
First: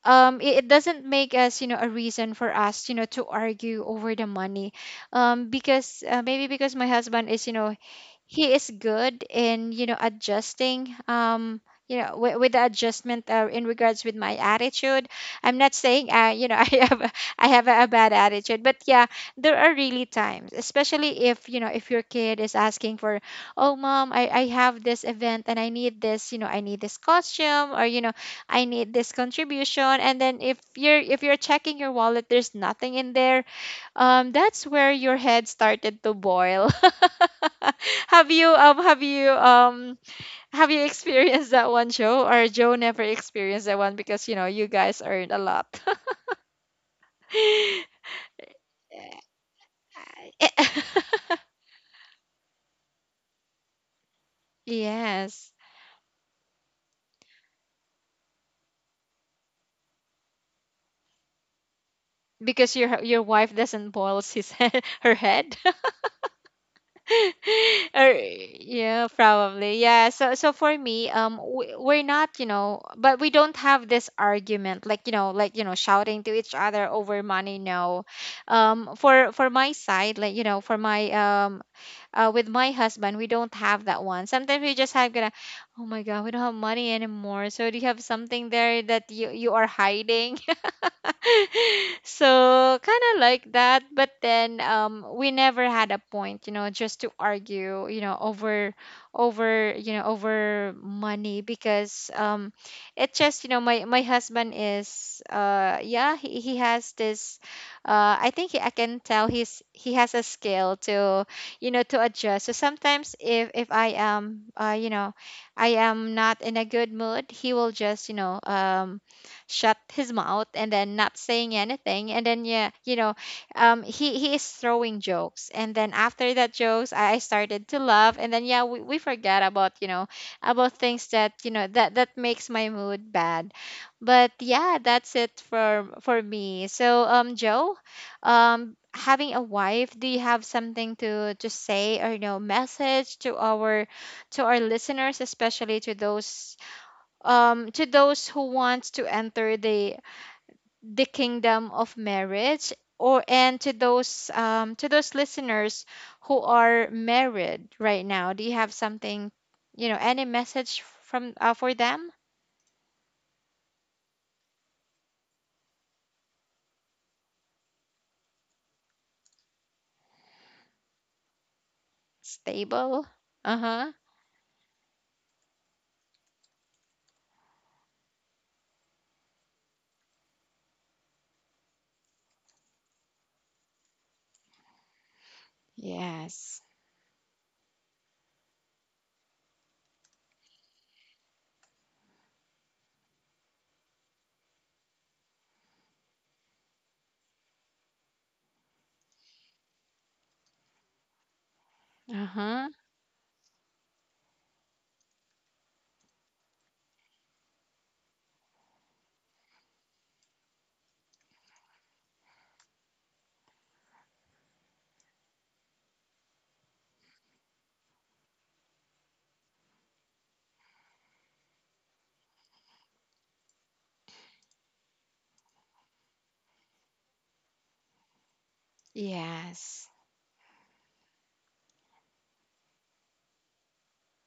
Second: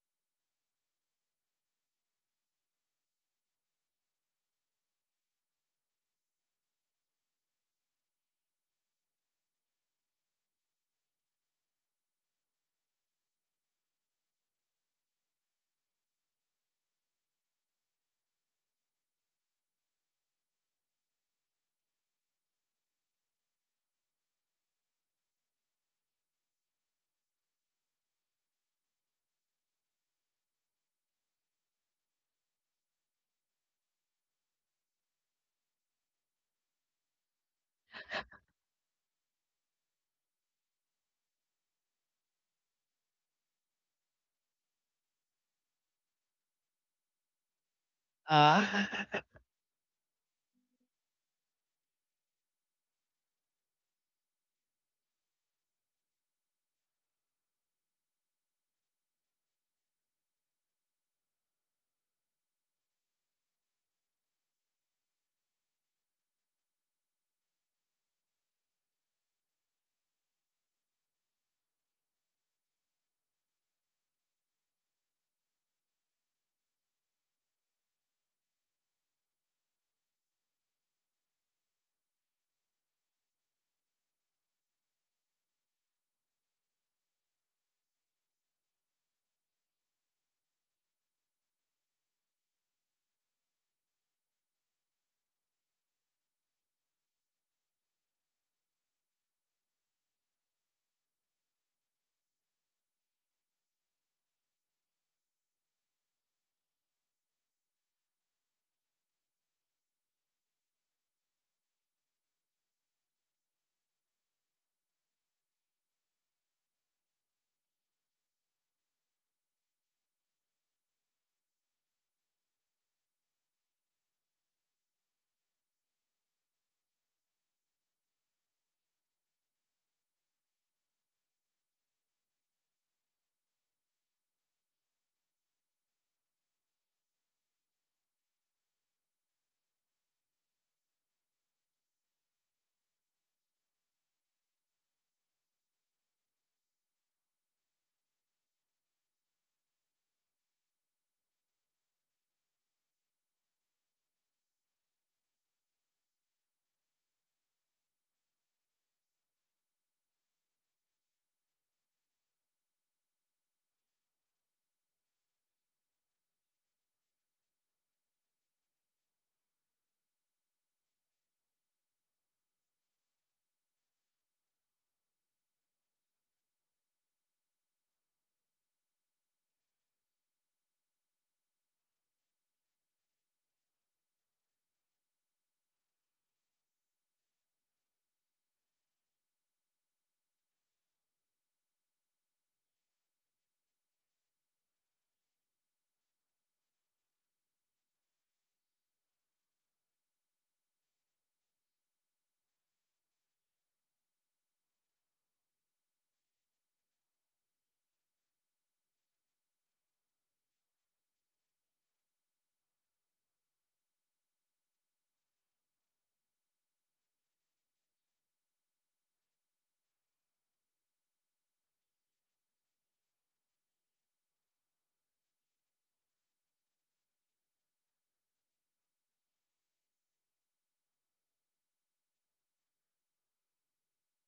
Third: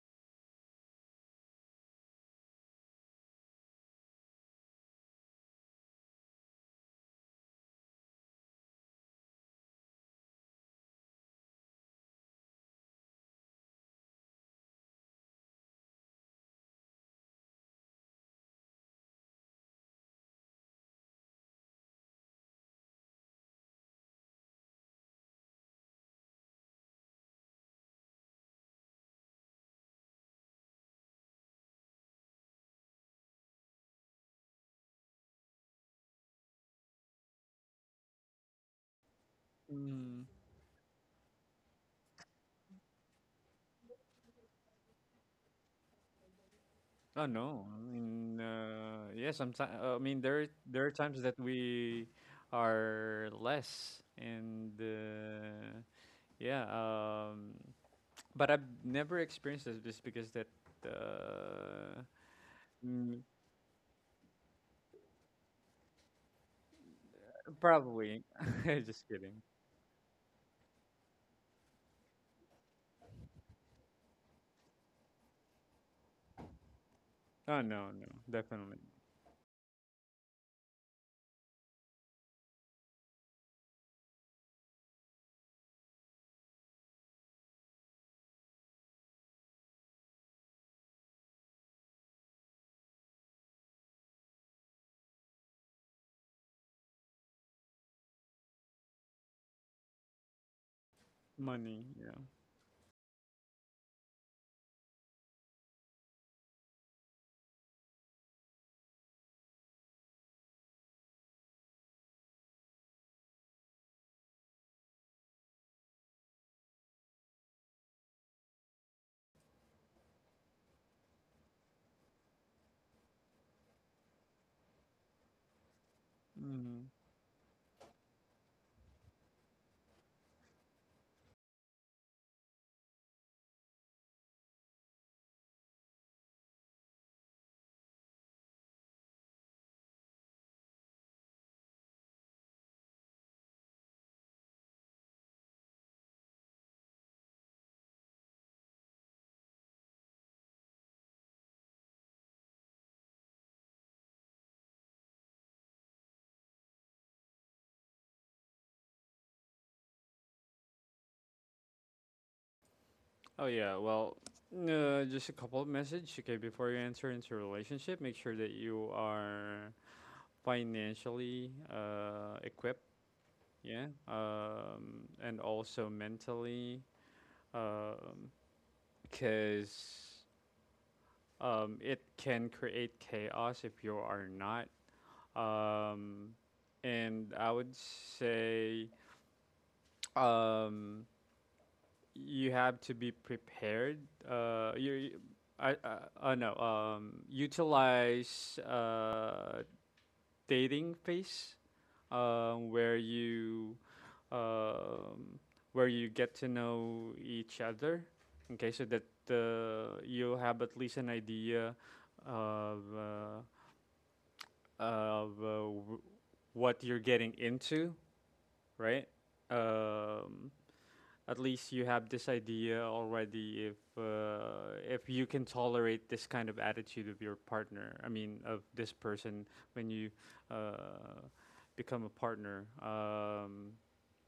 Speaker 1: um, it, it doesn't make us, you know, a reason for us, you know, to argue over the money. Because Maybe because my husband is, you know, he is good in, you know, adjusting, you know, with the adjustment, in regards with my attitude. I'm not saying, you know, I have a bad attitude, but yeah, there are really times, especially if, you know, if your kid is asking for, oh mom, I have this event and I need this, you know, I need this costume, or, you know, I need this contribution, and then if you're checking your wallet, there's nothing in there. That's where your head started to boil. have you um have you um
Speaker 2: Mm.
Speaker 1: have you experienced that one, Joe? Or Joe never experienced that one because, you know, you guys earned a lot.
Speaker 2: I know. I mean,
Speaker 3: Uh,
Speaker 2: yeah. Sometimes I mean there are times that we are less, and
Speaker 1: Yes,
Speaker 2: yeah. But I've never experienced this just because that. Uh,
Speaker 1: because
Speaker 2: mm,
Speaker 1: your wife doesn't boil his head, her head. Or
Speaker 2: Probably. Just
Speaker 1: yeah,
Speaker 2: kidding.
Speaker 1: probably. Yeah, so for me, we, we're not, you know, but we don't have this argument, like, you know, like, you know, shouting to each other over money.
Speaker 2: Oh no,
Speaker 1: No.
Speaker 2: no, definitely not.
Speaker 1: For my side, like, you know, for my with my husband, we don't have that one. Sometimes we just have gonna, oh my god, we don't have money anymore, so do you have something there that you are hiding? So kind of like that, but then, we never had a point, you know, just to argue, you know, over, over money.
Speaker 2: Money.
Speaker 1: Because
Speaker 2: Yeah.
Speaker 1: It just, you know, my husband is, uh, yeah, he has this, I can tell he's, he has a skill to, you know, to adjust. So sometimes if I am, uh, you know, I am not in a good mood, he will just, you know, shut his mouth and then not saying anything. And then yeah, you know, he is throwing jokes, and then after that
Speaker 2: Mm-hmm.
Speaker 1: jokes, I started to laugh, and then yeah, we forget about, you know, about things that, you know, that that makes my mood bad. But yeah, that's it for me. So Joe, having a wife, do you have something to say or, you know, message to our, to our listeners, especially to those, to those who want to enter the kingdom of marriage, or, and to those, to those listeners who are married right now? Do you have something, you know, any message from, for them?
Speaker 2: Oh yeah, well, just a couple of messages. Okay, before you enter into a relationship, make sure that you are financially equipped.
Speaker 1: Stable.
Speaker 2: Yeah,
Speaker 1: Uh-huh.
Speaker 2: and also mentally, because it can create chaos if you are not. Um,
Speaker 1: Yes.
Speaker 2: and I would say, um, you have to be prepared. Uh, you, you- I know. Utilize dating phase,
Speaker 1: Uh-huh.
Speaker 2: um, where you, um, where you get to know each other. Okay, so that you'll have at least an idea of uh, of uh, w- what you're getting into, right? Um, at least you have this idea already if you can tolerate this kind of attitude of your partner, I mean, of this person
Speaker 1: Yes.
Speaker 2: when you uh, become a partner,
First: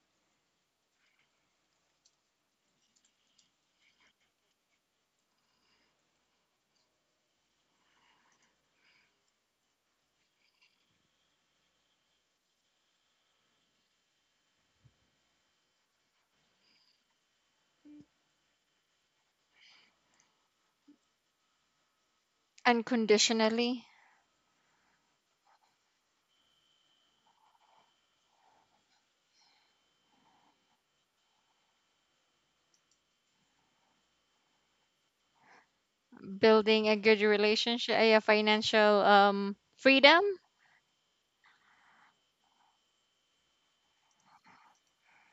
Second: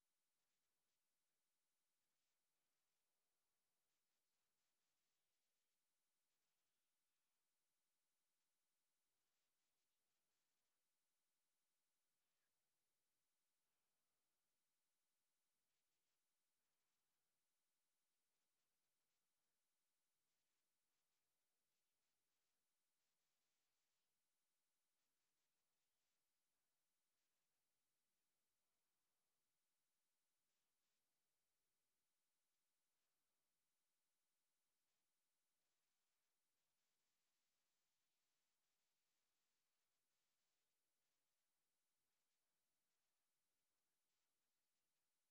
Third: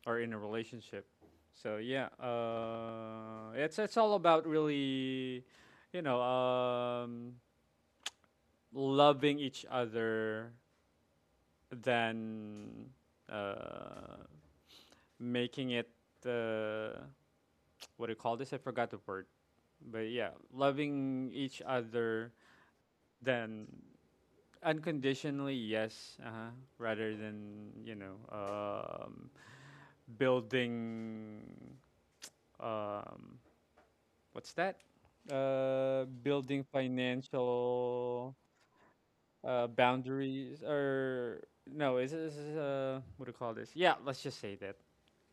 Speaker 2: or in a relationship. So yeah, it's all about really you know um, loving each other than uh, making it uh, what do you call this? I forgot the word. But yeah, loving each other then
Speaker 1: Unconditionally.
Speaker 2: unconditionally, yes, uh-huh, rather than, building. um, what's that? Building
Speaker 1: Building a good relationship, a
Speaker 2: financial
Speaker 1: financial freedom.
Speaker 2: boundaries, or no, is this what do you call this? Yeah, let's just say that.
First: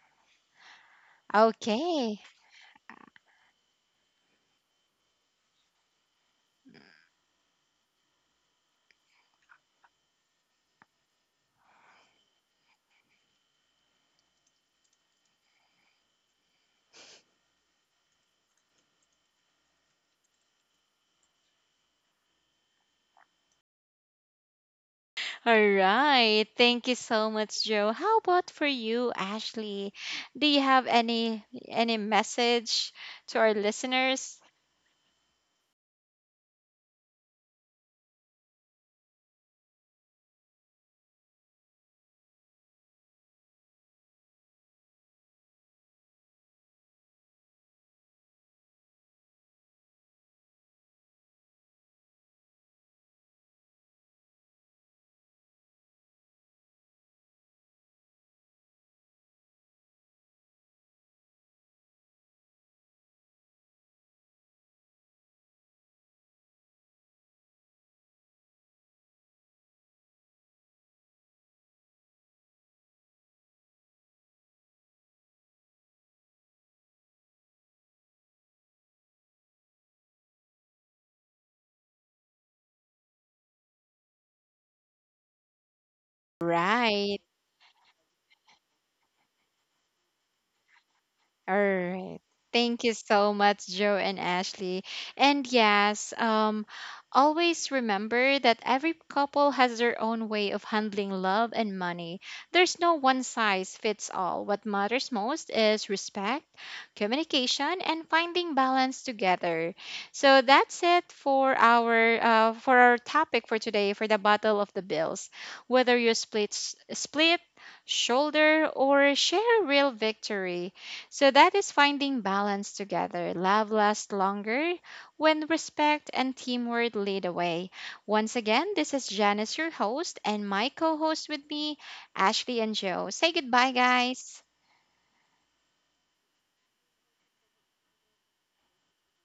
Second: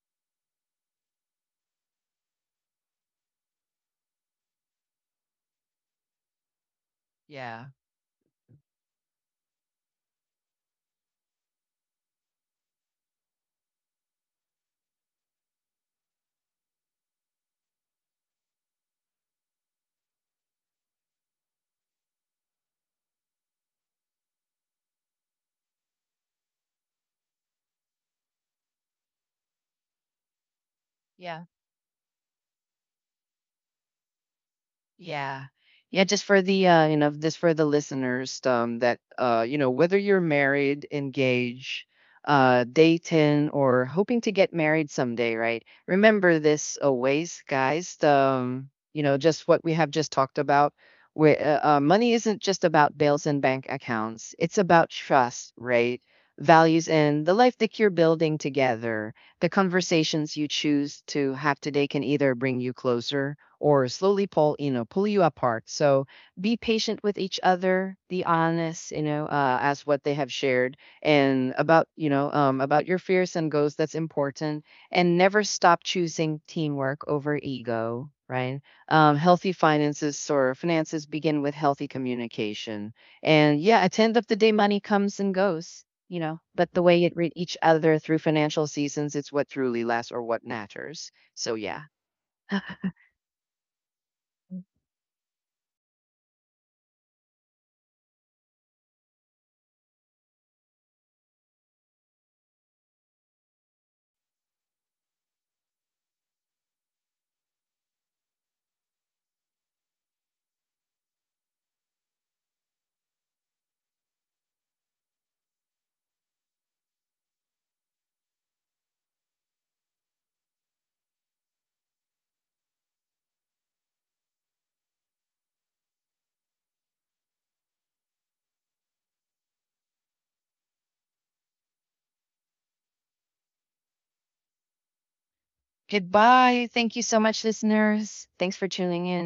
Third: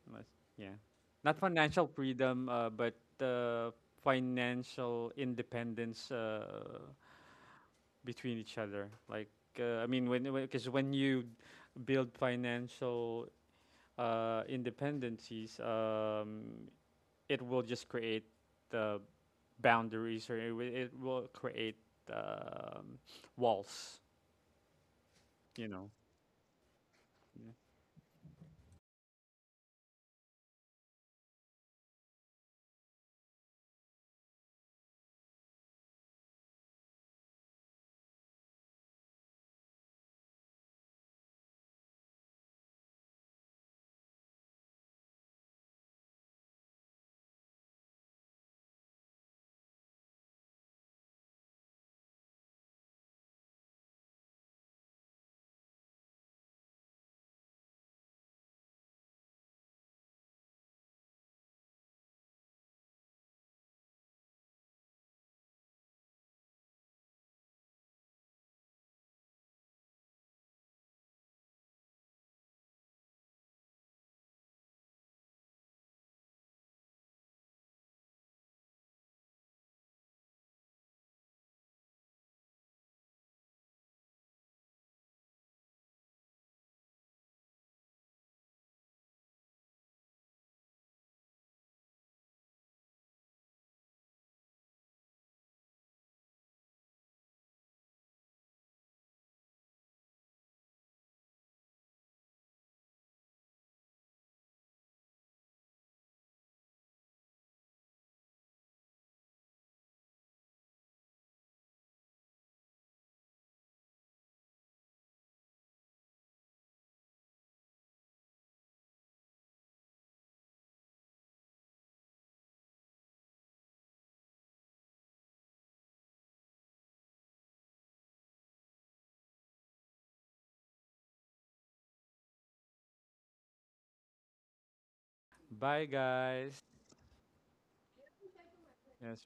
Speaker 2: Unless, yeah. Not financial
Speaker 1: Okay.
Speaker 2: freedom, but uh, financial independence
Speaker 3: yeah.
Speaker 2: between each other. Like, I mean, when because when you build financial independencies, it will just create the boundaries, or it will create um, walls. You
Speaker 1: All
Speaker 2: know.
Speaker 1: right. Thank you so
Speaker 2: Yeah.
Speaker 1: much, Joe. How about for you, Ashley? Do you have any
Speaker 3: Yeah.
Speaker 1: message to our listeners?
Speaker 3: Yeah. Yeah, just for the this for the listeners, that whether you're married, engaged, dating, or hoping to get married someday, right? Remember this always, guys. Just what we have just talked about. Where money isn't just about bills and bank accounts. It's about trust, right? Values and the life that you're building together. The conversations you choose to have today can either bring you closer or slowly pull, pull you apart. So be patient with each other, be honest, as what they have shared and about, about your fears and goals. That's important. And never stop choosing teamwork over ego, right? Healthy finances or finances begin with healthy communication. And yeah, at the end of the day, money comes and goes. You know, but the way it
Speaker 1: Right.
Speaker 3: read each other through financial seasons, it's what truly lasts or what matters.
Speaker 1: All
Speaker 3: So, yeah.
Speaker 1: right. Thank you so much, Joe and Ashley. And yes, always remember that every couple has their own way of handling love and money. There's no one size fits all. What matters most is respect, communication, and finding balance together. So that's it for our topic for today, for the battle of the bills. Whether you split shoulder or share a real victory, so that is finding balance together. Love lasts longer when respect and teamwork lead the way. Once again, this is Janice, your host, and my co host with me, Ashley and Joe. Say goodbye, guys.
Speaker 2: Bye, guys.
Speaker 3: Goodbye. Thank you so much, listeners. Thanks for tuning
Speaker 2: Yes.
Speaker 3: in.